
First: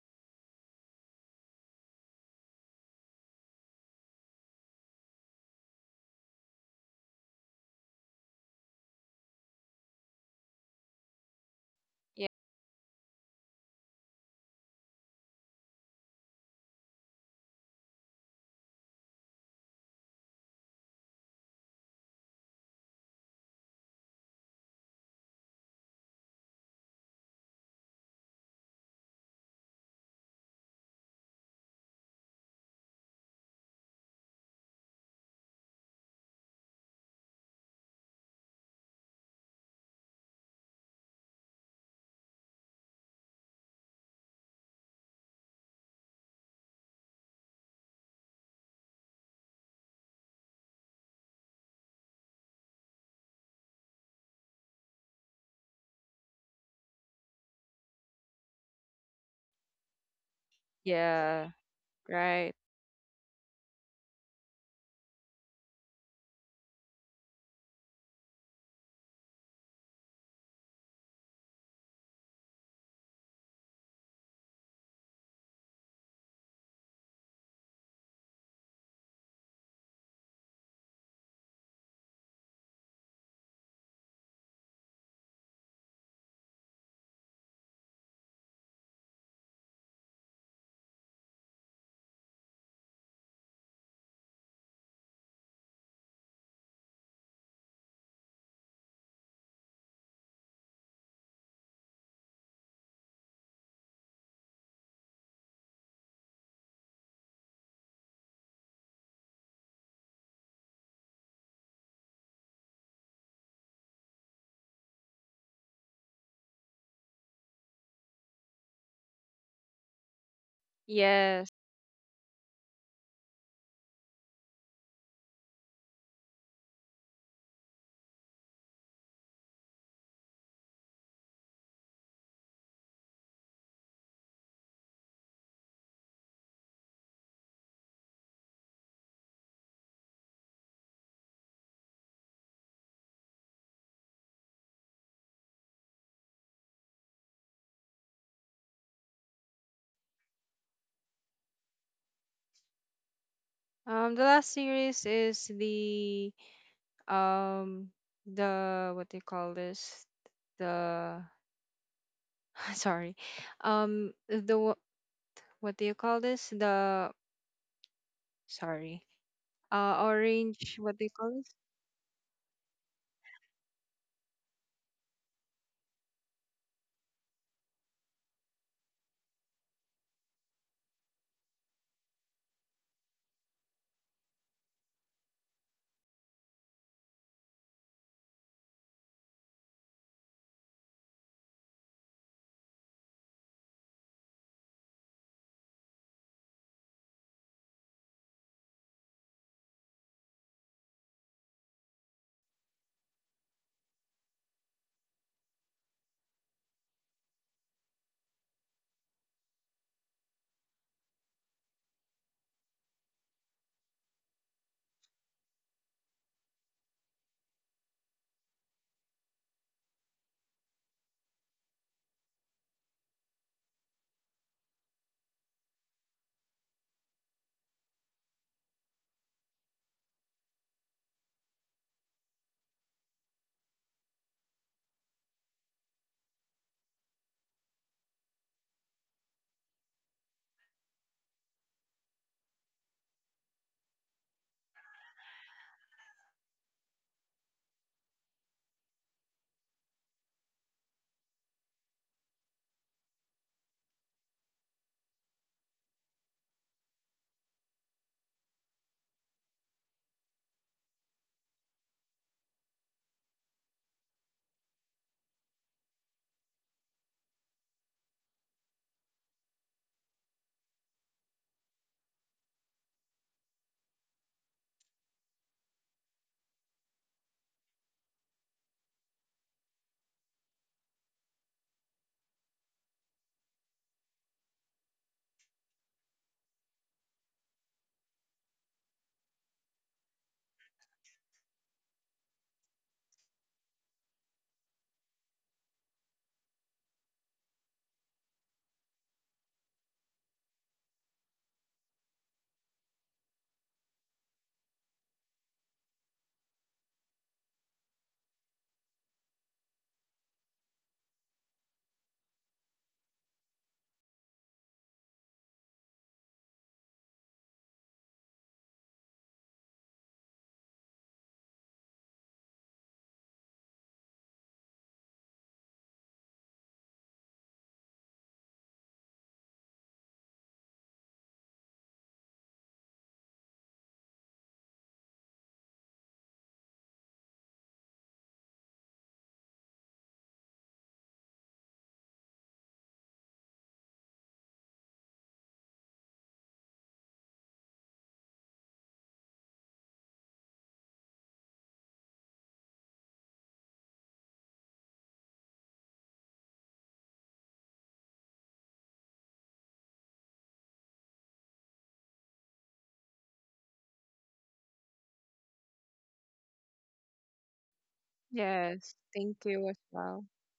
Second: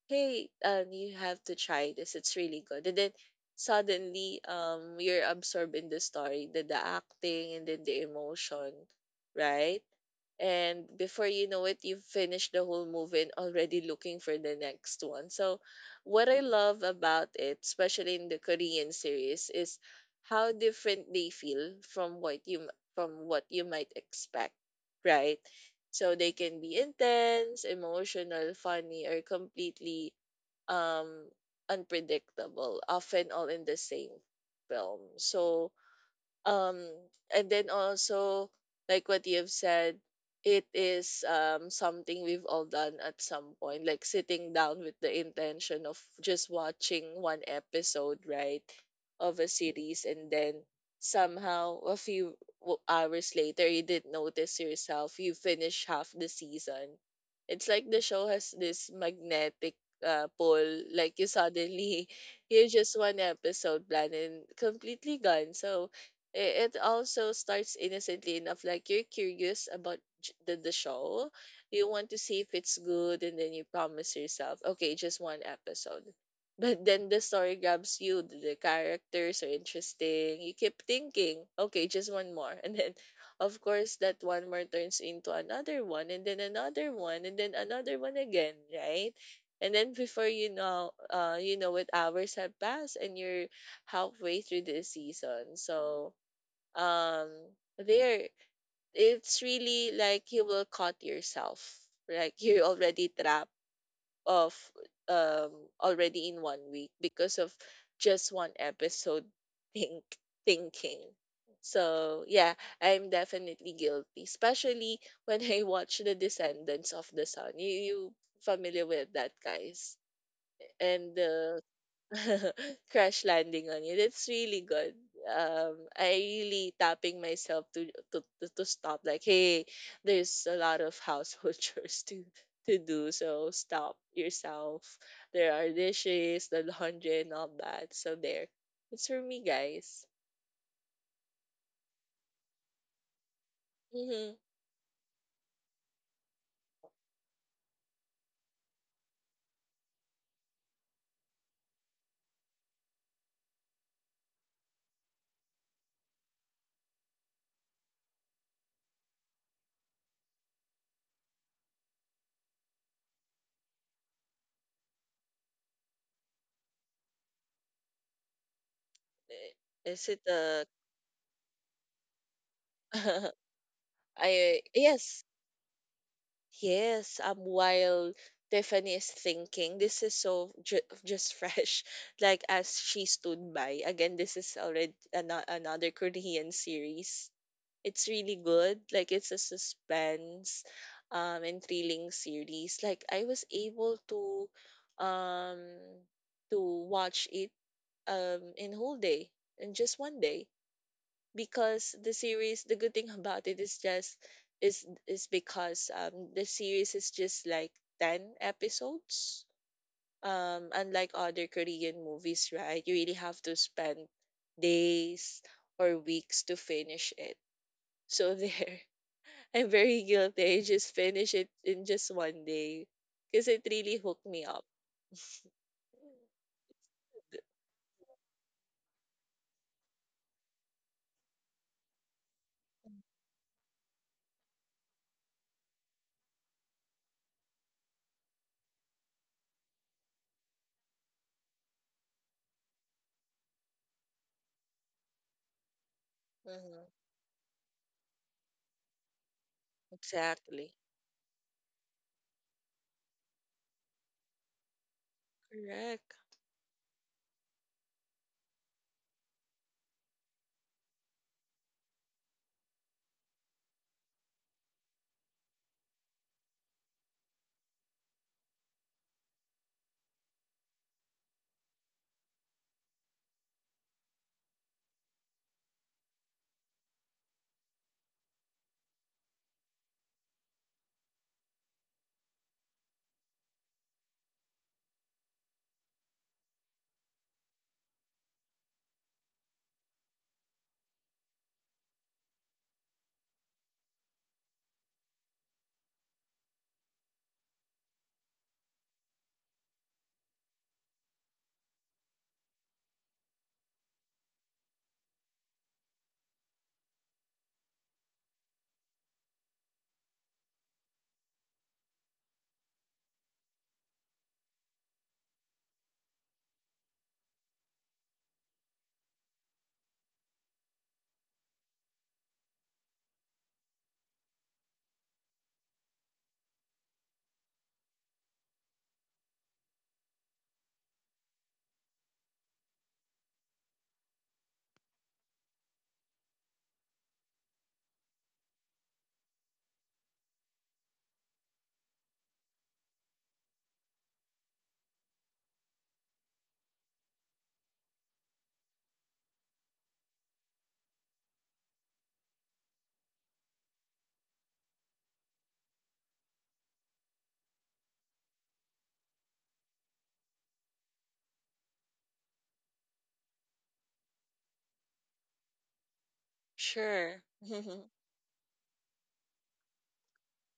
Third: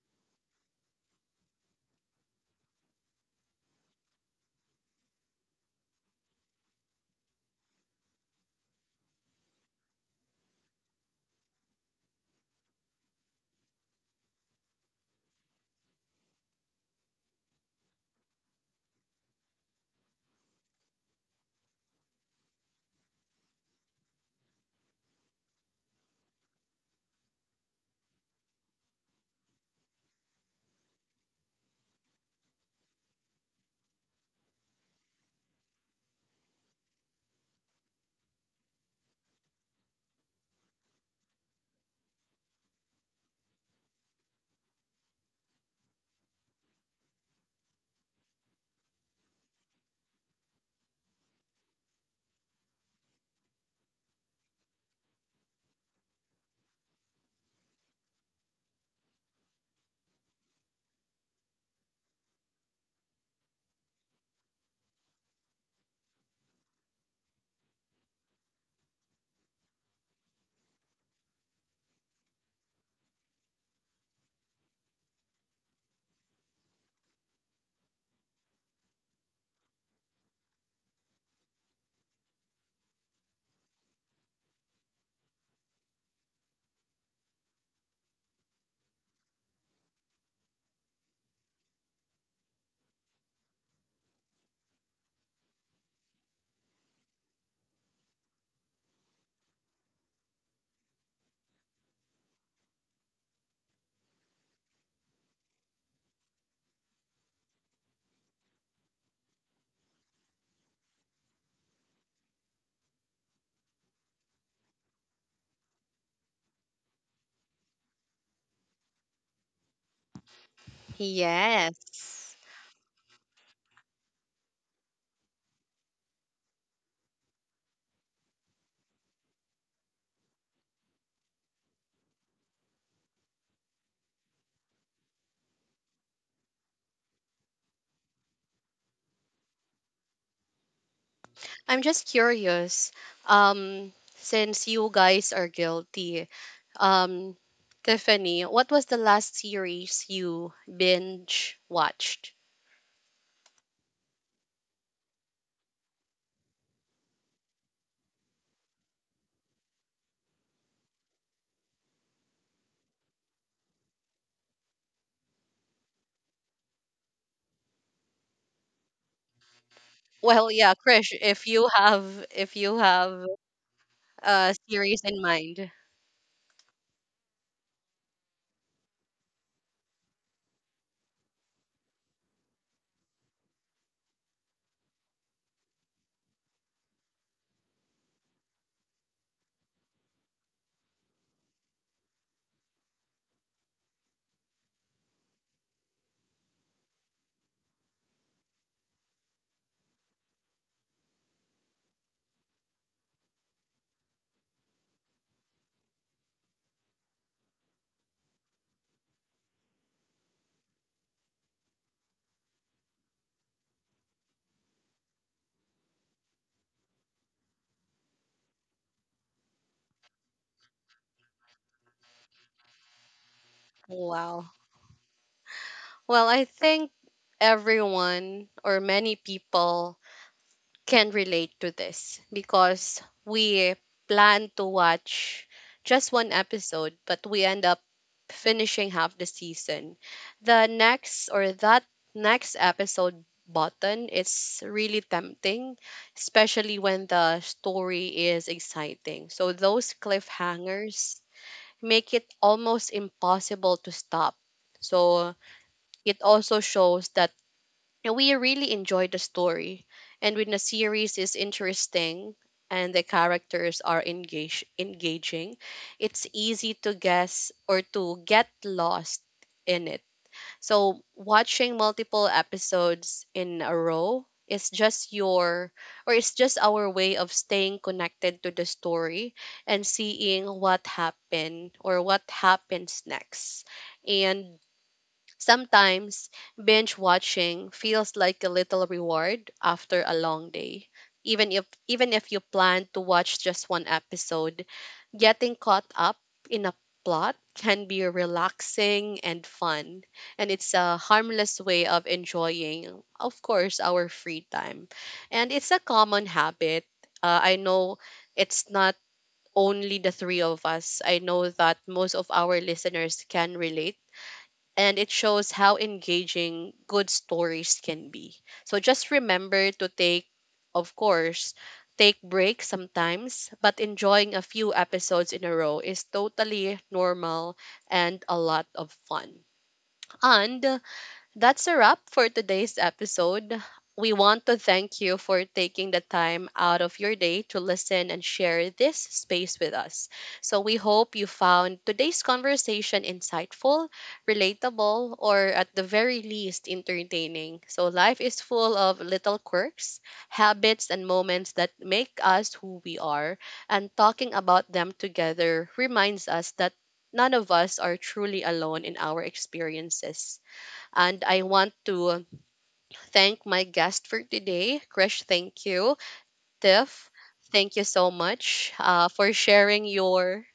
Speaker 3: hey, you have to try this, it's really good. And then suddenly, you're absorbed in the story, the acting and then the emotion, right? And before you know it, you've
Speaker 2: Yeah.
Speaker 3: finished the whole movie and already looking for the next one. So what I love about it, especially in the Korean series, is how different they feel from what you, might expect, right? So they can be intense, emotional, funny, or completely, um unpredictable, often all in the same film. So, um, and then also, like what you've said, it is, something we've all done at some point, like sitting down with the intention of just watching one episode, right, of a series, and then somehow a few hours later, you didn't notice yourself, you finish half the season. It's like the show has this magnetic pull, like you
Speaker 2: Yeah.
Speaker 3: suddenly (laughs)
Speaker 2: Right.
Speaker 3: hear just one episode plan and completely gone. So it also starts innocently enough like you're curious about the show, you want to see if it's good and then you promise yourself okay just one episode (laughs) but then the story grabs you, the characters are interesting, you keep thinking okay just one more (laughs) and then of course that one more turns into another one and then another one and then another one again, right? And then before you know it, hours have passed and you're halfway through the season. So, um there it's really like you will caught yourself like (laughs) you're already trapped of, um already in 1 week because of just one episode, (laughs) think thinking. So yeah, I'm definitely guilty, especially (laughs) when I watch the Descendants of the Sun. You familiar with that, guys? And
Speaker 2: Yes.
Speaker 3: the
Speaker 1: Yes.
Speaker 3: (laughs) Crash Landing on You. That's really good. I really tapping myself to, to stop. Like, hey, there's a lot of household (laughs) chores to do, so stop yourself. There are dishes, the laundry, and all that. So there, it's for me, guys.
Speaker 1: I'm just curious,
Speaker 3: Mm-hmm.
Speaker 1: since you guys are guilty, um, Tiffany, what was the last series you binge watched?
Speaker 2: Um, the last series is the um the, what do you call this? The (laughs) sorry. Um, the what do you call this? The sorry.
Speaker 3: Eh,
Speaker 2: Uh,
Speaker 3: is it
Speaker 1: Well,
Speaker 3: a
Speaker 1: yeah,
Speaker 2: orange, what do you
Speaker 1: Krish,
Speaker 2: call
Speaker 1: if
Speaker 2: this?
Speaker 1: you have if you have
Speaker 3: (laughs)
Speaker 1: a
Speaker 3: I
Speaker 1: series in
Speaker 3: yes.
Speaker 1: mind.
Speaker 3: Yes, while Tiffany is thinking, this is so just fresh. (laughs) Like as she stood by. Again, this is already another Korean series. It's really good. Like it's a suspense, and thrilling series. Like I was able to, um, to watch it, in whole day, in just 1 day, because the series, the good thing about it is just is because the series is just like 10 episodes, unlike other Korean movies, right? You really have to spend days or weeks to finish it. So there, (laughs) I'm very guilty, I just finish it in just 1 day because it really hooked me
Speaker 1: Wow.
Speaker 3: up. Th-
Speaker 1: Well, I think everyone or many people can relate to this because we plan to watch just one episode, but we end up finishing half the season. The next or that next episode button is really tempting, especially
Speaker 3: Mhm.
Speaker 1: when the story is exciting. So, those
Speaker 3: Exactly.
Speaker 1: cliffhangers make it almost impossible to stop. So,
Speaker 3: Correct.
Speaker 1: it also shows that now we really enjoyed the story. And when the series is interesting and the characters are engage engaging, it's easy to guess or to get lost in it. So watching multiple episodes in a row is just your or it's just our way of staying connected to the story and seeing what happened or what happens next. And sometimes binge watching feels like a little reward after a long day. Even if you plan to watch just one episode, getting caught up in a plot can be relaxing and fun, and it's a harmless way of enjoying, of course, our free time. And it's a common habit. I know it's not only the three of us. I know that most of our listeners can relate, and it shows how engaging good stories can be. So just remember to take, of course, take breaks sometimes, but enjoying a few episodes in a row is totally normal and a lot of fun. And that's a wrap for today's episode. We want to thank you for taking the time out of your day to listen and share this space with us. So, we hope you found today's conversation insightful, relatable, or at the very least, entertaining. So, life is full of little quirks, habits, and moments that make us who we are. And talking about them together reminds us that none of us are truly alone in our experiences. And I want to thank my guest for today. Krish, thank you. Tiff,
Speaker 3: Sure.
Speaker 1: thank you
Speaker 3: (laughs)
Speaker 1: so much
Speaker 2: Yes.
Speaker 1: for
Speaker 2: Thank you as
Speaker 1: sharing
Speaker 2: well.
Speaker 1: your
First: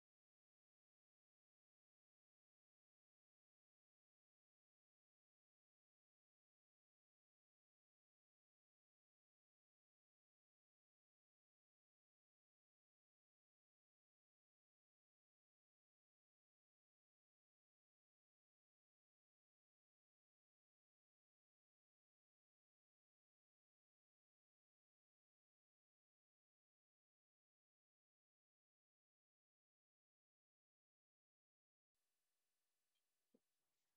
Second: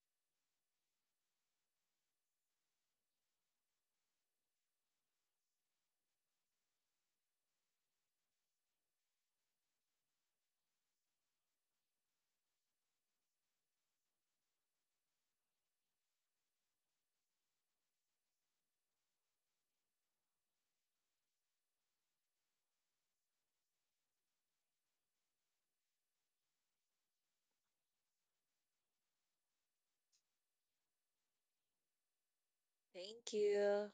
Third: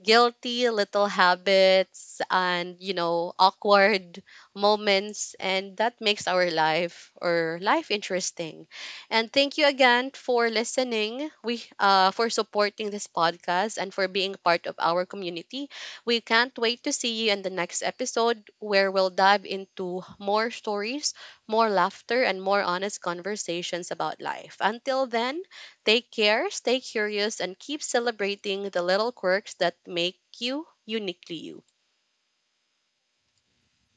Speaker 1: guilty little habits, and you know, awkward moments, and that makes our life or life interesting. And thank you again for listening, we for supporting this podcast and for being part of our community. We can't wait to see you in the next episode, where we'll dive into more stories, more laughter, and more honest conversations about life. Until then, take care, stay curious, and keep celebrating the little quirks that make you uniquely you.
Speaker 3: Thank you.